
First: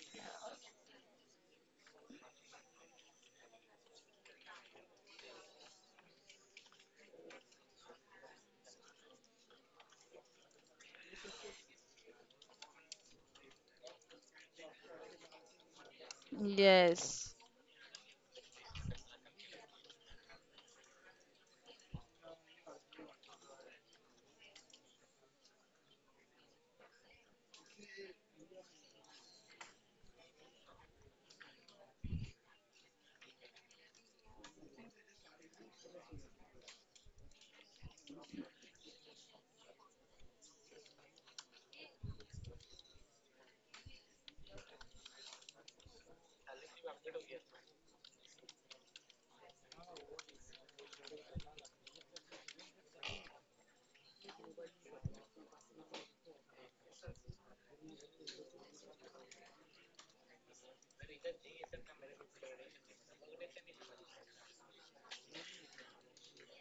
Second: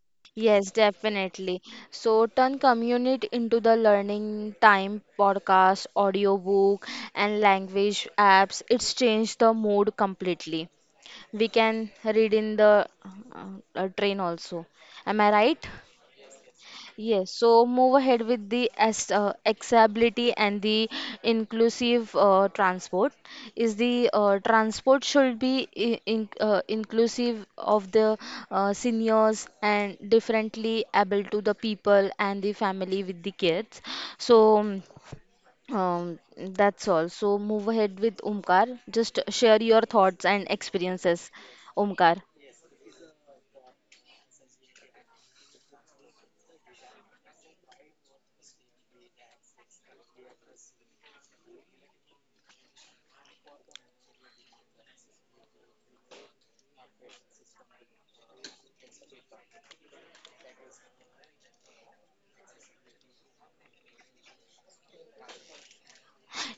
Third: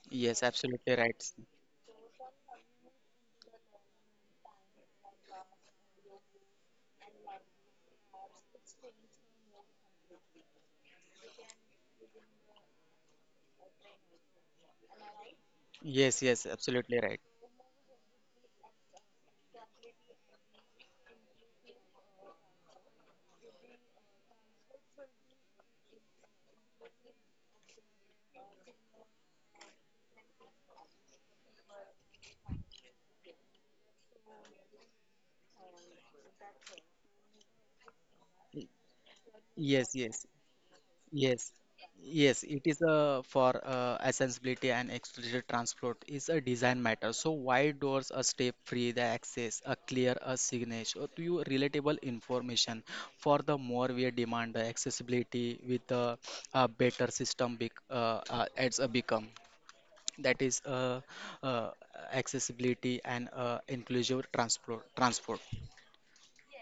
Speaker 2: yes,
Speaker 1: Yes,
Speaker 2: absolutely right.
Speaker 1: definitely. So turn community into the learning time, podcast, audiobook, and language apps. It's changed the mode completely. We can read in the train also. Am I right?
Speaker 2: Yes, yes, absolutely right.
Speaker 1: Yes,
Speaker 3: Yes.
Speaker 1: so move ahead with the accessibility and the inclusive transport. Is the transport should be inclusive of the seniors and differently able to the people and the family with the kids. So that's all. So move ahead with Omkar. Just share your
Speaker 2: Yes,
Speaker 1: thoughts
Speaker 2: yes,
Speaker 1: and experiences,
Speaker 2: yes,
Speaker 1: Omkar.
Speaker 2: yes. It is a for accessibility and explicit transport is a design matter. So wide doors, a step free, the access, a clear, a signature to you relatable information. For the more we demand the accessibility with the a better system, bec it's a become. That is uh, accessibility and inclusive transport.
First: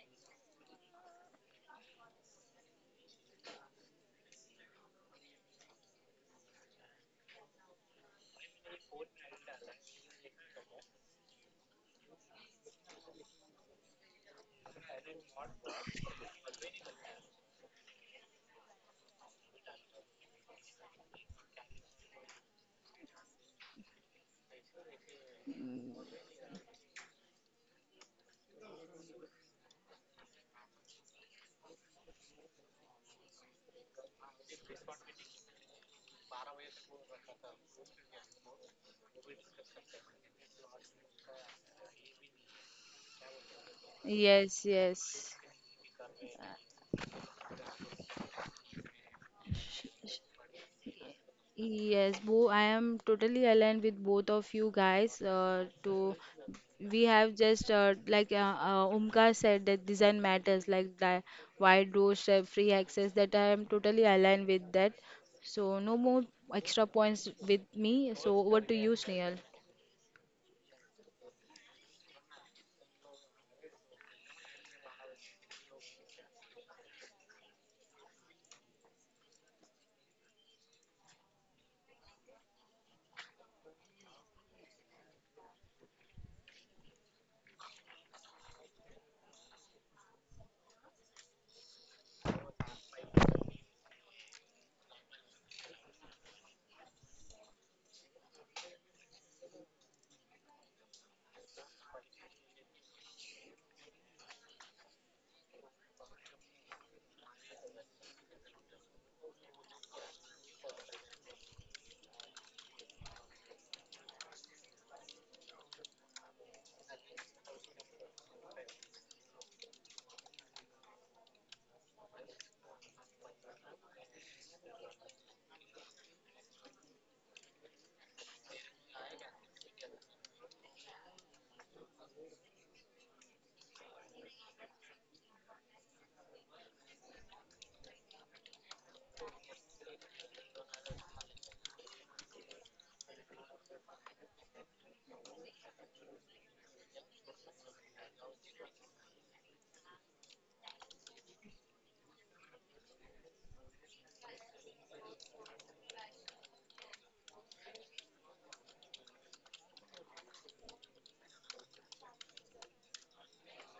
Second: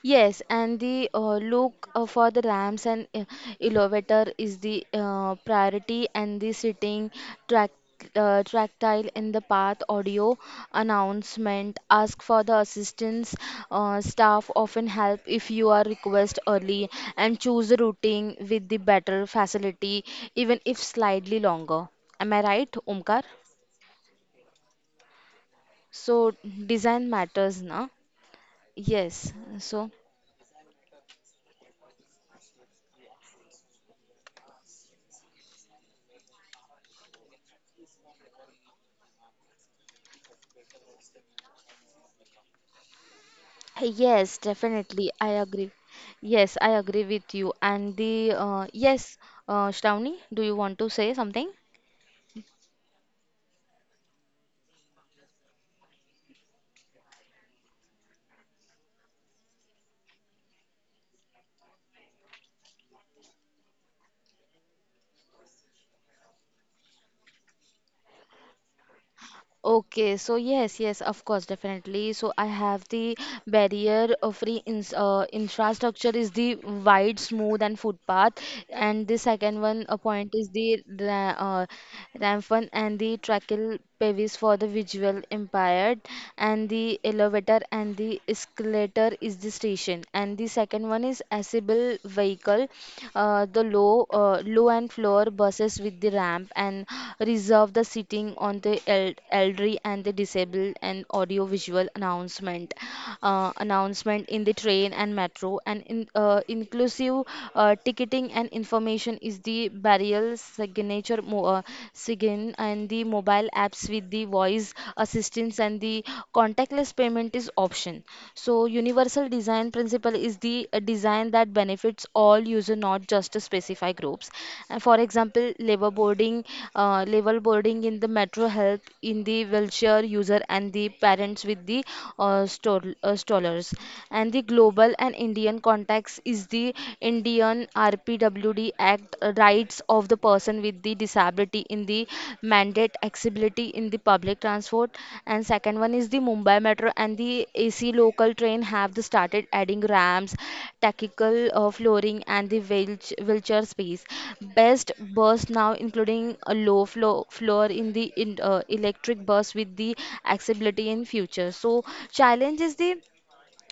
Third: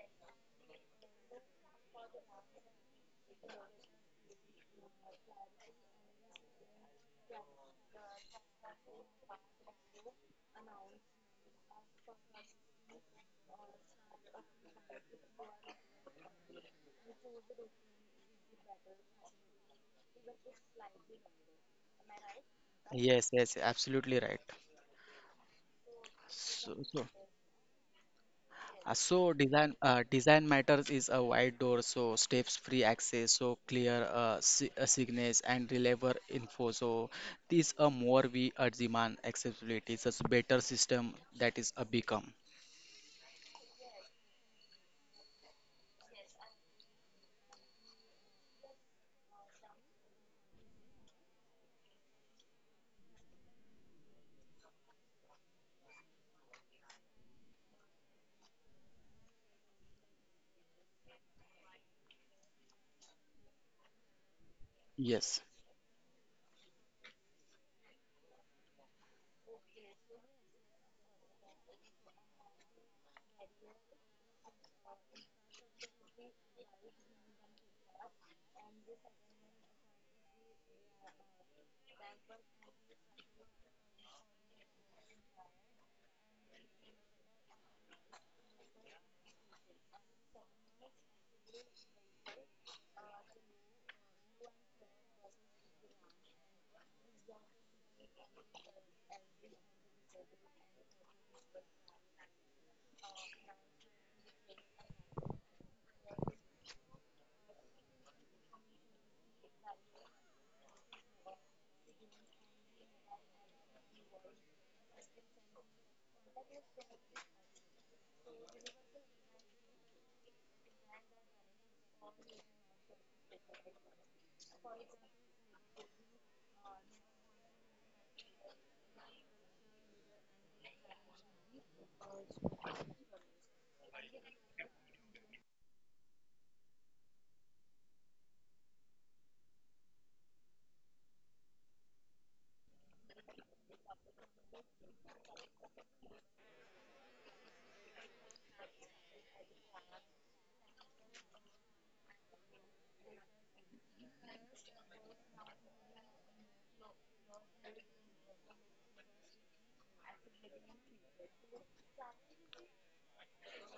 Speaker 1: Yes, and the look for the ramps and elevator is the priority, and the sitting track tactile in the path audio announcement. Ask for the assistance. Staff often help if you are request early, and choose a routing with the better facility, even if slightly longer. Am I right,
Speaker 2: Yes,
Speaker 1: Omkar?
Speaker 2: yes, absolutely right.
Speaker 1: So
Speaker 2: So
Speaker 1: design matters, na?
Speaker 2: so
Speaker 1: Yes. So.
Speaker 2: design matters is a wide door, so steps free access, so clear si signage and reliable info. So these are more we demand accessibility, so it's a better system, that is a become.
Speaker 1: Yes,
Speaker 3: Yes,
Speaker 1: definitely. I
Speaker 3: yes.
Speaker 1: agree. Yes, I agree with you. And the yes,
Speaker 3: Sh- sh-
Speaker 1: Shravani, do you want to say something?
Speaker 3: Yes, Bo, I am totally aligned with both of you guys. To We have just like Umkar said that design matters, like the wide doorstep, free access. That I am totally aligned with that.
Speaker 2: Yes,
Speaker 3: So no more extra points with me. So over to you, Snehal.
Speaker 1: Okay, so yes, yes, of course, definitely. So I have the barrier free ins infrastructure is the wide, smooth, and footpath, and the second one point is the ra uh, rampant and the tracheal pelvis for the visual impaired, and the elevator and the escalator is the station, and the second one is accessible vehicle, the low and floor buses with the ramp and reserve the seating on the elderly and the disabled and audio visual announcement in the train and metro and inclusive ticketing and information is the barrier signature sign and the mobile apps with the voice assistance and the contactless payment is option. So universal design principle is the design that benefits all user not just a specified groups, and for example labor boarding, labor boarding in the metro help in the wheelchair user and the parents with the stallers. And the global and Indian contacts is the Indian RPWD act, rights of the person with the disability in the mandate accessibility in the public transport. And second one is the Mumbai metro and the AC local train have the started adding ramps, tactical flooring and the wheelchair space. Best bus now including a low floor in the electric bus with the accessibility in future. So challenge is the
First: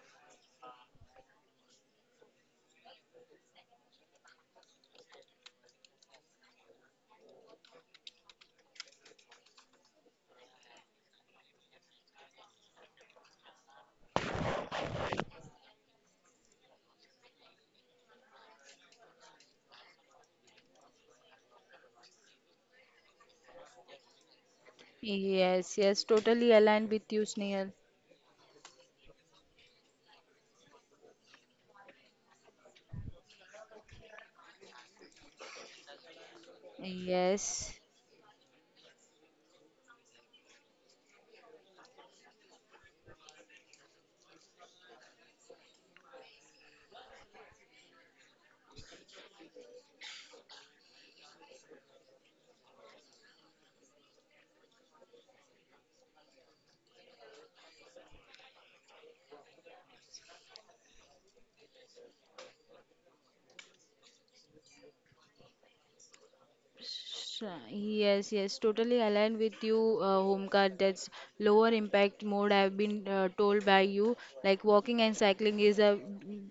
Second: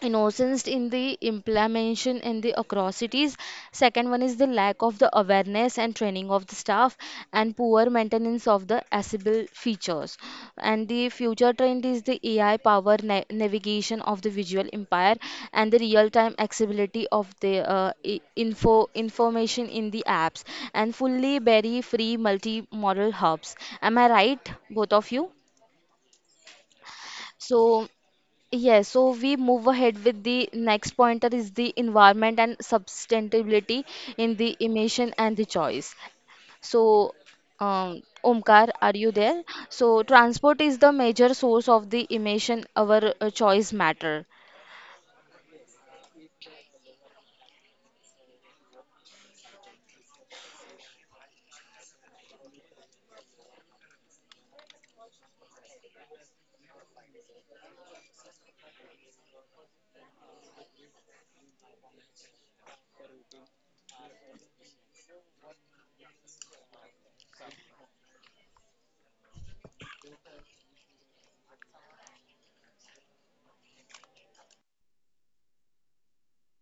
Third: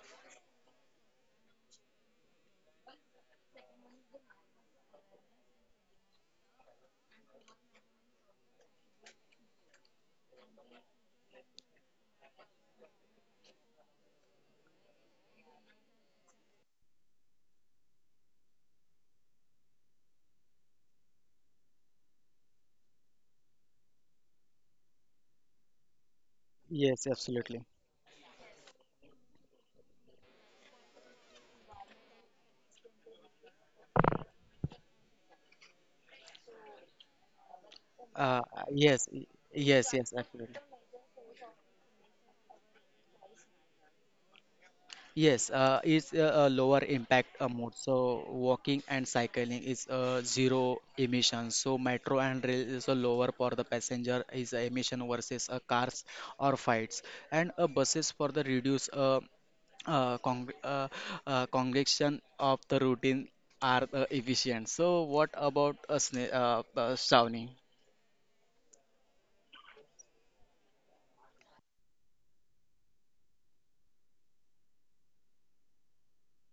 Speaker 1: innocence in the implementation and the atrocities. Second one is the lack of the awareness and training of the staff and poor maintenance of the accessible features. And the future trend is the AI power navigation of the visual empire and the real time accessibility of the information in the apps and fully berry free multi modal hubs. Am I right, both of you?
Speaker 3: Yes, yes, totally aligned
Speaker 2: yes,
Speaker 3: with you,
Speaker 1: So
Speaker 2: absolutely.
Speaker 3: Snehal.
Speaker 1: yes, so we move ahead with the next pointer is the environment and sustainability in the emission and the choice. So,
Speaker 3: Yes.
Speaker 2: uh,
Speaker 1: Omkar, are you
Speaker 2: yes,
Speaker 1: there?
Speaker 2: yes,
Speaker 1: So,
Speaker 2: yes,
Speaker 1: transport
Speaker 2: absolutely.
Speaker 1: is the major source of the emission, our choice matter.
Speaker 2: Yes, it's a lower impact mode. So walking and cycling is zero emissions. So metro and rail is a lower for the passenger is a emission versus cars or flights, and buses for the reduce uh, con uh, congestion of the routine are efficient. So what about us,
Speaker 3: Sh-
Speaker 2: Shravani?
Speaker 3: Yes, yes, totally aligned with you, Homkar. That's lower impact mode. I've been told by you, like walking and cycling is a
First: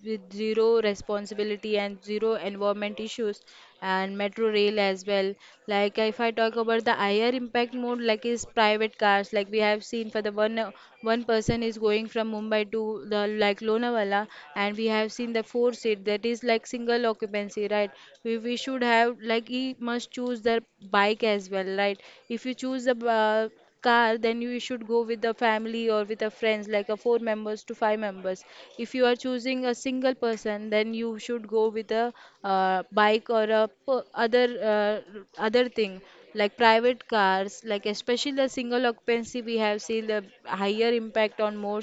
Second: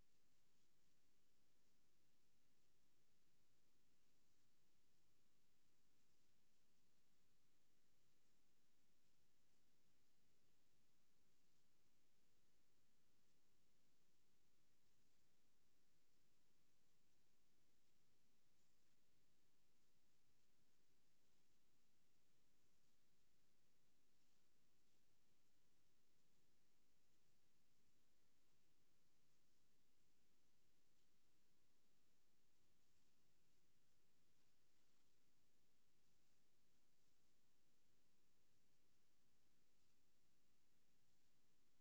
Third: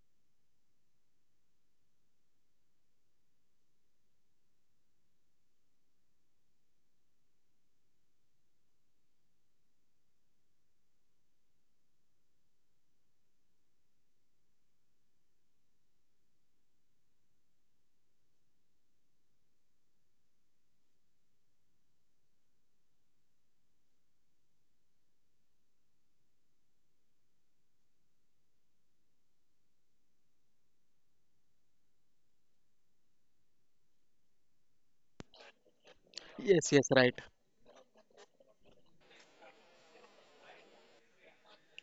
Speaker 3: with zero responsibility and zero environment issues, and metro rail as well. Like if I talk about the higher impact mode, like is private cars, like we have seen for the one person is going from Mumbai to the like Lonavala, and we have seen the four seat that is like single occupancy, right? We should have like he must choose the bike as well, right? If you choose the car, then you should go with the family or with the friends, like a four members to five members. If you are choosing a single person, then you should go with a bike or a other other thing. Like
Speaker 2: Yes, yes,
Speaker 3: private
Speaker 2: right.
Speaker 3: cars, like especially the single occupancy, we have seen the higher impact on more.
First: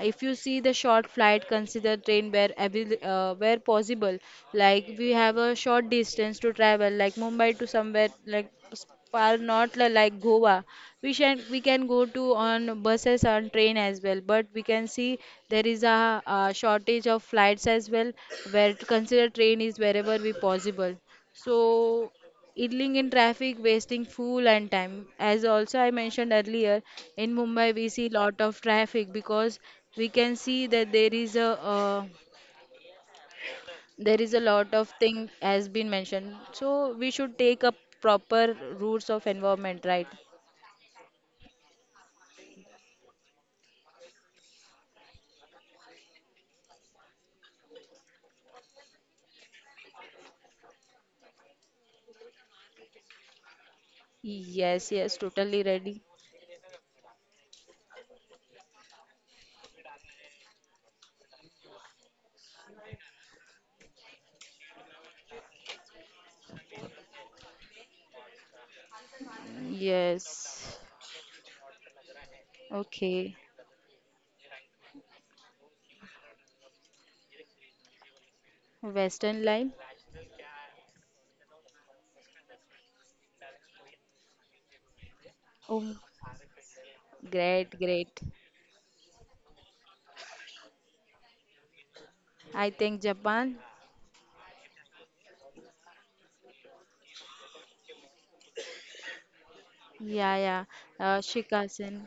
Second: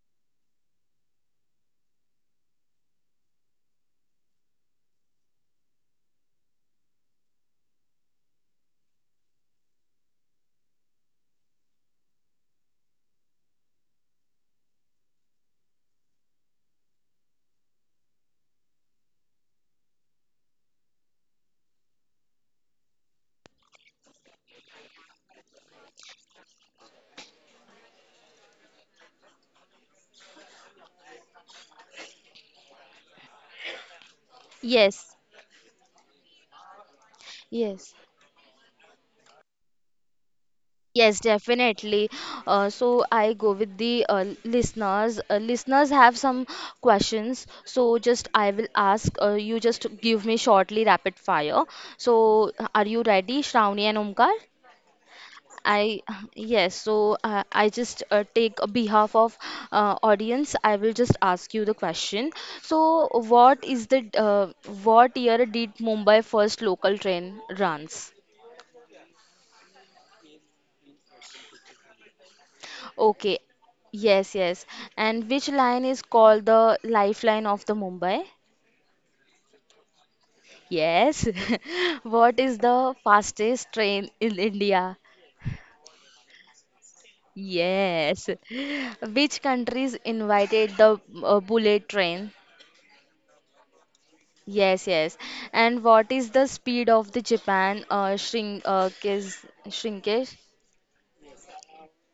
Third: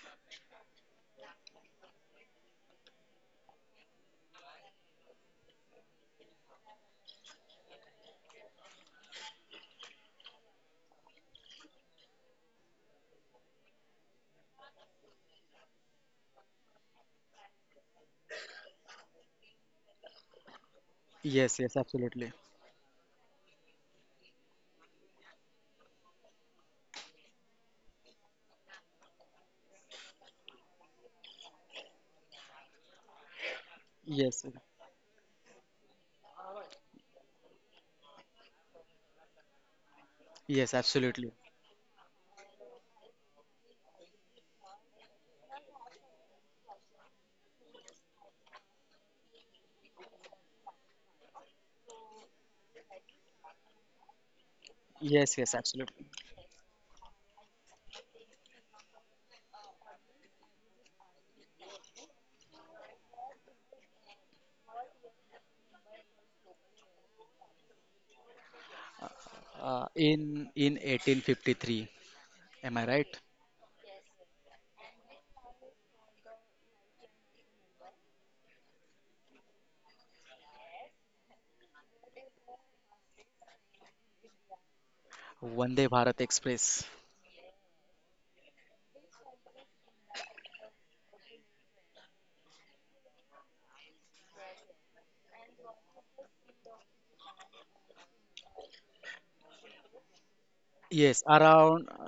Speaker 3: If you see the short flight, consider train where where possible. Like we have a short distance to travel, like mumbai to somewhere like far, not li- like goa, we can go to on buses, on train as well, but we can see there is a, uh, shortage of flights as well, where to consider train is wherever we possible.
Speaker 2: Yes,
Speaker 3: So
Speaker 2: yes, absolutely.
Speaker 3: idling in traffic, wasting fuel and time. As also I mentioned earlier, in Mumbai we see lot of traffic because we can see that uh, there is a
Speaker 2: Yes,
Speaker 3: lot of
Speaker 1: Yes,
Speaker 3: thing has been mentioned. So we should take up
Speaker 1: yes.
Speaker 3: proper routes of environment, right?
Speaker 2: yes,
Speaker 1: Yes,
Speaker 2: absolutely.
Speaker 1: definitely. So I go with the listeners. Listeners have some questions, so just I will ask. You just give me shortly rapid fire. So are you ready, Shravani and Omkar?
Speaker 3: Yes, yes,
Speaker 2: Yes, yes,
Speaker 3: totally
Speaker 1: I
Speaker 3: ready.
Speaker 2: absolutely.
Speaker 1: yes. So I just take a behalf of audience. I will just ask you the question. So what is the what year did Mumbai first local train runs?
Speaker 2: In
Speaker 3: Yes.
Speaker 2: in 1853. Am I right?
Speaker 1: Okay.
Speaker 3: Okay.
Speaker 1: Yes, yes. And which line is called the lifeline of the Mumbai?
Speaker 3: Western line.
Speaker 1: Yes. What is the fastest train in India?
Speaker 2: Vande
Speaker 3: Oh,
Speaker 2: Bharat Express.
Speaker 3: great, great.
Speaker 1: Yes. Which countries invited the bullet train?
Speaker 3: I think Japan.
Speaker 1: Yes, yes. And what is the speed of the Japan shrinkage?
Speaker 3: Yeah, yeah.
Speaker 2: Yes, around
Speaker 3: Shikasen.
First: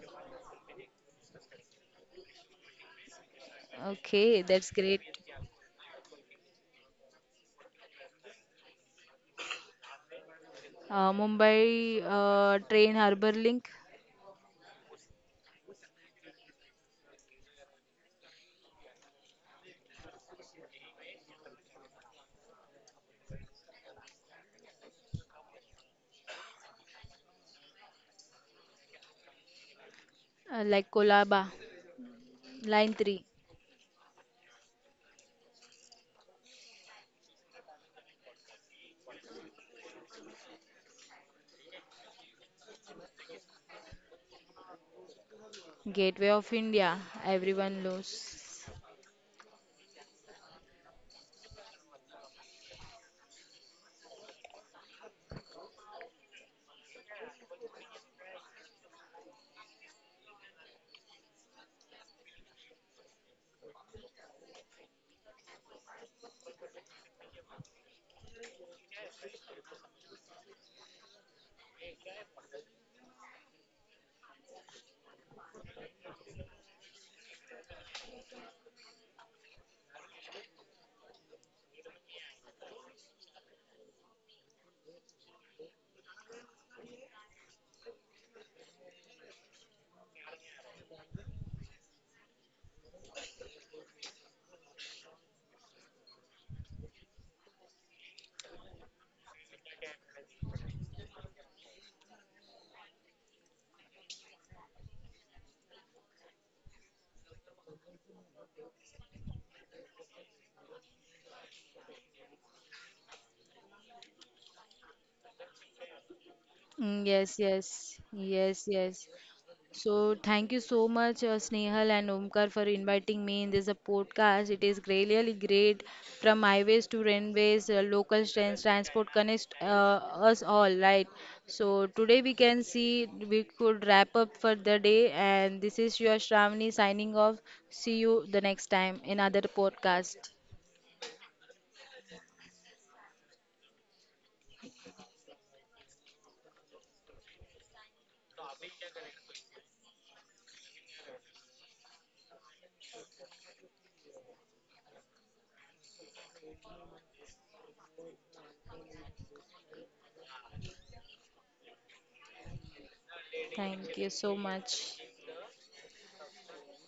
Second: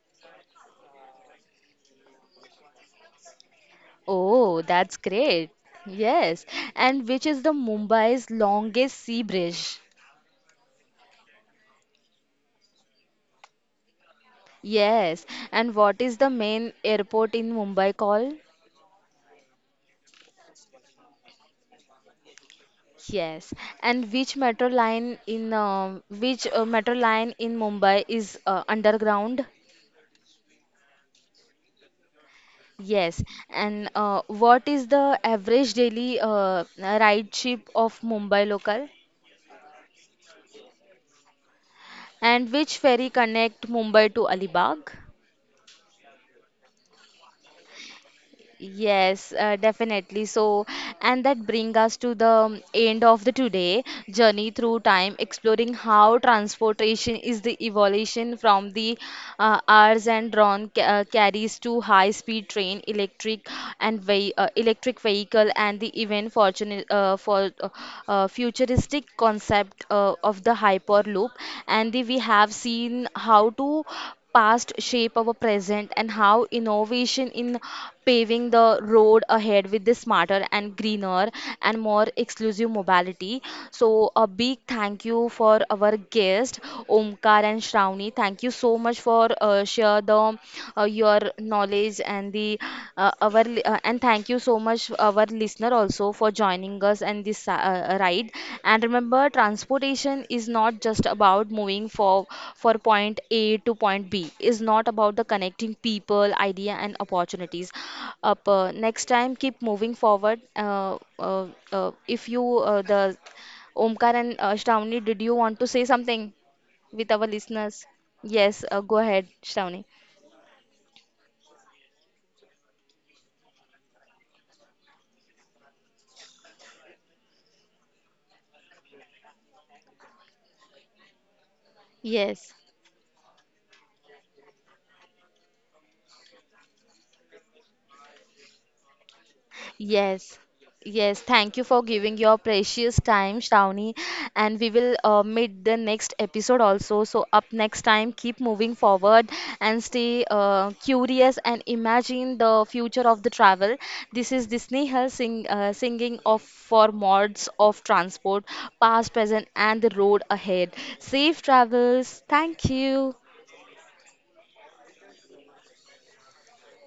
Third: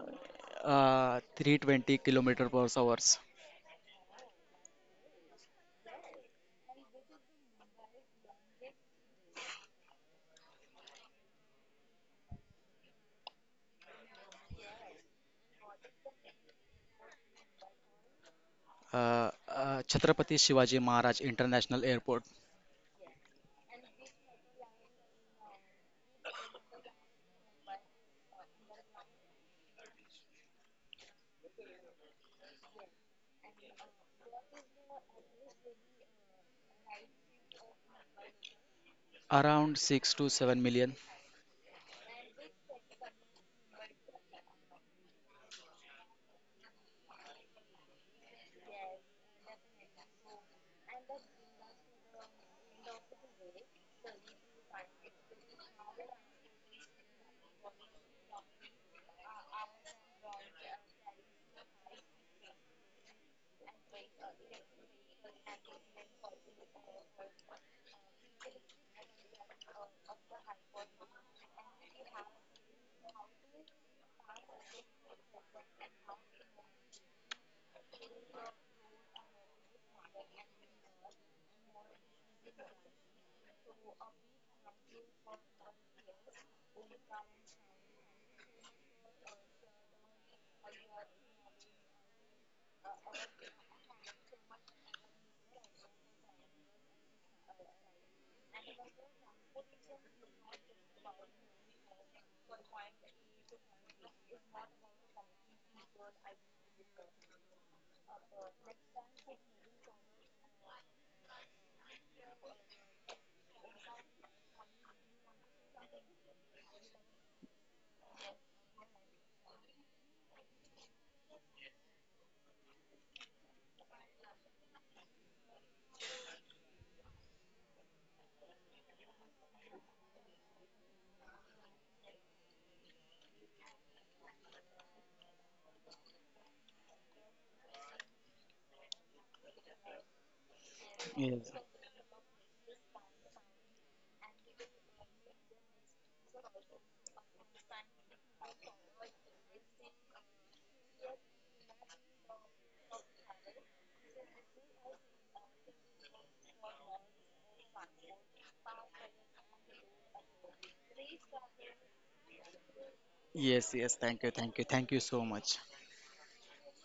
Speaker 2: 320 kilometer per hours.
Speaker 3: Okay,
Speaker 1: Oh,
Speaker 3: that's
Speaker 1: that's
Speaker 3: great.
Speaker 1: great. Yes. And which is the Mumbai's longest sea bridge?
Speaker 3: Mumbai train Harbour Link.
Speaker 1: Yes, and what is the main airport in Mumbai called?
Speaker 2: Chhatrapati Shivaji Maharaj International Airport.
Speaker 1: Yes, and which metro line in which metro line in Mumbai is underground?
Speaker 3: Uh, like Kolaba, Line
Speaker 1: Yes,
Speaker 3: 3.
Speaker 1: and what is the average daily ridership of Mumbai local?
Speaker 2: Around 6 to 7 million.
Speaker 1: And which ferry connect Mumbai to Alibag?
Speaker 3: Gateway of India. Everyone knows.
Speaker 1: Yes, definitely. So, and that bring us to the end of the today journey through time, exploring how transportation is the evolution from the cars and drawn ca carries to high-speed train, electric and ve electric vehicle, and the even fortunate for uh, futuristic concept of the hyperloop. And the, we have seen how to past shape our present and how innovation in paving the road ahead with the smarter and greener and more exclusive mobility. So a big thank you for our guest Omkar and Shravani. Thank you so much for share the your knowledge and the our and thank you so much, our listener, also for joining us and this ride. And remember, transportation is not just about moving for point A to point B. It's not about the connecting people, idea, and opportunities. Up Next time, keep moving forward. Uh, uh, if you the Omkar and Shravani, did you want to say something
Speaker 3: Mm,
Speaker 1: with our
Speaker 3: yes,
Speaker 1: listeners?
Speaker 3: yes,
Speaker 1: Yes,
Speaker 3: yes,
Speaker 1: go
Speaker 3: yes.
Speaker 1: ahead, Shravani.
Speaker 3: So thank you so much, Snehal and Omkar, for inviting me in this podcast. It is really great. From highways to railways, local trains, transport connects us all, right? So today we
Speaker 1: Yes.
Speaker 3: can see we could wrap up for the day, and this is your Shravani signing off. See you the next time in other podcast.
Speaker 1: Yes, yes.
Speaker 2: Yes.
Speaker 1: Thank you for giving your precious time, Shravani. And we will meet the next episode also. So, up next time, keep moving forward and stay curious and imagine the future of the travel. This is this Nehal sing, singing of for mods of transport, past, present, and the road ahead. Safe travels. Thank you.
Speaker 2: Yes.
Speaker 3: Thank
Speaker 2: Yes.
Speaker 3: you
Speaker 2: Thank you.
Speaker 3: so
Speaker 2: Thank you. Thank
Speaker 3: much.
Speaker 2: you so much.